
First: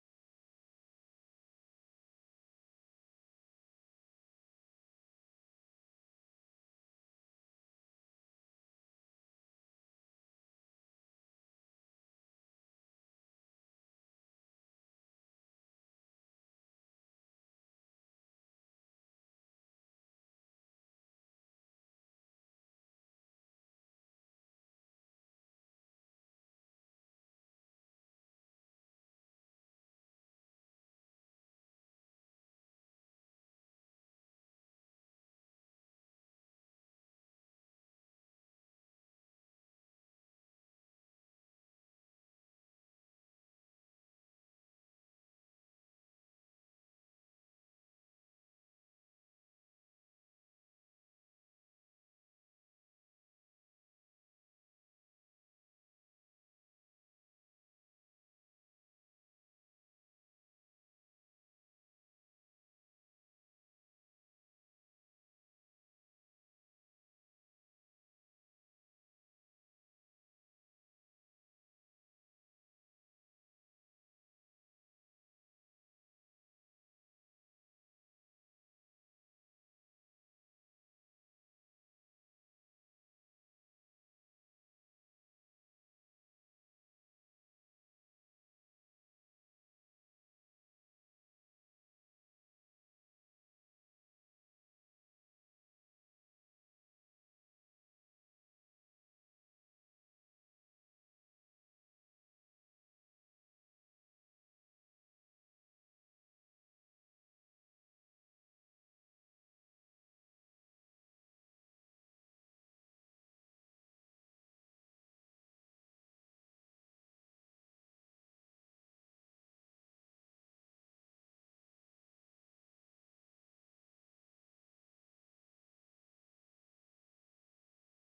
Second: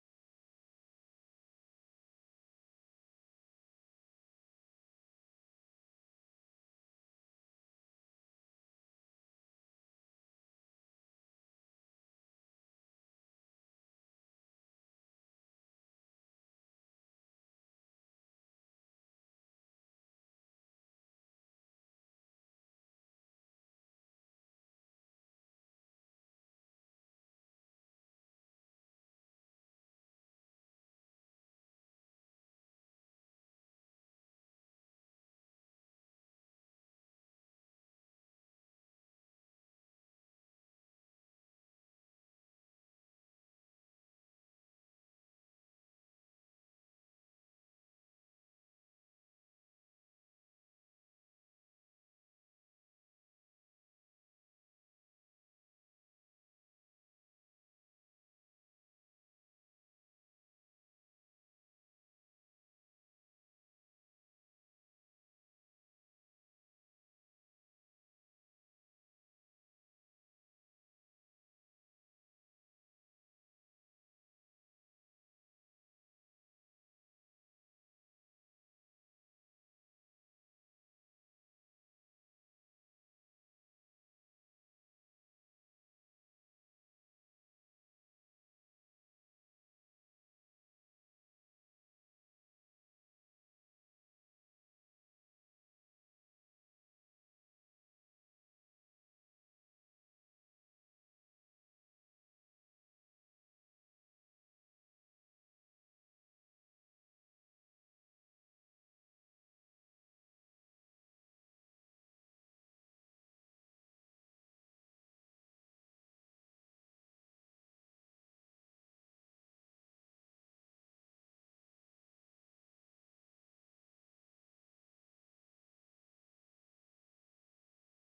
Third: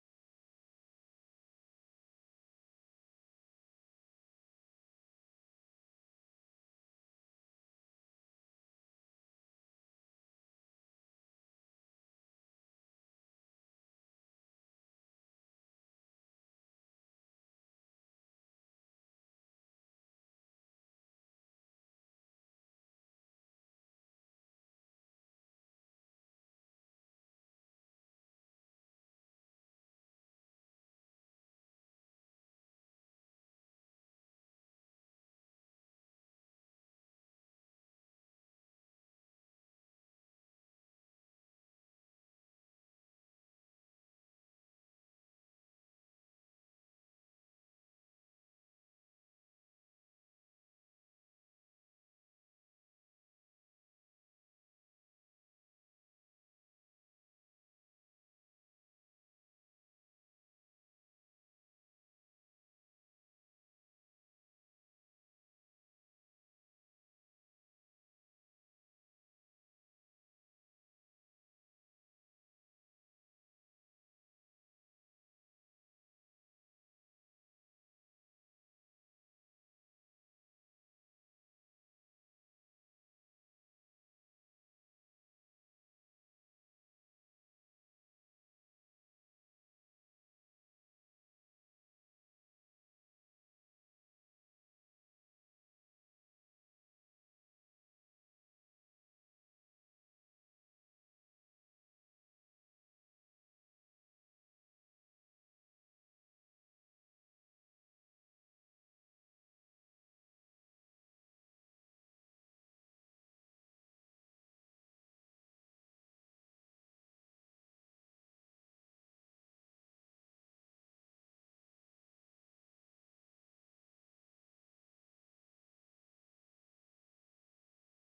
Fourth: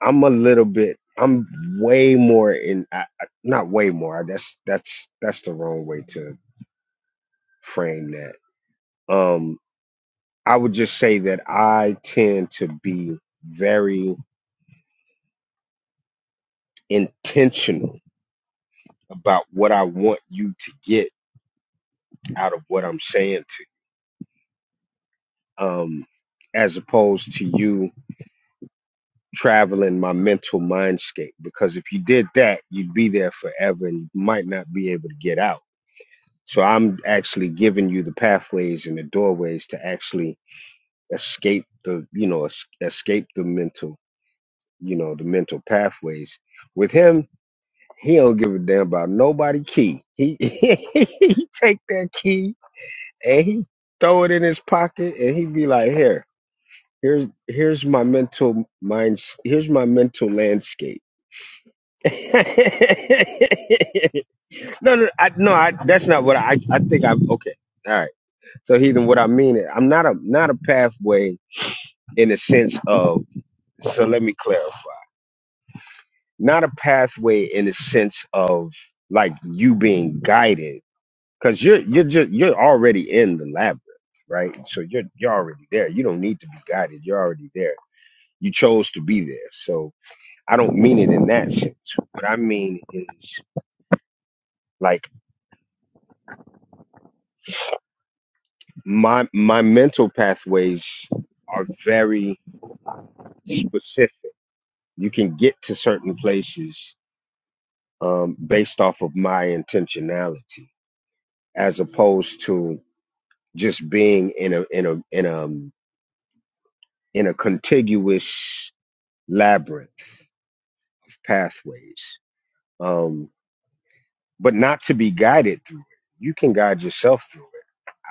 S2: I'm a little bit. I'm way more in. I, I, not way more. That's that's that's the wrong way to frame that. Um, I would just say that I tend to be very intentional about what I want you to get out of what I'm saying to you, um, as opposed to you traveling my mental mindscape. Because if you did that, you'd be there forever and you might not be able to get out So I'm actually giving you the pathways and the doorways to actually escape the, you know, es- escape the mental, you know, the mental pathways. With him, he don't give a damn about nobody key. He he take that key and he throw it in his pocket and he be like, here, here's here's my mental mind, here's my mental landscape. no, no, I, no, I, that's not what I. I think I'm okay. All right. So heathen, what I mean is I'm not a not a pathway in the sense of so let me clarify. Not a pathway in the sense of like you being guided. Cause you're you're just you're already in the labyrinth, right? So you're you're already there. You don't need to be guided. You're already there. You chose to be there. So I don't mean it in that sense. What I mean is like my my mental pathways are very specific. You can get to certain places um, based off of my intentionality, as opposed to just being in a in a in a um, in a contiguous labyrinth of pathways, um, but not to be guided through it. You can guide yourself through it.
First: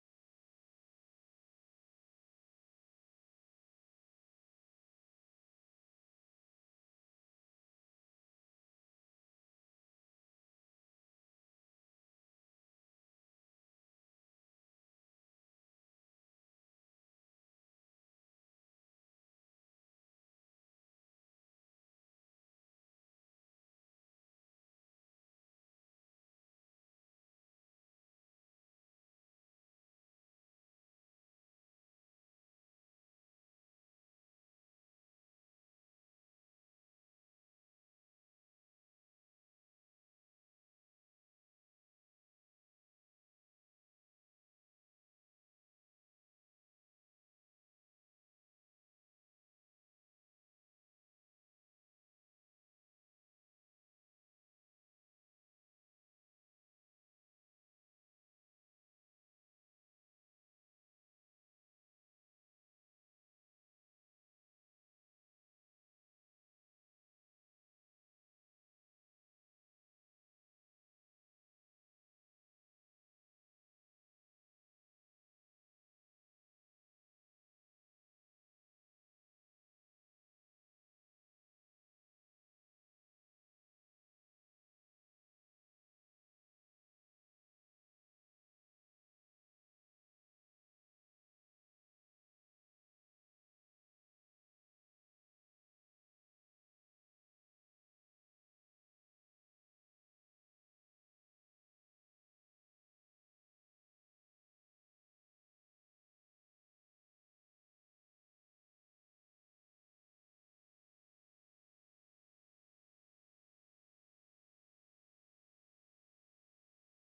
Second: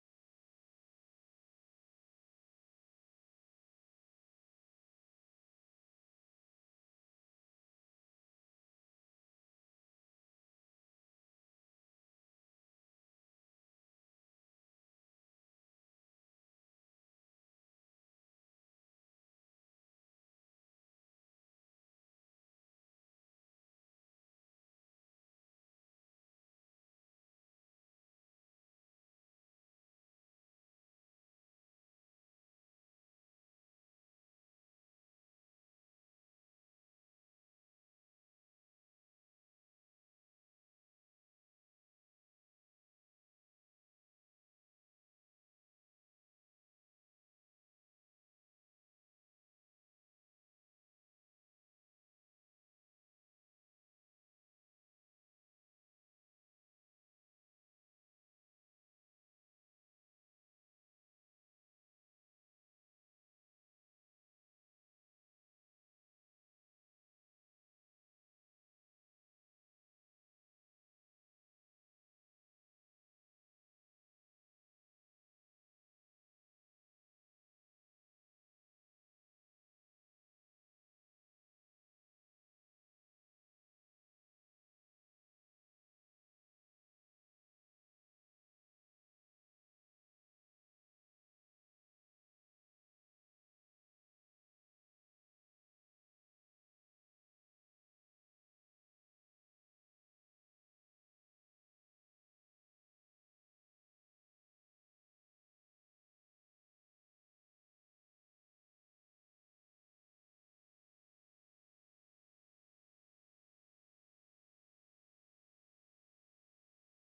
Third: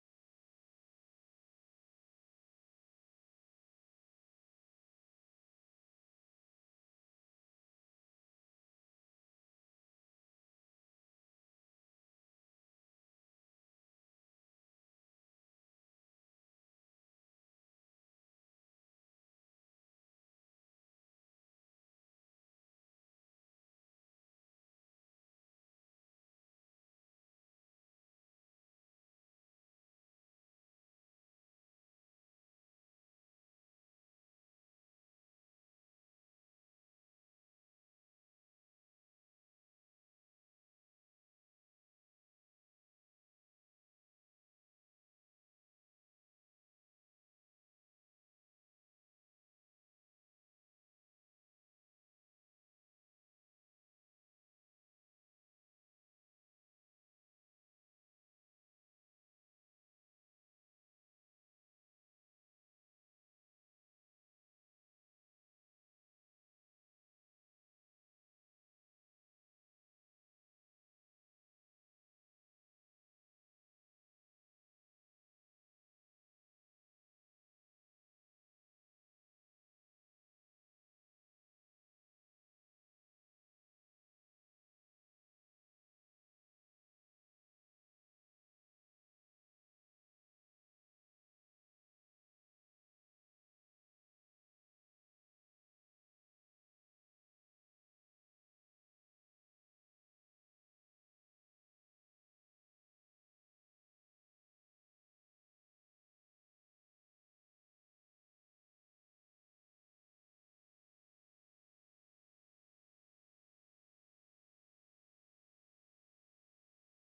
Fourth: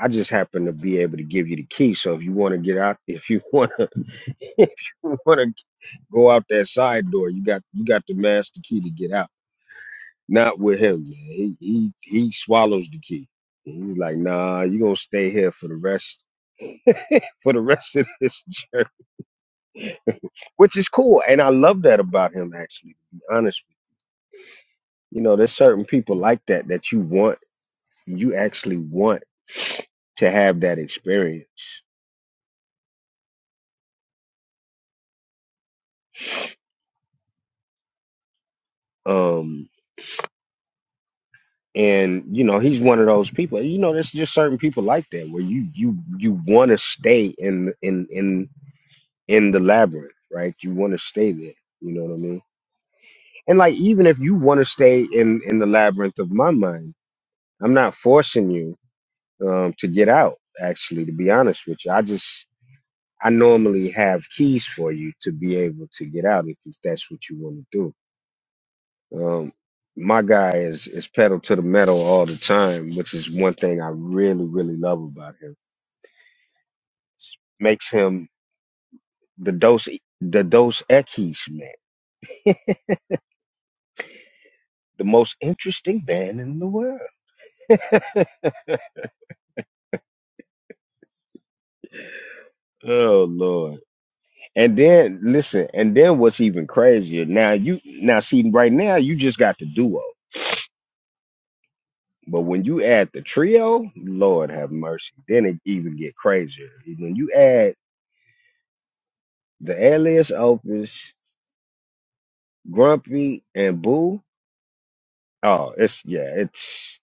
S2: I just happen to be able to give you the key. So if you want to get out, if you want to, if you want to go out that side door, you got you got the master key to get out. Not with him, man. He he he swallows the key. He's like, nah, you gonna stay here for the rest for the rest of this journey, which is cool, and I love that about him. Actually, to be honest, with you You know, there's certain people like that that you want, you actually want to have that experience. Um, and you know, he's one of those people. You know, there's just certain people like that where you you you want to stay in in in in the labyrinth, right? You want to stay there. You know what I mean? and like even if you want to stay in in the labyrinth of my mind i'm not forcing you um to get out actually to be honest with you i just i normally have keys for you to be able to get out if, if that's what you want to do um my guy is is pedal to the metal all the time which is one thing i really really love about him makes him the dose the dose Equis man the most interesting man in the world oh lord And then listen, and then what's even crazier? Now you now see right now you just got the duo, but when you add the trio, Lord have mercy, then it even get crazier. When you add the alias Opus, Grumpy, and Boo, oh, it's yeah, it's.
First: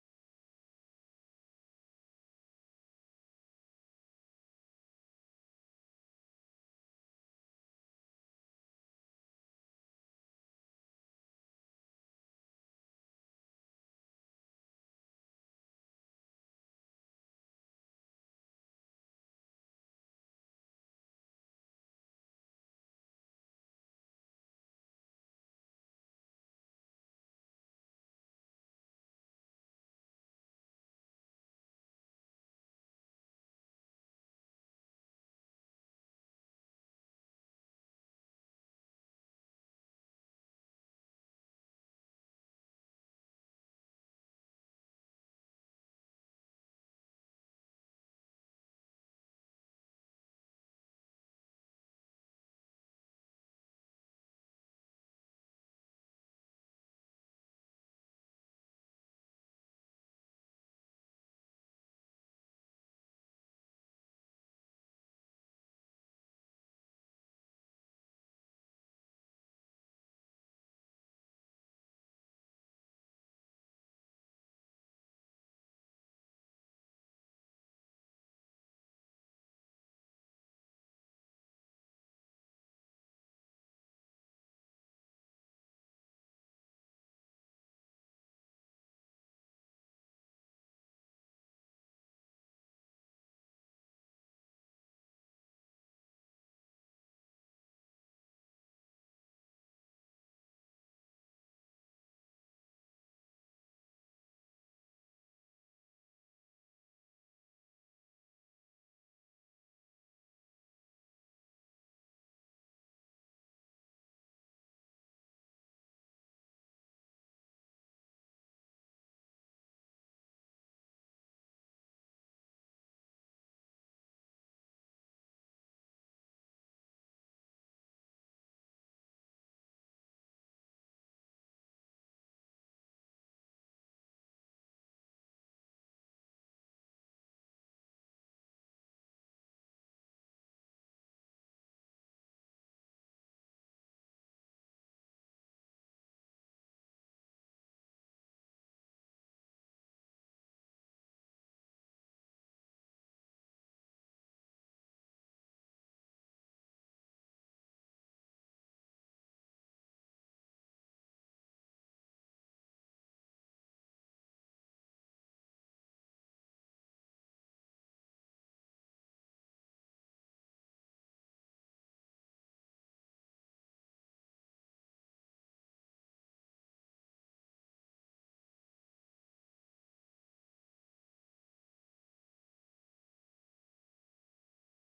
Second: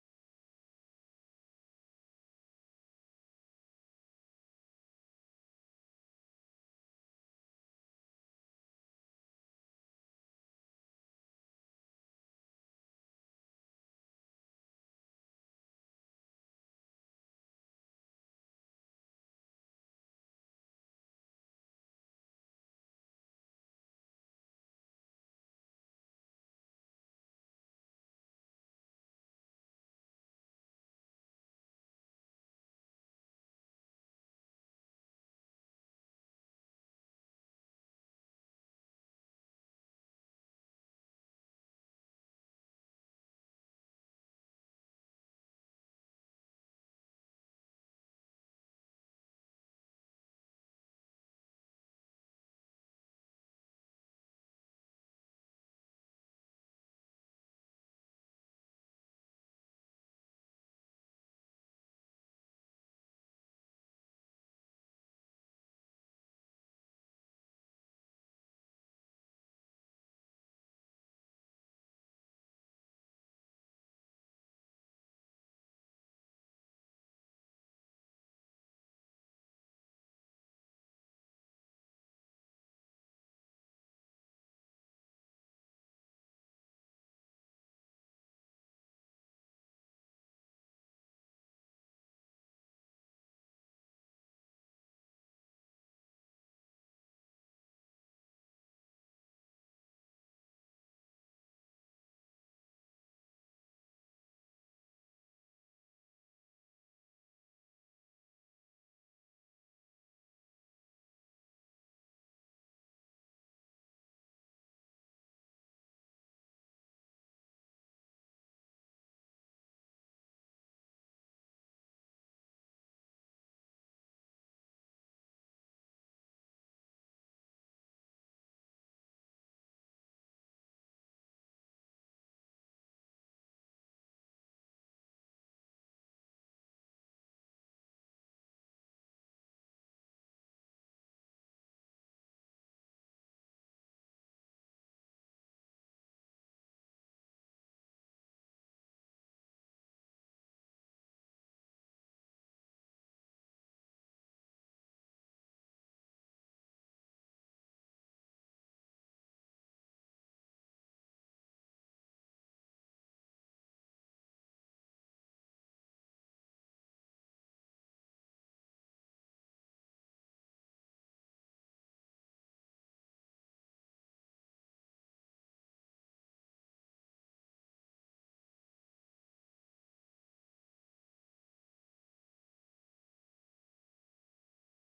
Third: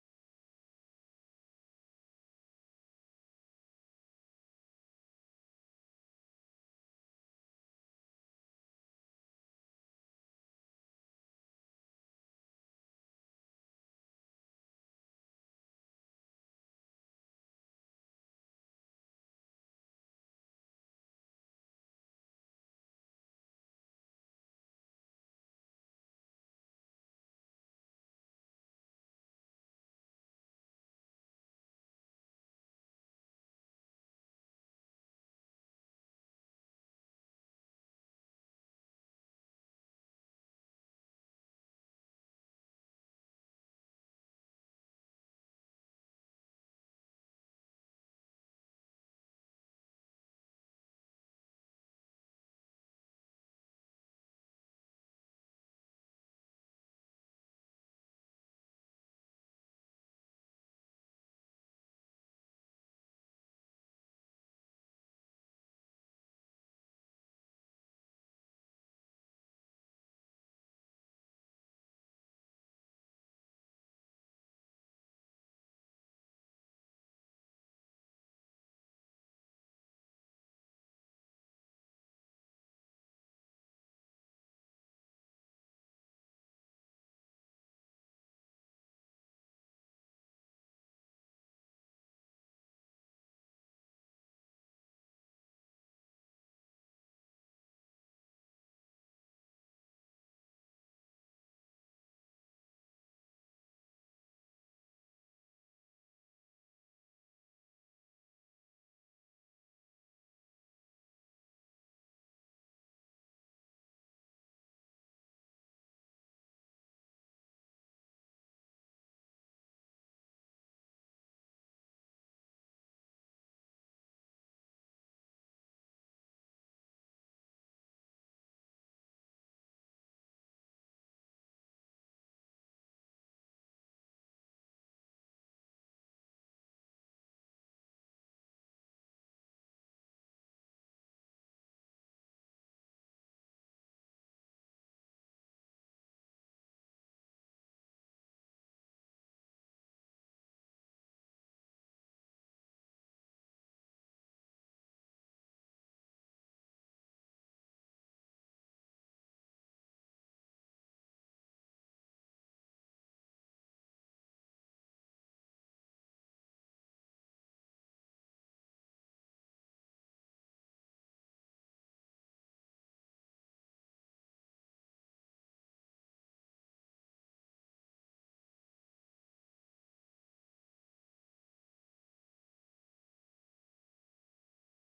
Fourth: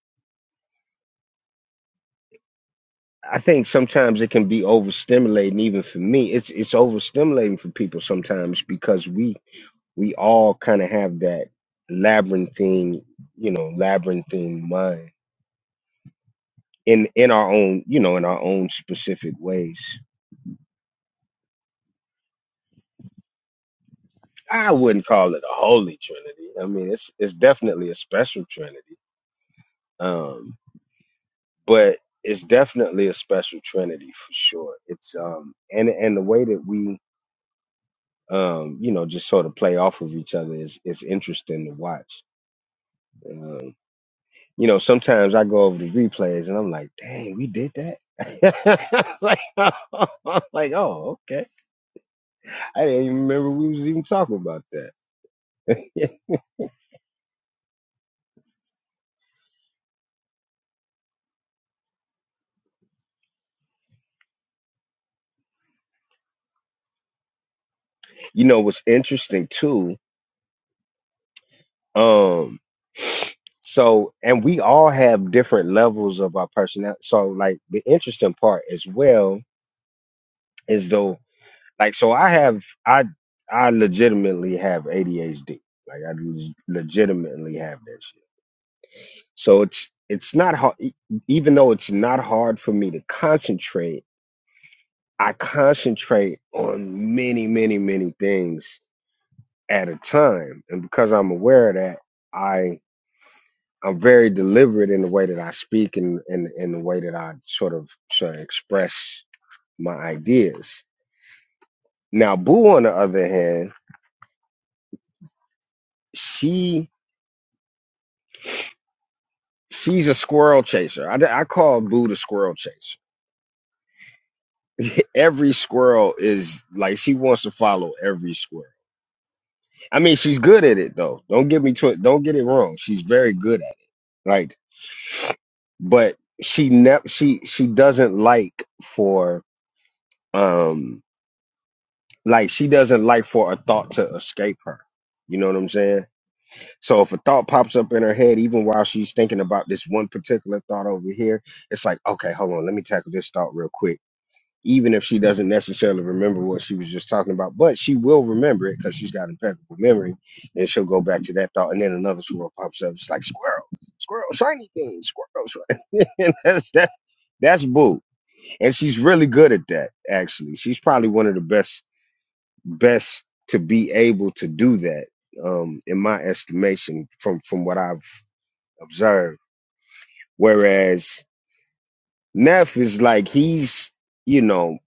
S2: I think sometimes it can be overstimulating, even for me. It's it's overstimulating for people sometimes because we we all kind of have that labyrinthine, you know, labyrinthine mind in in our own you know in our own specific ways i wouldn't call it a holy trinity i mean it's it's definitely a special trinity um but it's definitely a special trinity for sure it's um and and the way that we um you know just sort of play off of each other is is interesting to watch um you know sometimes i go over the replays and i'm like dang we did that like, like oh okay i didn't even remember we was even talking about that you know what's interesting too um so and we all have different levels of our personality so like the interesting part as well is though like so i have i i legitimately have adhd like i leg- legitimately have that shit so it's it's not hard e, even though it's not hard for me to concentrate i concentrate on many many many things at a time and because i'm aware of that I I'm very deliberate in the way that I speak and in, in the way that I sort of sort of express my ideas. Now, Boo, on the other hand, she she's a squirrel chaser. I, I call Boo the squirrel chaser. Every squirrel is like she wants to follow every squirrel. I mean, she's good at it though. Don't get me to it. Don't get it wrong. She's very good at it. Like, but she never she she doesn't like for um like she doesn't like for a thought to escape her. You know what I'm saying? So if a thought pops up in her head, even while she's thinking about this one particular thought over here, it's like, okay, hold on, let me tackle this thought real quick. Even if she doesn't necessarily remember what she was just talking about, but she will remember it because she's got impeccable memory, and she'll go back to that thought, and then another squirrel pops up. It's like squirrel, squirrel, shiny thing, squirrel. shiny." and that's that, that's boo, and she's really good at that. Actually, she's probably one of the best best to be able to do that um in my estimation from from what i've observed whereas neff is like he's you know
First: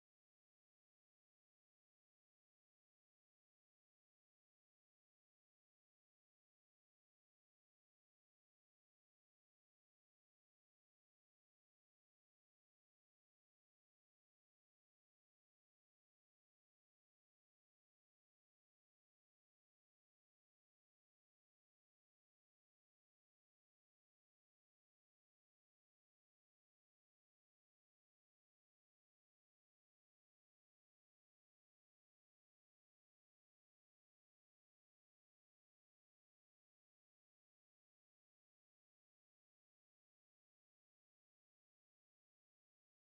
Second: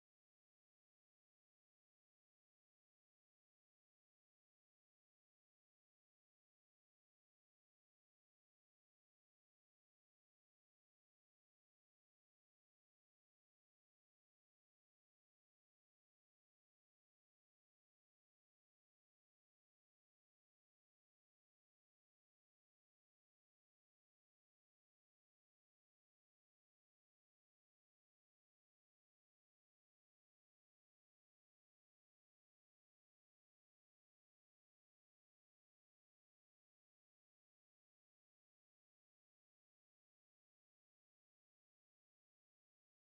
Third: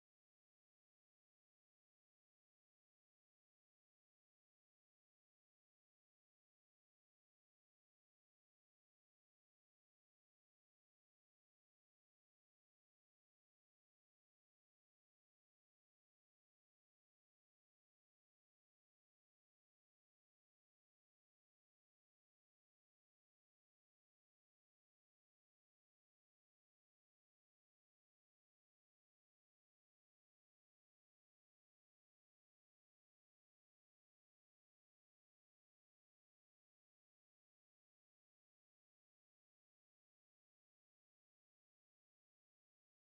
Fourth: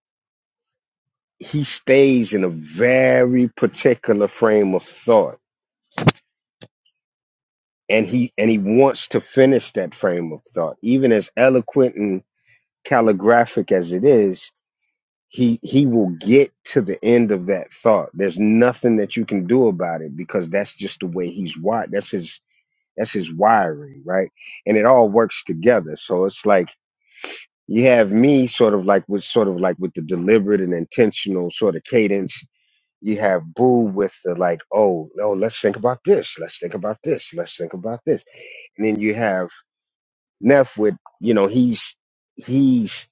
S2: he stays in a very particular frame of thought and he and he wants to finish that frame of thought even as eloquent and calligraphic as it is he he will get to the end of that thought there's nothing that you can do about it because that's just the way he's wired that's his That's his wiring, right? And it all works together. So it's like you have me sort of like with sort of like with the deliberate and intentional sort of cadence. You have Boo with the like, oh no, let's think about this. Let's think about this. Let's think about this. And then you have Neff with, you know, he's he's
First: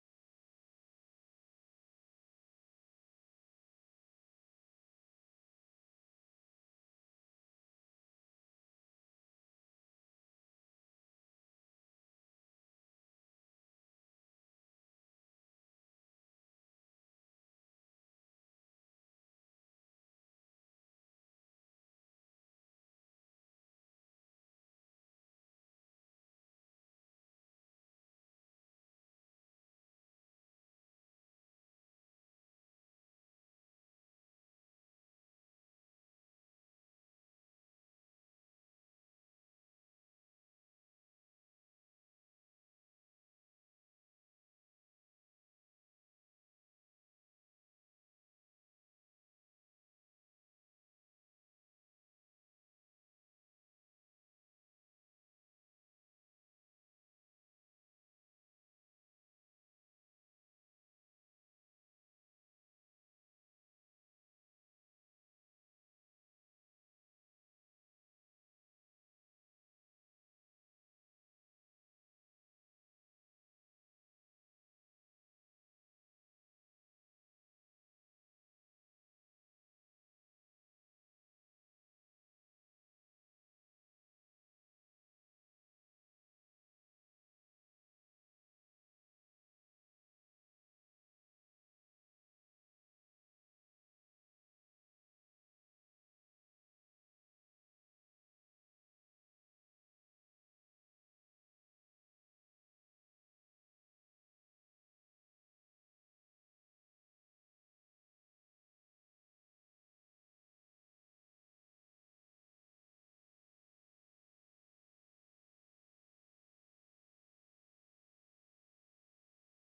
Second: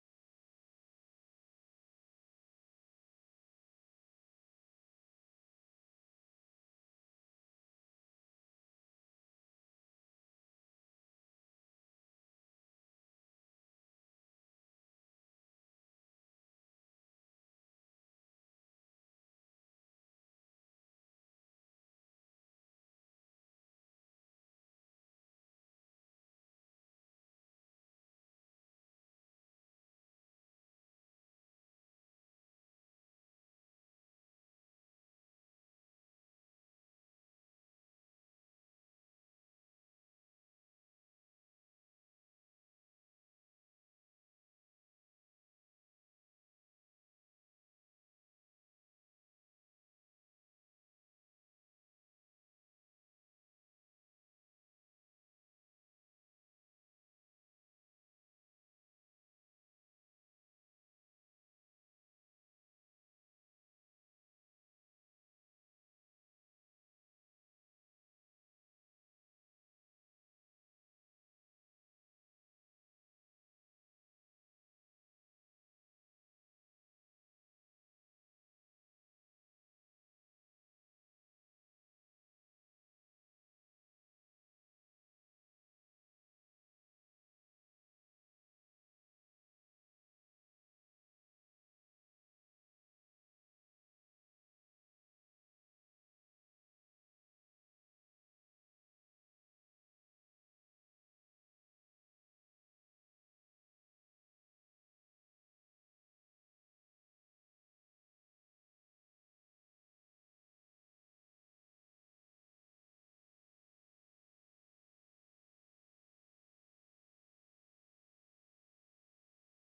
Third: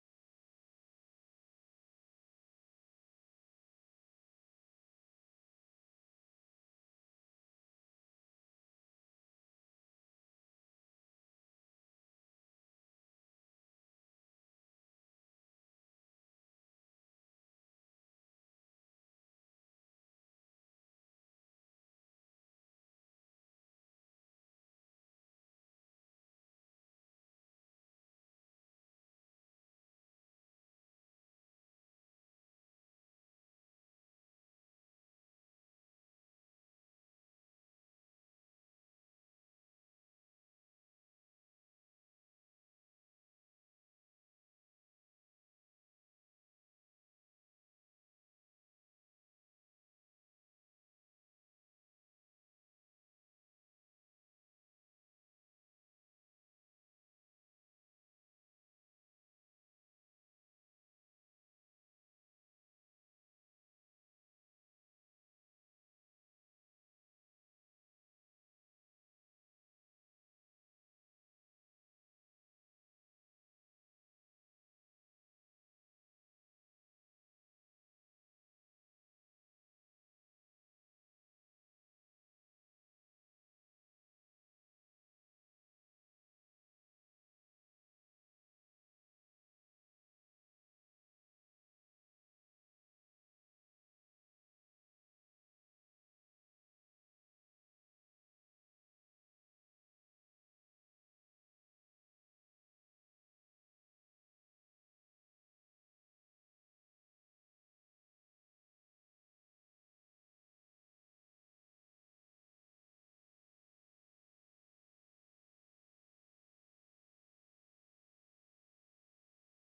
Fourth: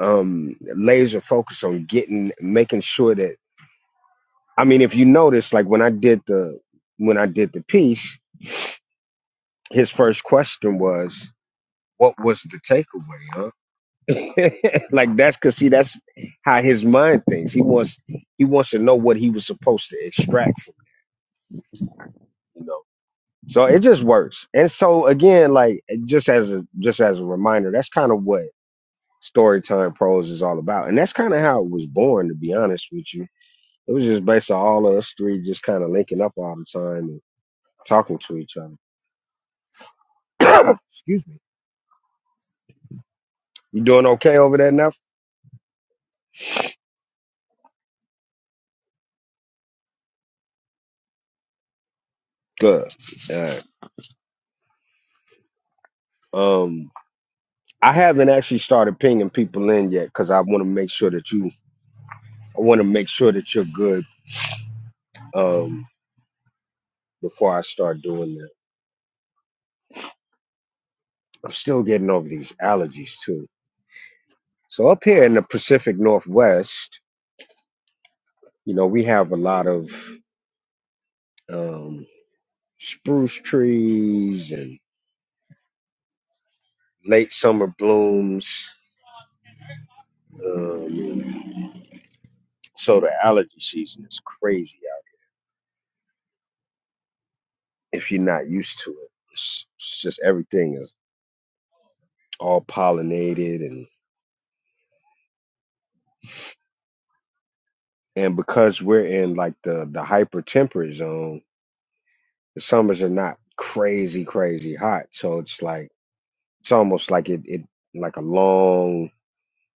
S2: um laser focused on getting making sure that I mean if you notice like when I did the when I did the piece, his first question was, What was the takeaway, huh? like that's because see that's how his mind thinks. He wants he wants to know what he was supposed to extract from it, you know. So it just works. And so again, like just as a just as a reminder, that's kind of what Storytime Pros is all about, and that's kind of how it was born. To be honest with you, it was just based on all of us three just kind of linking up all the time and talking to each other. Excuse me. You doing okay over there now? Good. All right. Um. I haven't actually started pinging people in yet because I want to make sure that you, I want to make sure that you're good um, before I start doing that. I'm still getting over these allergies too. So up here in the Pacific Northwest, you know, we have a lot of um, spruce trees and late summer blooms. Um, so the allergy season is crazy out if you're not used to it. It's, it's just everything is all pollinated and. and because we're in like the the hyper temperate zone, the summers are not crazy crazy hot. So it's like it's almost like it it like a long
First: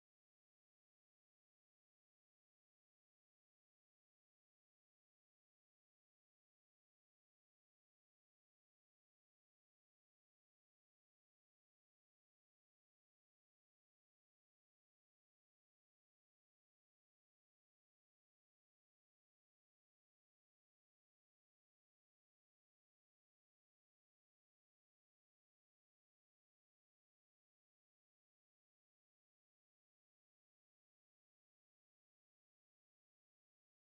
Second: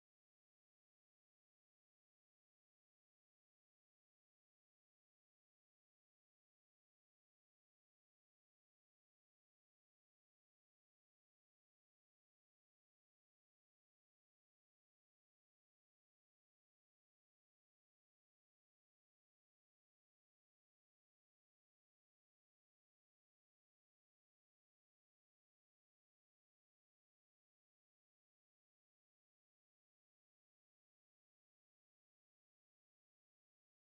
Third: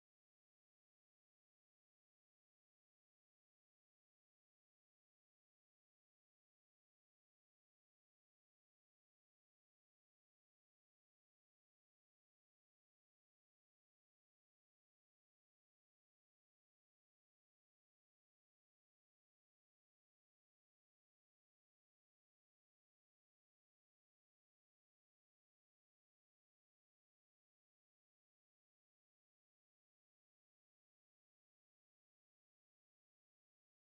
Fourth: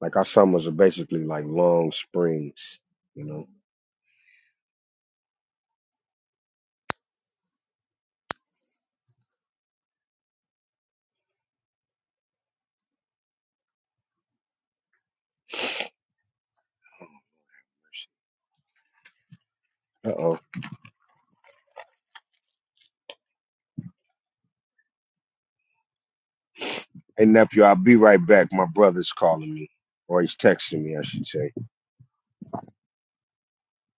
S2: like our summers are basically like long springs, you know. Uh oh. Hey nephew, I'll be right back. My brother's calling me, or he's texting me, I should say.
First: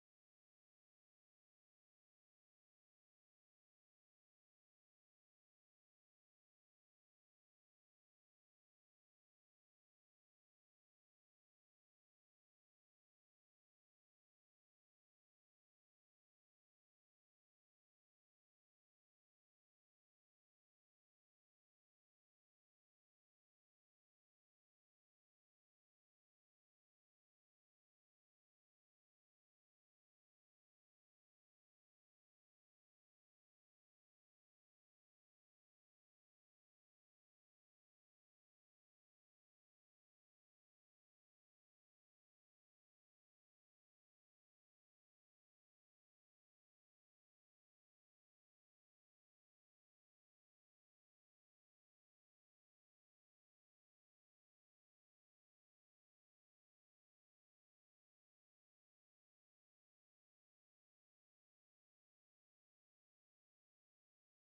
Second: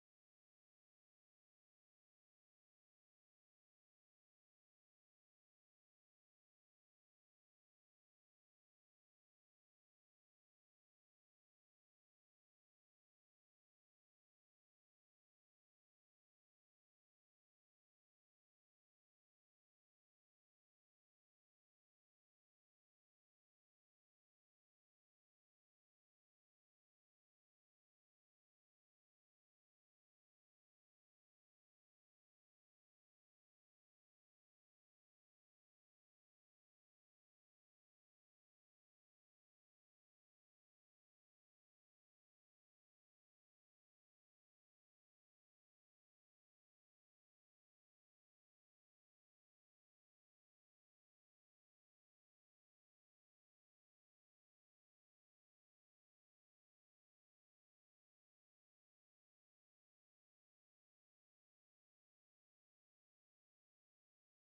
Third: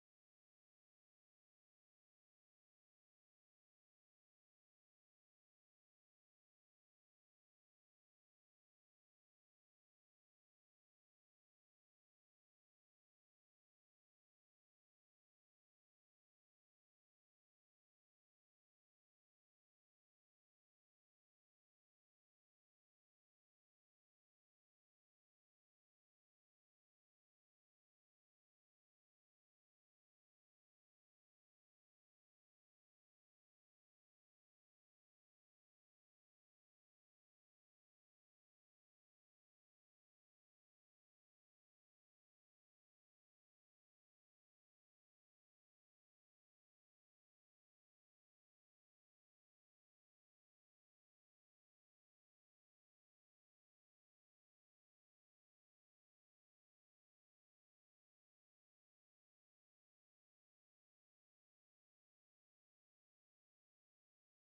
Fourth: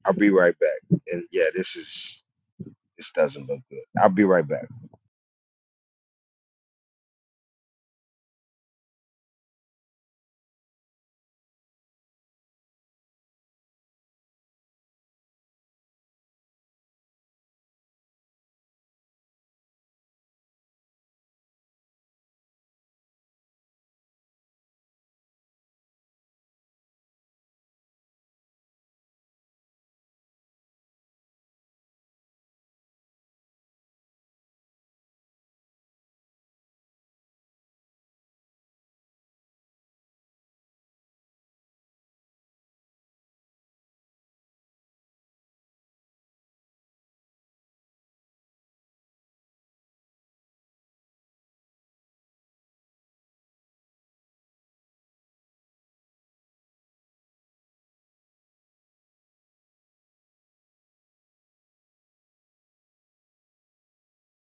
S2: I'll be right back. And yeah, this is this doesn't look good. I'll be right back.